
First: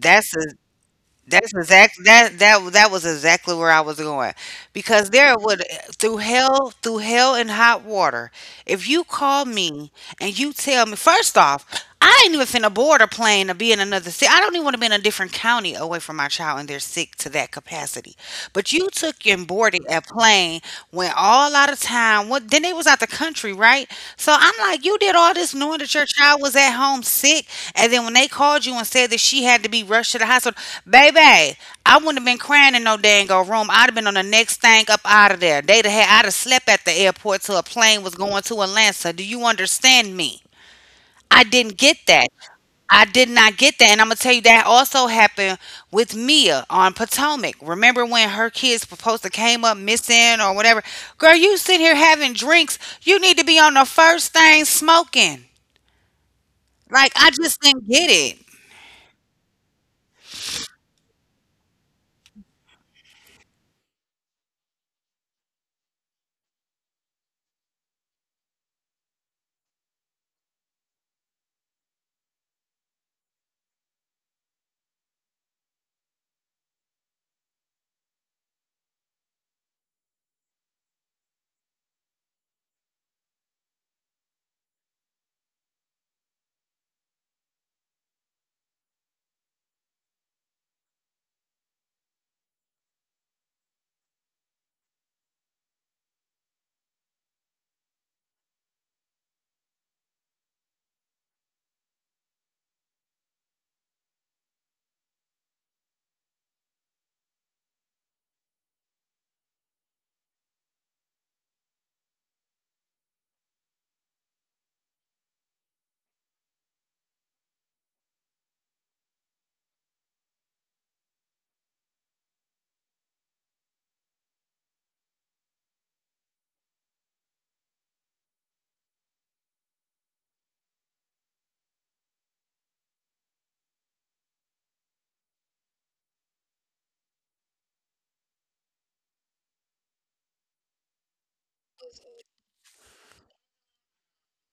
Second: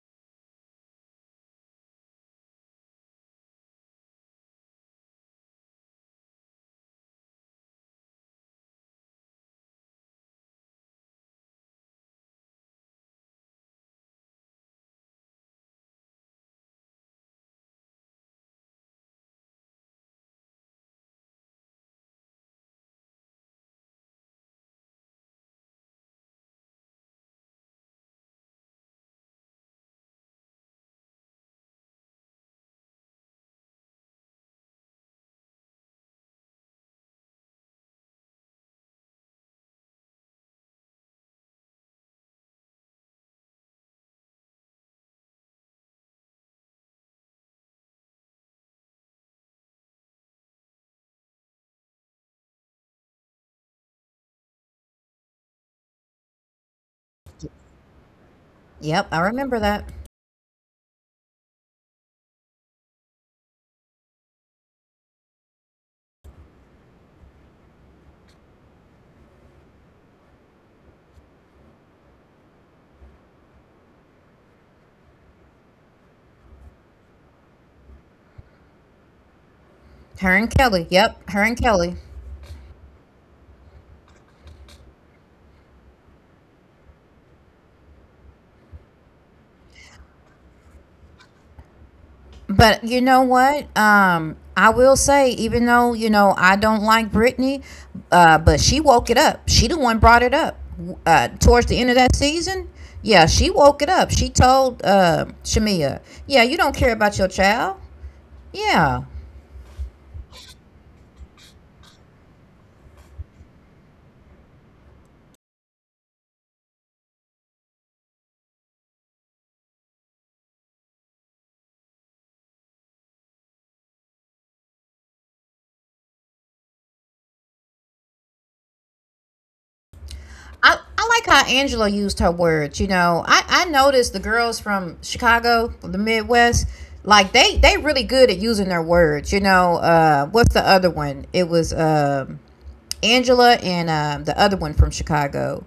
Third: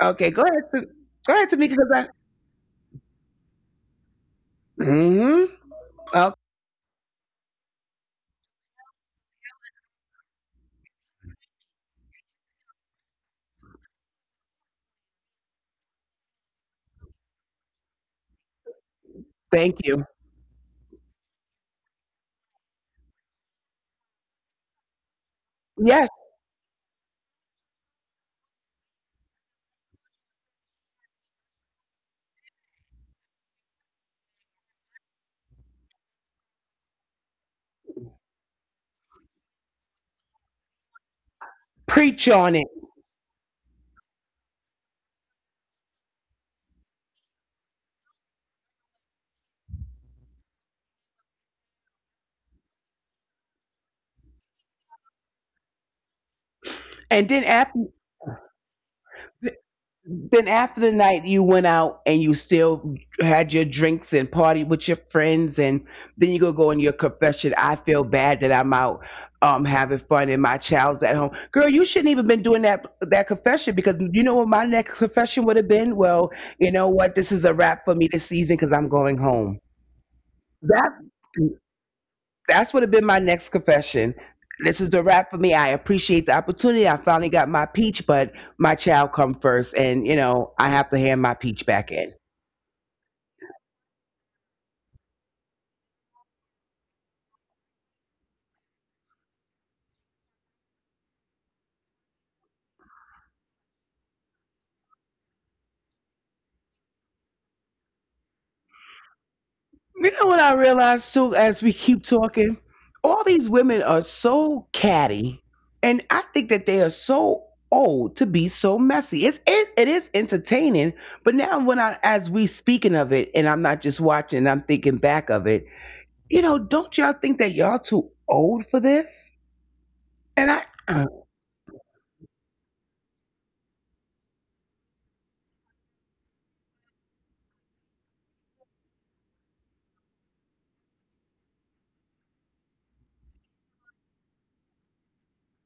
C: Okay, go ahead. Go ahead,
B: That's
C: Tamika, because
B: exact
C: I.
B: that that that was exactly where I was going. Because there
C: hmm
B: would Through
C: Oh,
B: hell, and hot water, if you call me and you tell me first off, I ain't even finna board a plane to be in another city. I don't even want to be in a different county away from my child and they're sick to that capacity. But you took and
C: thank
B: boarded
C: you.
B: a plane, went all out of town. What then they was out the country, right? So I'm like, you did all this knowing that
C: Yes,
B: your child was at home sick, and then when they called you and said that she had to be rushed to the hospital, baby, I wouldn't have been crying in no dang old room. I'd have been on the next thing up out of there. I'd have slept at the airport till a plane was going to Atlanta. Do you understand me? I didn't get
C: preach on
B: that.
C: it.
B: I did not get that. And I'm going to tell you that also happened with Mia on Potomac. Remember when her kids supposed to came up missing or whatever? Girl, you sit here having drinks. You need to be on the first thing smoking.
C: And
B: Like, I just didn't get it.
A: Yep, I remember that.
C: then after the night, you went out and you still had your drinks and party with your friends, and then you go go in your confession. I feel bad that I'm out. Having fun and my child's at home. Girl, you shouldn't even been doing that confession because you know what my next confession would have been. Well, you know what, this is a wrap for me this season because I'm going home.
A: Her and Kelly.
C: That
A: Yep, her and Kelly.
C: That's what would have been my next confession. This is the wrap for me. I appreciate the opportunity. I finally got my peach, but my child come first, and you know I have to hand my peach back in.
A: But you know what? I will say, even though you know I don't like Britney, but she woke it up. She the one brought it up towards the end of that season. Yeah, she woke it up. She told Shamia, "Yeah, you don't care about your child." Yeah,
C: You know what I realized too, as we keep talking, all these women are so catty, and I think that they are so old to be so messy. It is entertaining, but now when I as we speaking of it, and I'm not just watching, I'm thinking back of it. You know, don't y'all think that y'all too old for this? And I
A: I like how Angela used her words. You know, I noticed the girls from Chicago, from the Midwest, like they really good at using their words. You know, what's the other one? It was. Um, Angela and the other one from Chicago.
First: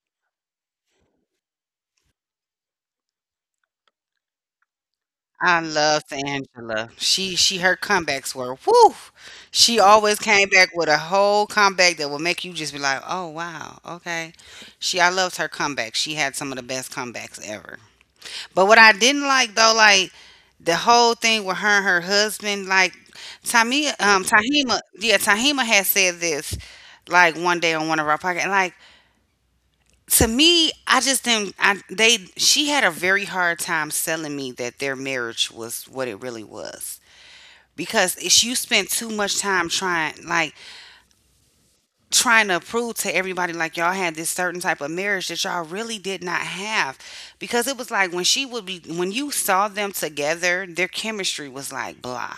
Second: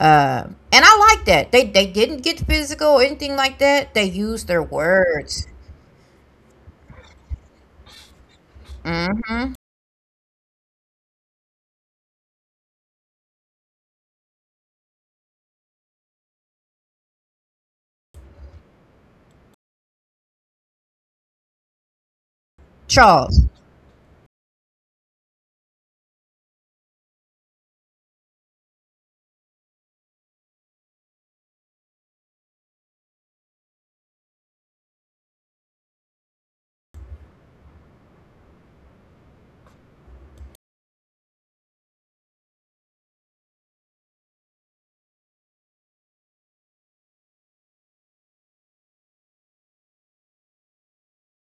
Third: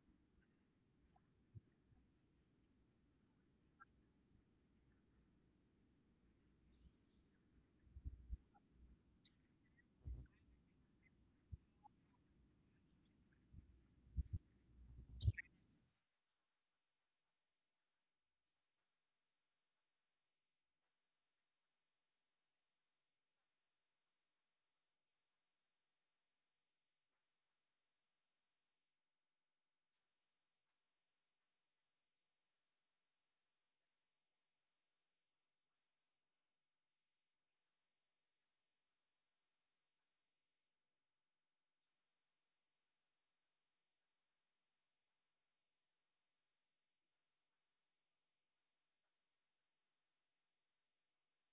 A: And I like that. They didn't get physical or anything like that. They used their words.
B: I loved Angela. She, her comebacks were woo. She always came back with a whole comeback that would make you just be like, "Oh wow, okay." She I loved her comeback. She had some of the best comebacks ever. But what I didn't like though, like the whole thing with her and her husband, like
A: Charles—
B: Tamia, Tahima, yeah, Tahima had said this like one day on one of our podcasts, like to me, I just didn't. I, they she had a very hard time selling me that their marriage was what it really was because you spent too much time trying like trying to prove to everybody like y'all had this certain type of marriage that y'all really did not have because it was like when she would be when you saw them together their chemistry was like blah,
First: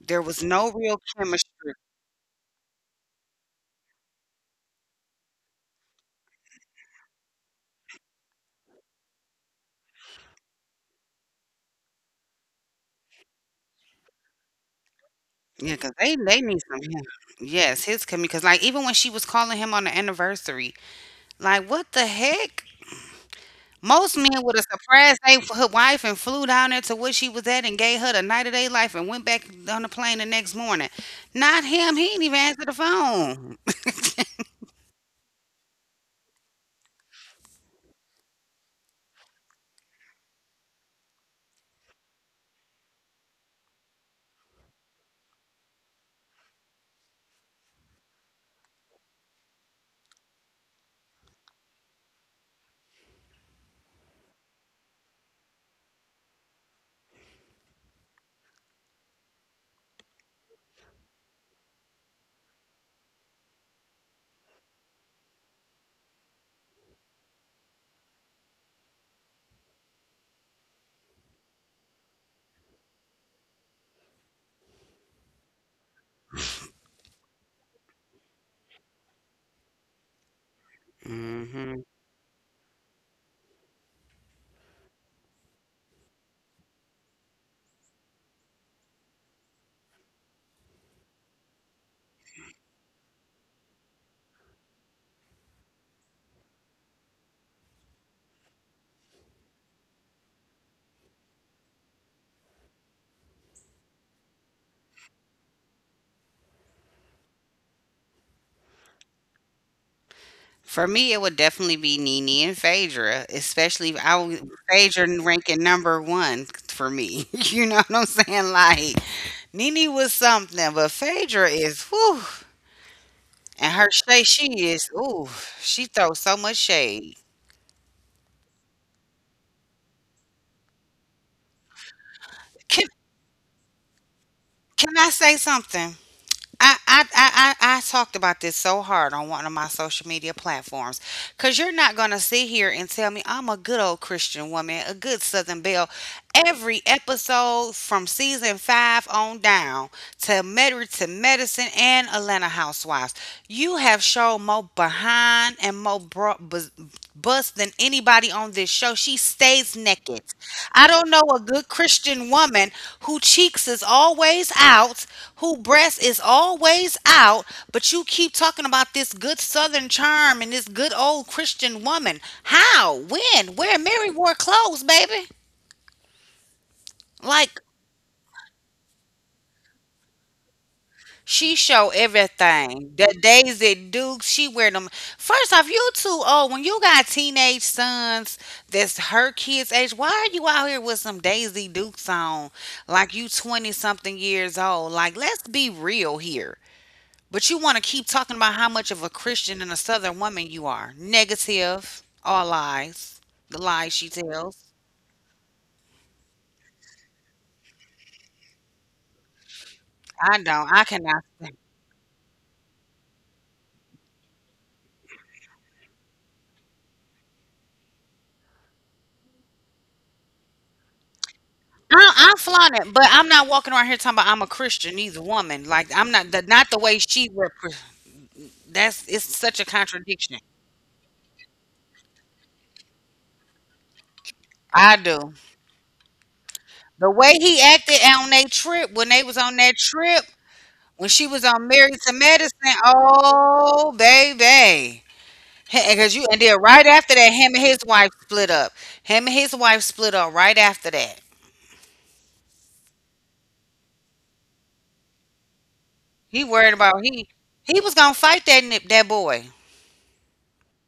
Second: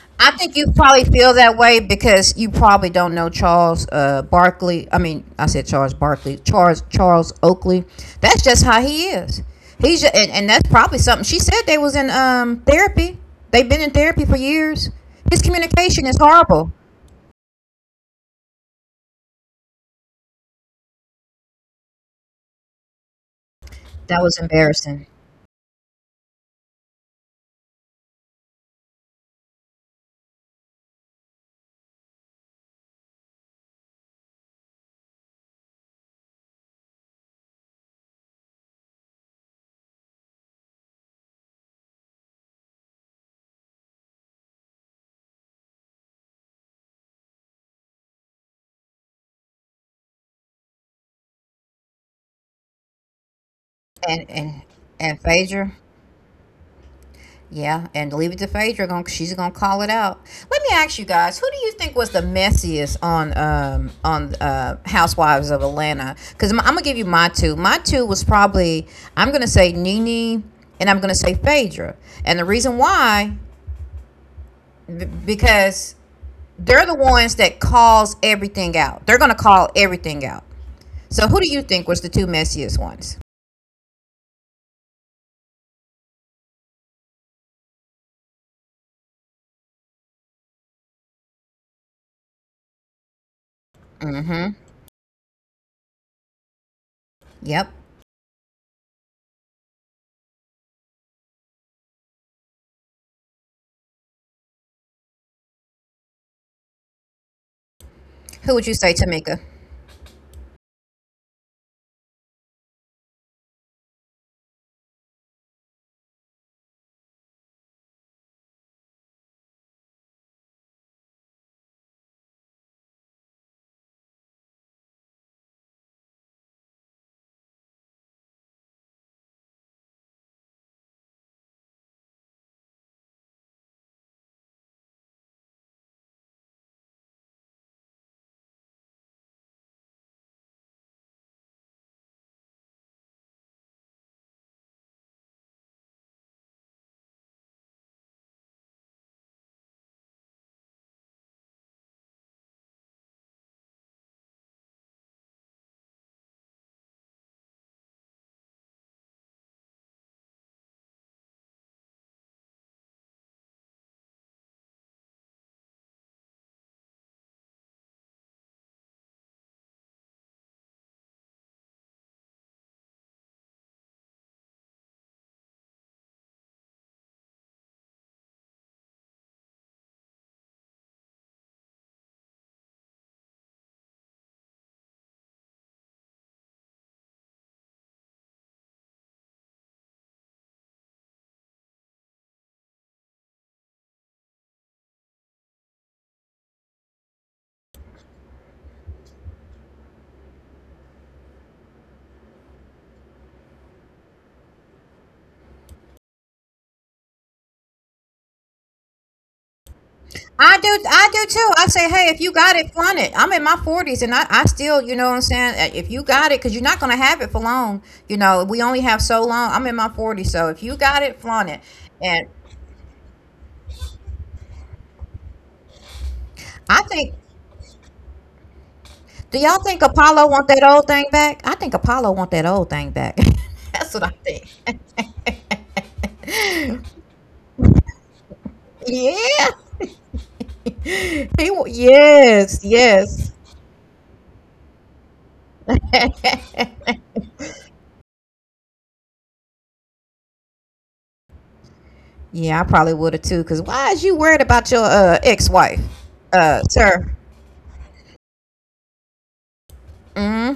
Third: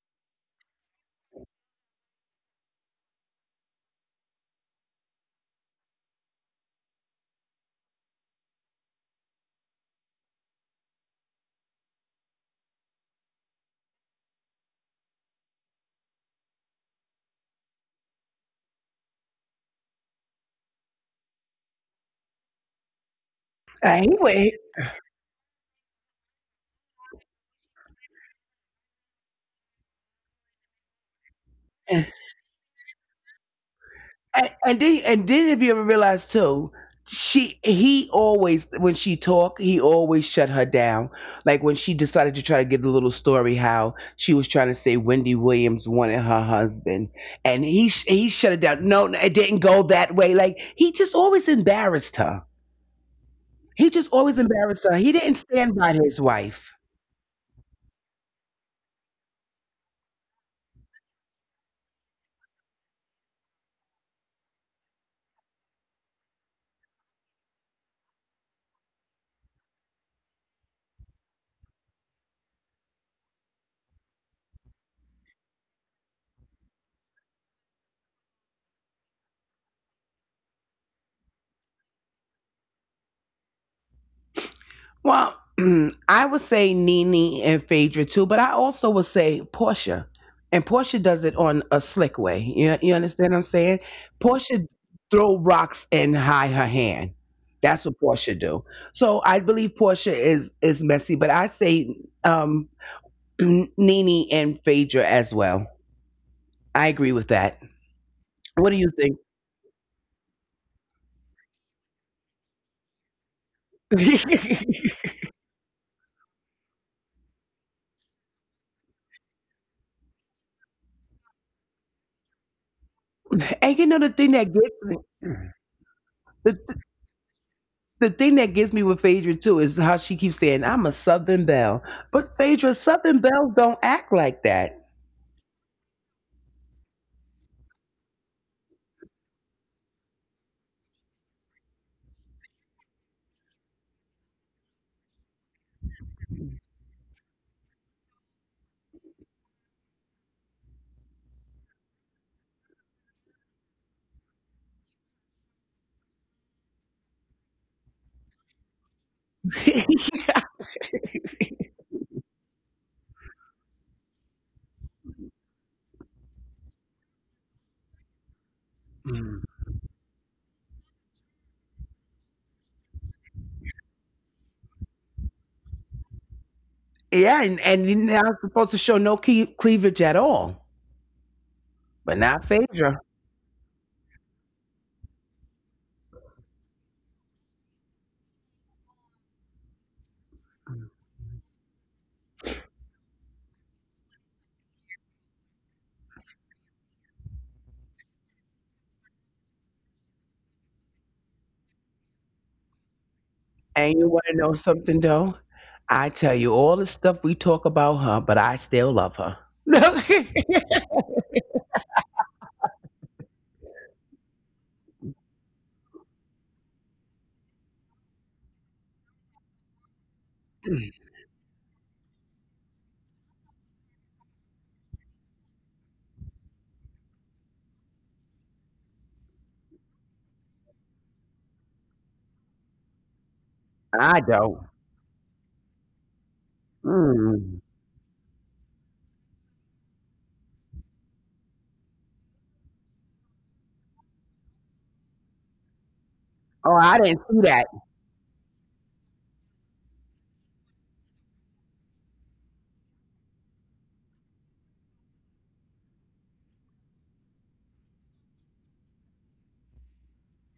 B: there
A: I
B: was
A: think you
B: no real
A: probably feel that
B: chemistry.
A: way because you probably don't know Charles Barkley. I mean, I said Charles Barkley. Charles Oakley. That's just how he is. And that's probably something, she said they was in therapy. They've been in therapy for years. His
B: Yeah, because
A: communication is
B: they need
A: horrible.
B: some. Yeah, yes, his coming because like even when she was calling him on the anniversary, like what the heck. Most
A: That
B: men
A: was
C: Anyway,
B: would have
A: embarrassing.
B: surprised they her wife and flew down there to where she was at and gave her the night of their life and went back on the plane the next morning. Not him.
C: and,
B: He didn't even answer the phone.
C: and then if you ever realize too, she he always when she talked, he always shut her down. Like when she decided to try to give the little story how she was trying to say Wendy Williams wanted her husband, and he shut it down. No, no, it didn't go that way. Like he just always embarrassed her. He just
A: And
C: always
A: and
C: embarrassed her. He
A: and
C: didn't
A: Phaedra,
C: stand by his wife.
A: yeah, and leave it to Phaedra. She's gonna call it out. Let me ask you guys: who do you think was the messiest on on Housewives of Atlanta? Because I'm gonna give you my two. My two was probably— I'm gonna say Nene, and I'm gonna say Phaedra. And the reason why, because they're the ones that calls everything out. They're gonna call everything out. So who do you think
B: Hmm.
A: was the two messiest ones?
C: Well, I would say Nene and Phaedra too, but I also would say Portia. And Portia does it on a slick way. You understand what I'm saying?
A: Mm-hmm.
C: Portia throw rocks and hide her hand.
A: Yep.
C: That's what Portia do. So I believe Portia is messy, but I say um, Nene and Phaedra as well. I agree with that.
A: Who would
C: What
A: you
C: do you
A: say,
C: think?
A: Tamika?
B: For me, it would definitely be Nene and Phaedra, especially if I would Phaedra ranking number one for me. You know what I'm saying? Like Nene was something, but Phaedra is whew.
C: and you know
B: And
C: the
B: her
C: thing that
B: shade,
C: gets
B: she
C: me,
B: is ooh, she throws
C: the
B: so much shade.
C: the thing that gets me with Phaedra too is how she keeps saying, I'm a Southern Belle. But Phaedra,
B: Can
C: Southern Bells don't act like that.
B: I say something? I talked about this so hard on one of my social media platforms because you're not going to sit here and tell me I'm a good old Christian woman, a good Southern Belle. Every episode from season five on down to Married to Medicine and Atlanta Housewives, you have shown more behind and more bust than anybody on this show. She stays naked. I don't know a good Christian woman who cheeks is always out, who breast is always out, but you keep talking about this good southern charm and this good old Christian woman. How? When? Where Mary wore clothes, baby?
C: yeah,
B: Like
C: and you're not supposed to show no cle- cleavage at all.
B: she show
C: But not
B: everything.
C: Phaedra.
B: The Daisy Duke's, she wear them. First off, you too old. When you got teenage sons that's her kids' age, why are you out here with some Daisy Dukes on? Like you twenty something years old. Like let's be real here. But you want to keep talking about how much of a Christian and a Southern woman you are. Negative, all lies, the lies she
C: And you want to
B: tells.
C: know something though? I tell you all the stuff we talk about her, but I still love her.
B: I don't. I cannot.
A: I do too. I say, hey, if you got it, flaunt it. I'm in my 40s, and I still, you know what I'm saying? Eh, if you got it, because you're not going to have it for long. You know, we only have so long. I'm in my 40s. So if you got it, flaunt it.
B: I,
A: And
B: I'm it, but I'm not walking around here talking about I'm a Christian either woman. Like I'm not the way
A: I
B: she
A: think,
B: repre-, that's, it's such a
A: do y'all think
B: contradiction.
A: Apollo want that old thing back? I think Apollo want that old thing back. That's what I
C: I
A: think.
C: don't.
B: I do. The way he
C: Mm.
B: acted on that trip when they was on that
A: Yeah.
B: trip when she was on Married to Medicine.
A: Yes, yes.
B: Oh baby. Because you and then right
C: Oh,
B: after
C: I
B: that,
C: didn't
B: him and
C: see
B: his
C: that.
B: wife split up. Him and his wife split up right after that.
A: Yeah, I probably would have too. Because why is you worried about your ex wife,
B: He worried about he
A: sir?
B: he was gonna fight that nip that boy.
A: Mm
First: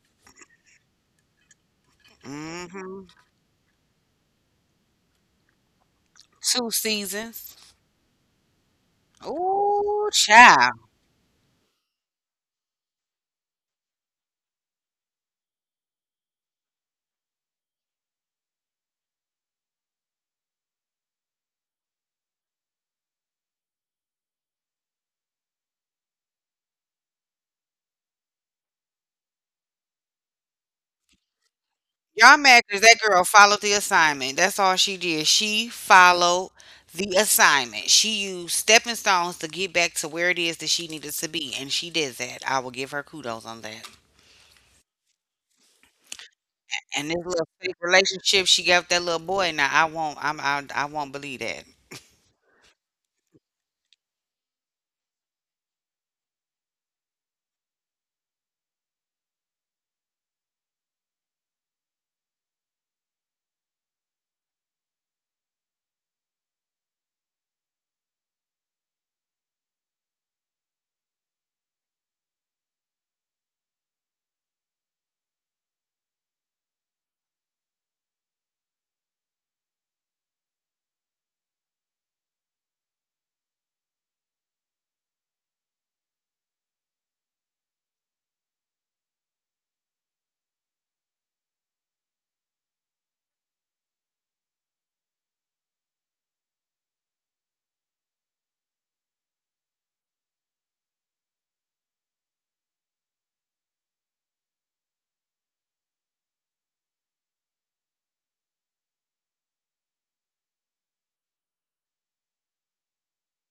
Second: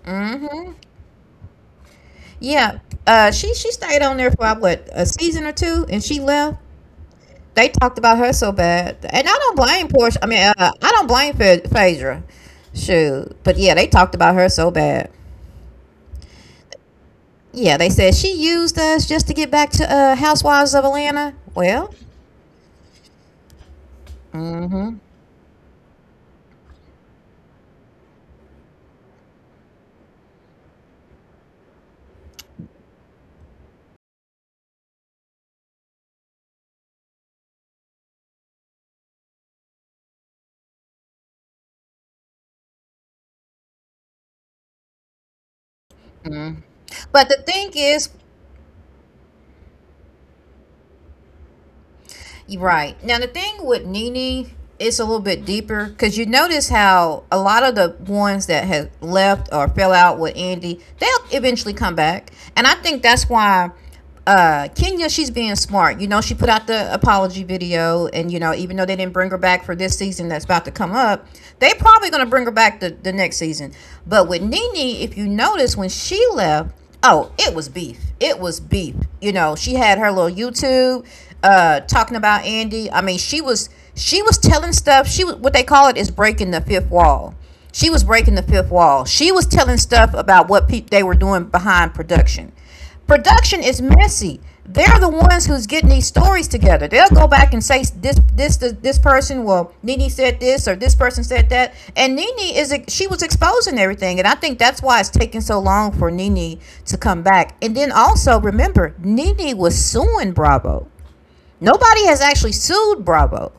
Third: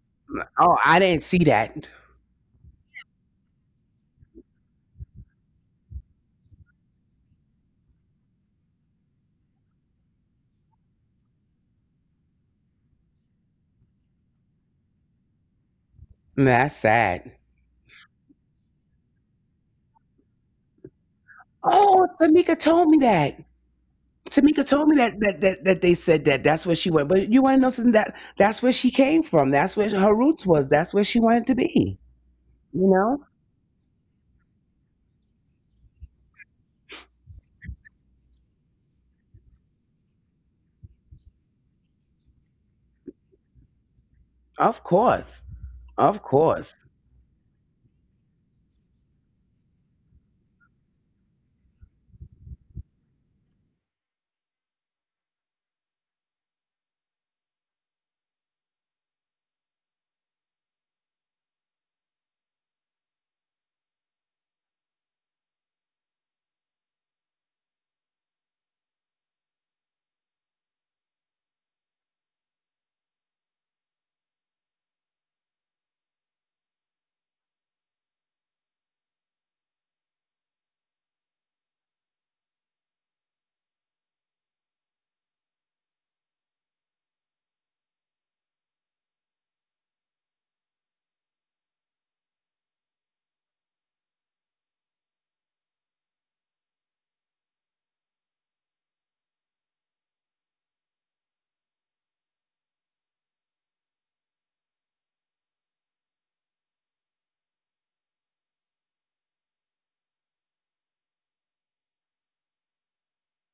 A: hmm.
C: Oh, I didn't see that.
A: Yeah,
B: Hmm.
A: she stayed on there for what, a season or two, and she left.
B: Two seasons.
A: They talked about her so bad, and I don't blame
B: Ooh,
A: Portia. I mean, uh,
B: child.
A: I don't blame Pha- Phaedra. Shoot, but yeah, they talked about her so bad.
C: That's sad.
A: Yeah, they said she used us just to get back to Housewives of Atlanta. Well,
C: Oh, Tamika told me that. Tamika told
A: hmm,
C: me that they said that that's where she went. But you want to know something that that's where she came from. That's where her roots was. That's where she wanted to be.
B: Y'all mad
C: You
B: because that
C: know?
B: girl followed the assignment. That's all she did. She followed the assignment. She used stepping stones to get back to where it is that she needed to be, and she did that. I will give her kudos on that.
C: Of course. Of course.
B: And this
A: but the
B: little
A: thing
B: fake
A: is,
B: relationship she got with that little boy, now I won't believe that.
A: right. Now, the thing with Nene, it's a little bit deeper because you notice how a lot of the ones that have left or fell out with Andy, they'll eventually come back. And I think that's why Kenya, she's being smart. You know, she put out the apology video, and, you know, even though they didn't bring her back for this season that's about to come up, they probably going to bring her back the next season. But with Nene, if you notice, when she left, oh, it was beef. It was beef. You know, she had her little YouTube, talking about Andy. I mean, she was telling stuff. She was— what they call it is breaking the fifth wall. She was breaking the fifth wall. She was telling stuff about what they were doing behind production. Production is messy. They're the ones who's getting these stories together. They'll go back and say this, this, this, this person. Well, Nene said this, or this person said that, and Nene is she was exposing everything, and I think that's why it's taking so long for Nene to come back. And then also remember, Nene was suing Bravo. Nobody has actually sued Bravo.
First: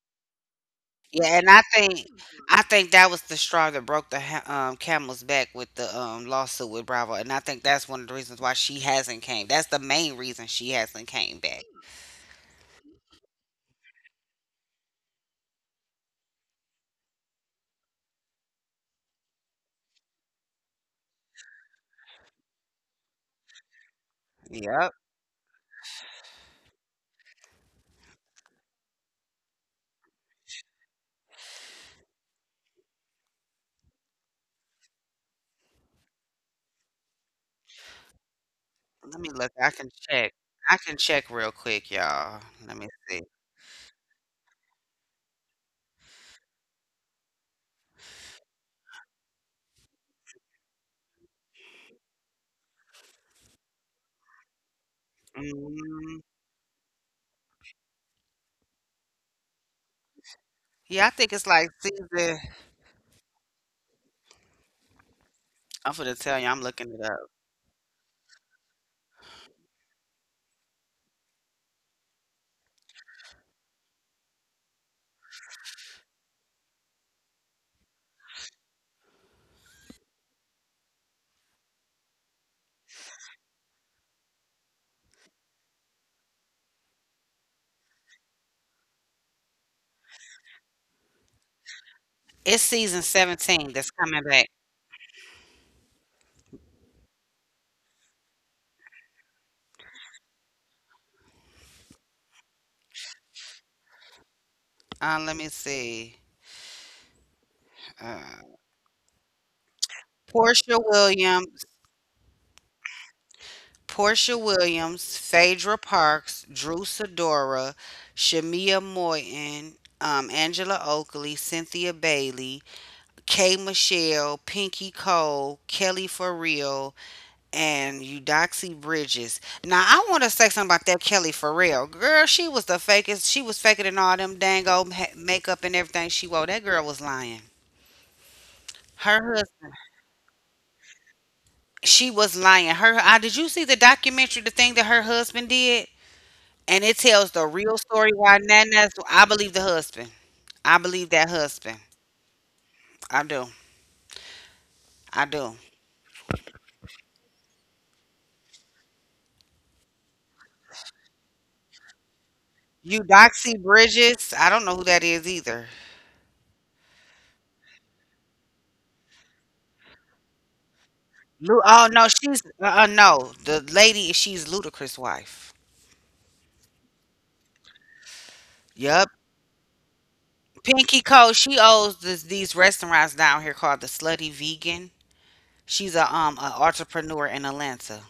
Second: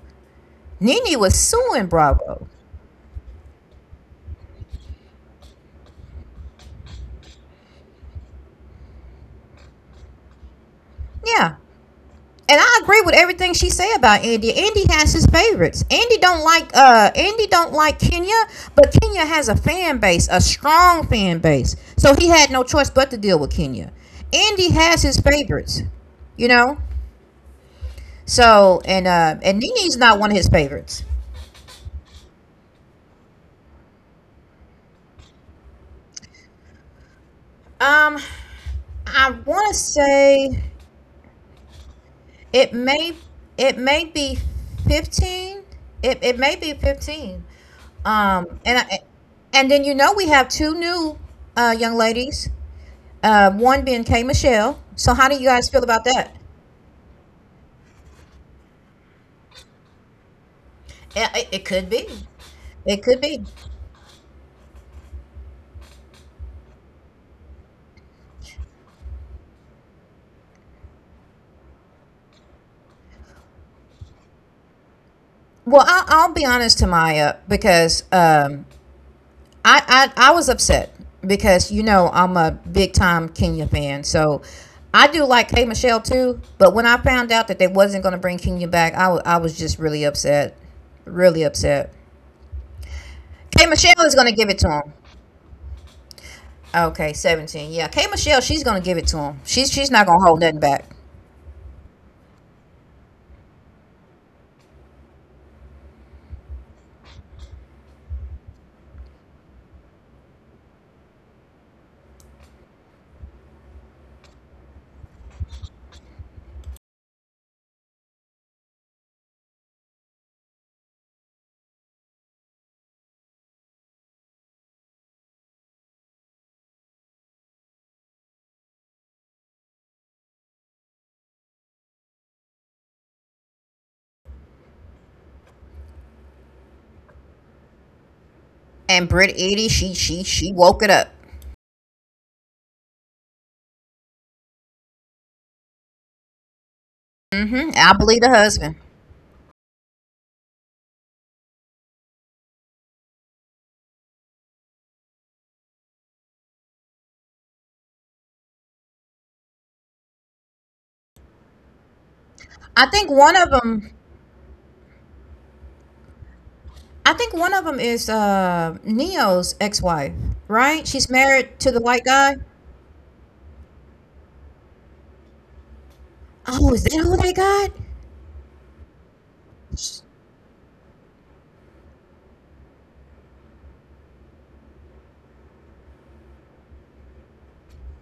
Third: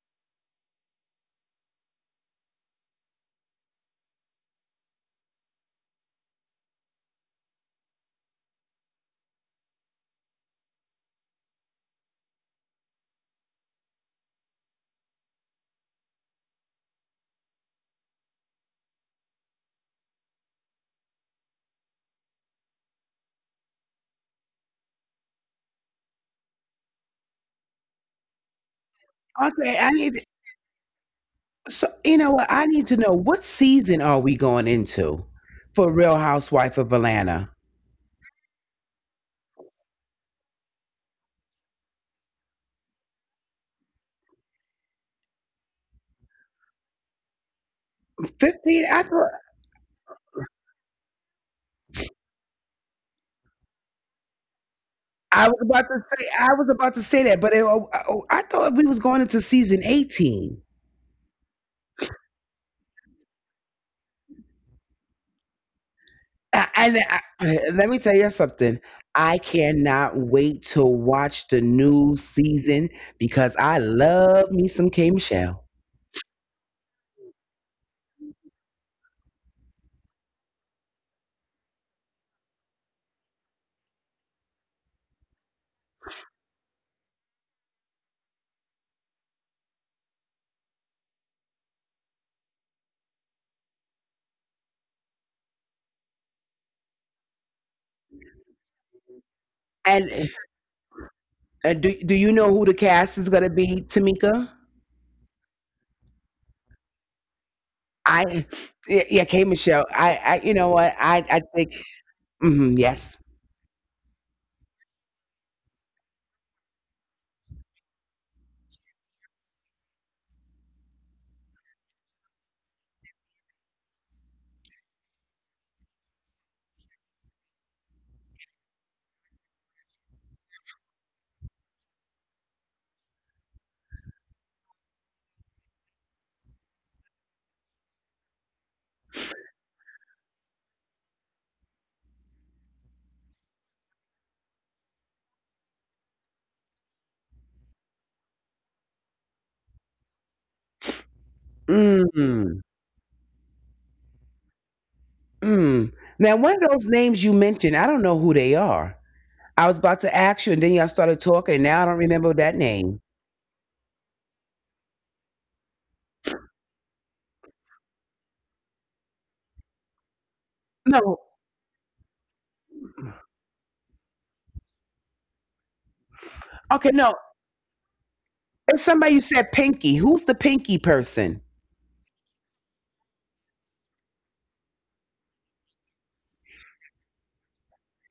A: Nene was
B: Yeah, and I
A: suing
B: think,
A: Bravo.
B: I think that was the straw that broke the camel's back with the lawsuit with Bravo, and I think that's one of the reasons why she hasn't came. That's the main reason she hasn't came
A: Yeah.
B: back.
A: And I agree with everything she said about Andy. Andy has his favorites. Andy don't like Kenya, but Kenya has a fan base, a strong fan base. So he had no choice but to deal with Kenya. Andy
B: Yep.
A: has his favorites, you know. So and
C: Okay, I
A: Nene's not
C: need
A: one of his favorites.
C: so you know what? I need to know what season are we going into for Real Housewife of Atlanta?
A: Um,
B: Let me
A: I
B: look.
A: want
B: I
A: to
B: can check.
A: say,
B: I can check real quick, y'all.
A: it
B: Let me
A: may,
B: see.
A: it may be 15. It it may be 15. Um and
C: 15 I
A: I,
C: thought
A: and then you know we have two new young ladies. Uh, one being K Michelle. So how do you guys feel about
B: Mm,
A: that?
C: I was about to say that, but oh, oh, I thought we was going into season 18.
B: yeah, I
A: Yeah,
B: think it's
A: it
B: like
A: could be.
B: season.
A: It could be.
B: I'm gonna tell you. I'm looking it up.
C: Let me tell you something. I cannot wait to watch the new season because I love me some K Michelle.
A: Well, I'll be honest to Maya, because I was upset because you know I'm a big time Kenya fan, so I do like K Michelle too. But when I found out that they wasn't going to bring Kenya back, I was just really upset, really upset.
B: It's season
A: K
B: 17 that's
A: Michelle is
B: coming
A: going to
B: back.
A: give it to him. Okay, 17. Yeah, K Michelle, she's going to give it to him. She's
C: And
A: not going to hold nothing back.
C: do do you know who the cast is going to be, Tamika?
B: Let me see. Uh,
C: I yeah, yeah, K Michelle. I you know
B: Portia
C: what? I
B: Williams,
C: think mm, yes.
B: Phaedra Parks, Drew Sidora, Shamia Moyton, Angela Oakley, Cynthia Bailey, Kay Michelle, Pinky Cole, Kelly For and Eudoxie Bridges. Now I want to say something about that Kelly Farrell girl. She was the fakest. She was faking in all them dang old makeup and everything she wore. That girl was lying.
A: And Britt Edie,
B: Her
A: she
B: husband.
A: woke it up.
B: She was lying. Her. Did you see the documentary? The thing that her husband did,
A: Mm hmm,
B: and it
A: I
B: tells
A: believe the
B: the real
A: husband.
B: story why Nana's. I believe the husband. I believe that husband.
C: Mm,
B: I do. I
C: mm.
B: do.
C: Now one of those names you mentioned, I don't know who they are. I was about to ask you, and then y'all started talking, and now I don't remember that
A: I
C: name.
A: think one
B: Eudoxie
A: of them.
B: Bridges. I don't know who that is either.
A: I think one of them is Neo's ex-wife, right? She's
C: No.
A: married to
B: Oh
A: the
B: no,
A: white
B: she's
A: guy.
B: uh, uh no, the lady. She's Ludacris' wife.
A: Oh,
C: Okay,
A: is that
C: no.
A: who they got?
C: It's
B: Yup.
C: somebody you said Pinky. Who's the Pinky
B: Pinky Cole,
C: person?
B: she owes these restaurants down here called the Slutty Vegan. She's a an entrepreneur in Atlanta.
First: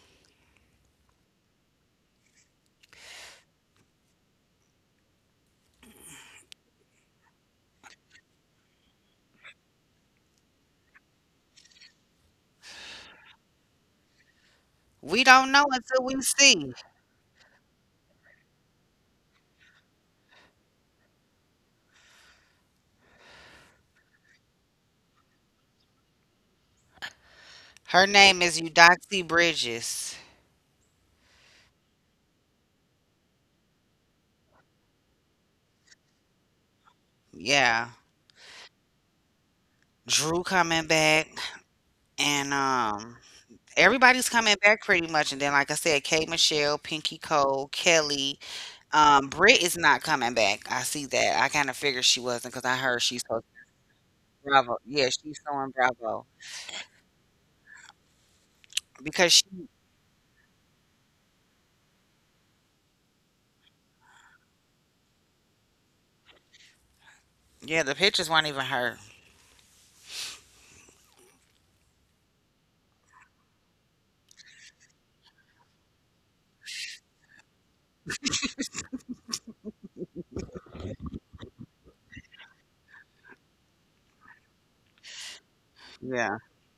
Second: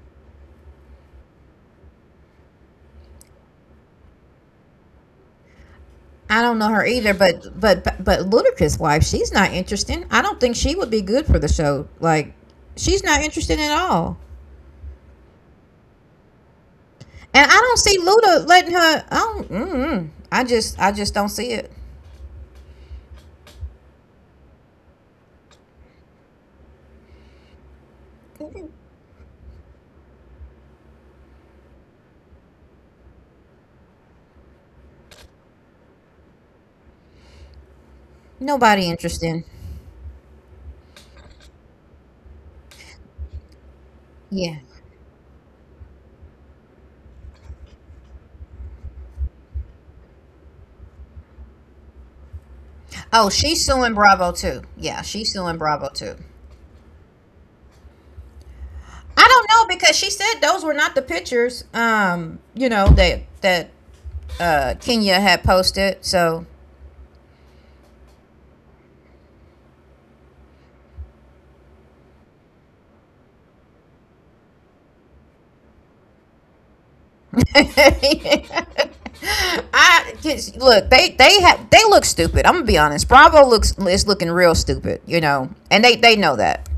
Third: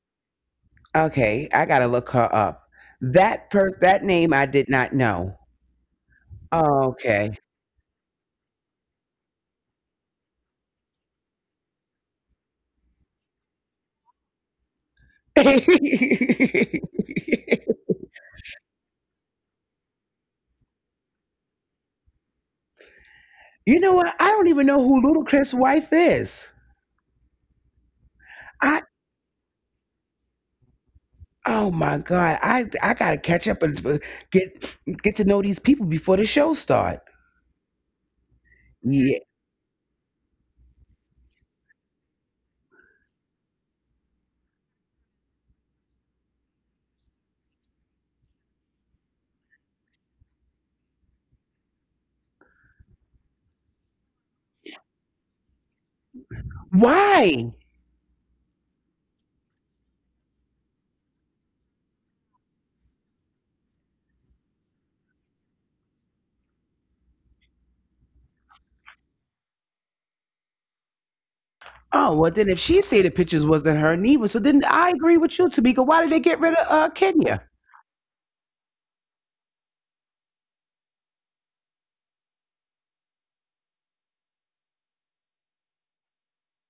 C: Okay, I gotta look her up. That per that name I did not know.
A: I don't know her either,
C: Okay.
A: but but Ludacris' wife, she's not interesting. I don't think she would be good for the show. Like, she's not interesting at all.
B: We don't know until we
C: you
B: see.
A: And I don't see Luda letting her. I don't. Mm-mm. I just don't see it.
C: know what? I don't even know who Ludacris' wife is.
B: Her name is
C: I
B: Eudoxie Bridges.
C: oh my god, I gotta catch up and get get to know these people before the show start.
B: Yeah,
A: Nobody
C: Yeah.
A: interesting.
B: Drew coming back, and everybody's coming
A: Yeah.
B: back pretty much. And then, like I said, Kay Michelle, Pinky Cole, Kelly, Britt is not coming back. I see that. I kind of figured she wasn't because I heard she's
A: Oh,
B: so
A: she's suing Bravo too.
B: Bravo.
A: Yeah,
B: Yeah,
A: she's
B: she's
A: suing
B: so in
A: Bravo too.
B: Bravo
C: Why?
A: I
B: because she,
A: don't know, because she said those were not the pictures. You know that Kenya had posted. So
B: yeah, the pictures weren't even her.
C: Oh well, then if she say the pictures wasn't her neither, so then I agree with you, Tamika. Why did they get rid of Kenya?
A: I look they look stupid. I'm gonna be honest. Bravo looks is looking real stupid. You know, and they know
B: Yeah.
A: that.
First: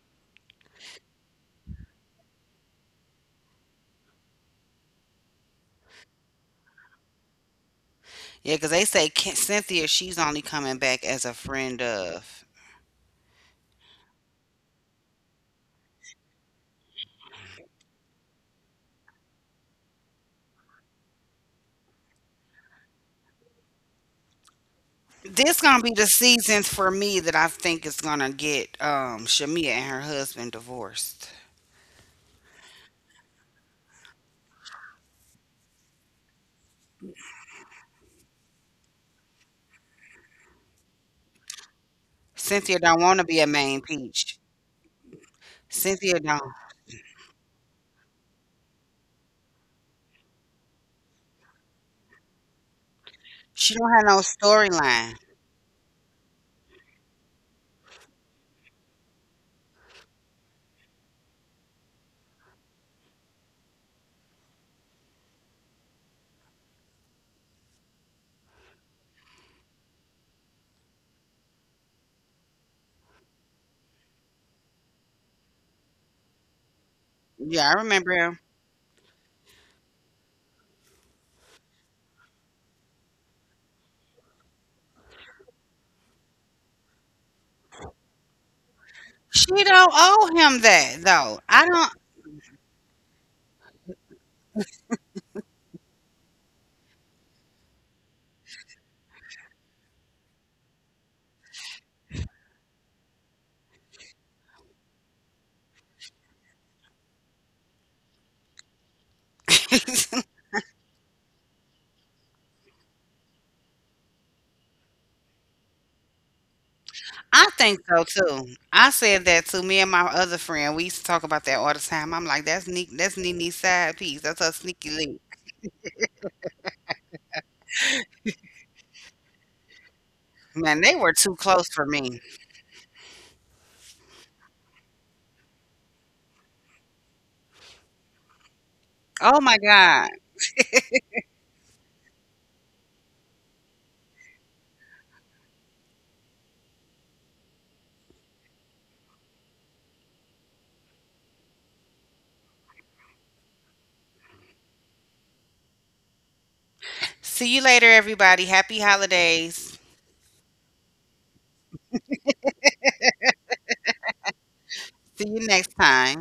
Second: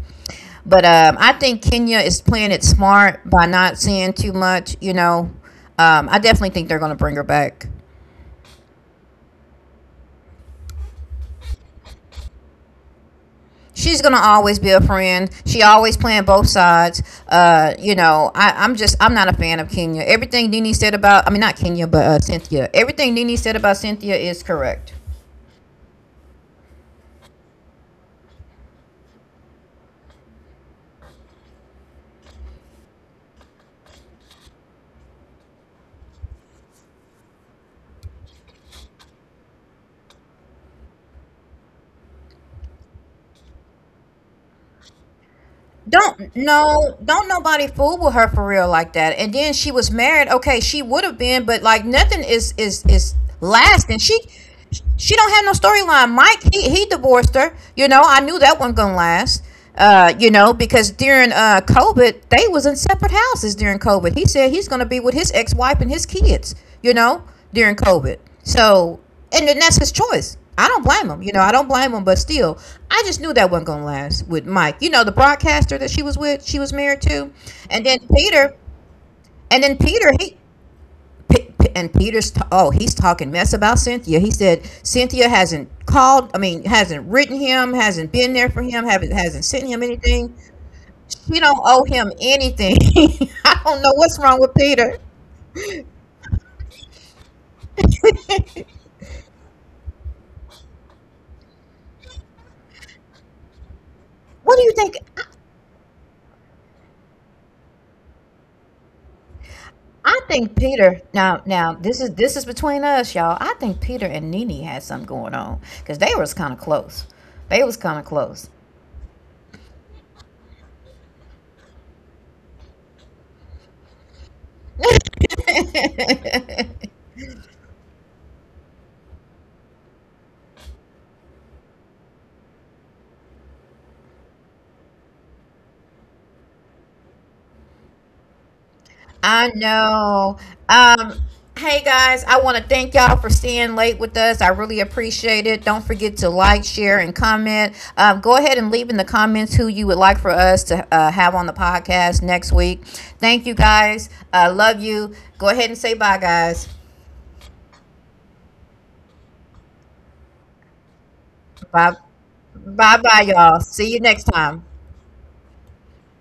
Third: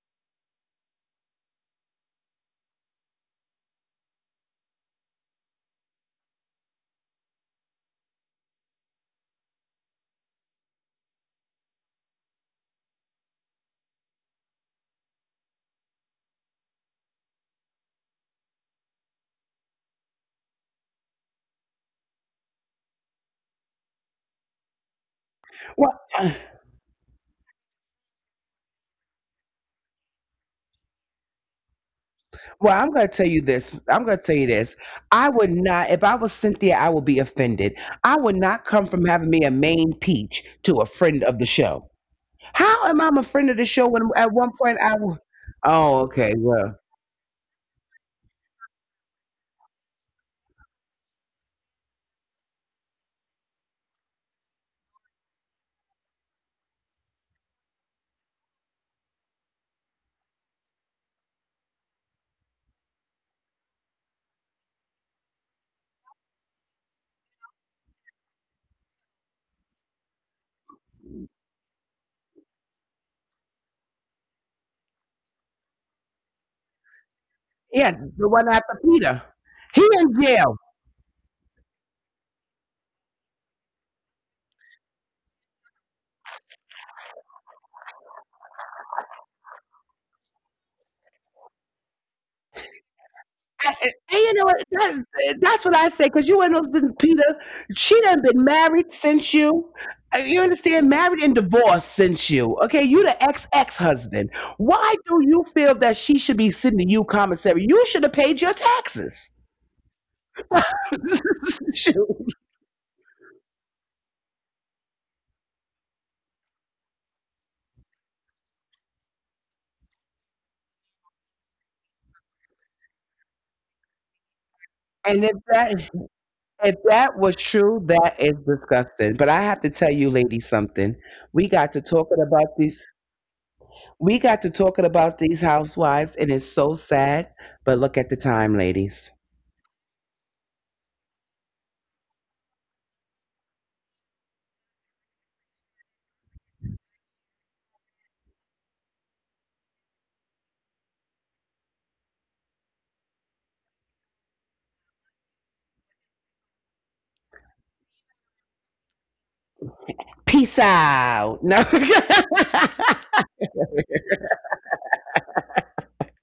A: But I think Kenya is playing it smart by not saying too much. You know, I definitely think they're gonna bring her back.
B: Yeah, 'cause they say Cynthia, she's only coming back as a friend of.
A: She's gonna always be a friend. She always playing both sides. You know, I, I'm just I'm not a fan of Kenya. Everything Nene said about— I mean not Kenya but Cynthia. Everything Nene said about Cynthia is correct.
B: This gonna be the seasons for me that I think is gonna get Shamia and her husband divorced.
C: Well, I'm going to tell you this. I'm going to tell you this. I would not, if I was Cynthia, I would be offended. I would not come from having me a main peach to a friend of the show.
B: Cynthia
C: How
B: don't
C: am I
B: want to
C: a
B: be a
C: friend of the
B: main
C: show when at
B: peach.
C: one point I was, oh,
B: Cynthia
C: okay,
B: don't.
C: well,
A: Don't nobody fool with her for real like that. And then she was married. Okay, she would have been, but like nothing is
B: She don't
A: lasting.
B: have no storyline.
A: She don't have no storyline. Mike, he divorced her. You know, I knew that wasn't gonna last. You know, because during COVID, they was in separate houses during COVID. He said he's gonna be with his ex wife and his kids. You know, during COVID. So and then that's his choice. I don't blame him. You know, I don't blame him, but still, I just knew that wasn't gonna last with Mike. You know, the broadcaster that she was with, she was married to,
B: Yeah, I
A: and
C: yeah,
A: then
B: remember
C: the
B: him.
C: one
A: Peter,
C: after Peter.
A: and then
C: He
A: Peter,
C: in
A: he,
C: jail.
A: and Peter's, oh, he's talking mess about Cynthia. He said Cynthia hasn't called, I mean, hasn't written him, hasn't been there for him, haven't,
B: She
A: hasn't sent him
B: don't owe
A: anything.
B: him that though.
A: She don't
B: I
A: owe
B: don't.
A: him anything. I don't know what's
C: And you
A: wrong
C: know
A: with
C: what?
A: Peter.
C: That's what I say because you and those Peter, she done been married since you. You understand? Married and divorced since you. Okay, you the ex ex husband.
A: What do you
C: Why
A: think?
C: do you feel that she should be sending you commissary? You should have paid your taxes.
A: I think Peter— now this is,
C: Shoot.
A: this is between us, y'all. I think Peter and Nene had something going on, because they was kind of close.
B: I
A: They
B: think
A: was kind
B: so
A: of close.
B: too. I said that to me and my other friend. We used to talk about that all the time. I'm like, that's Nick. That's Nene's side piece. That's her sneaky
C: And
B: link.
C: if that was true, that is disgusting. But I have to tell you, lady,
B: Man,
C: something.
B: they were too
C: We
B: close
C: got to
B: for me.
C: talking about these. We got to talking about these housewives, and it's so sad. But look at the time, ladies.
B: Oh
A: I
B: my God.
A: know. Um, hey guys, I want to thank y'all for staying late with us. I really appreciate it. Don't forget to like, share, and comment. Go ahead and leave in the comments who you would like for us to have on the podcast next week. Thank you guys. I love you. Go ahead and say bye, guys.
B: See you later, everybody. Happy holidays.
C: Peace out. No.
A: Bye. Bye bye, y'all. See you next time.
B: See you next time.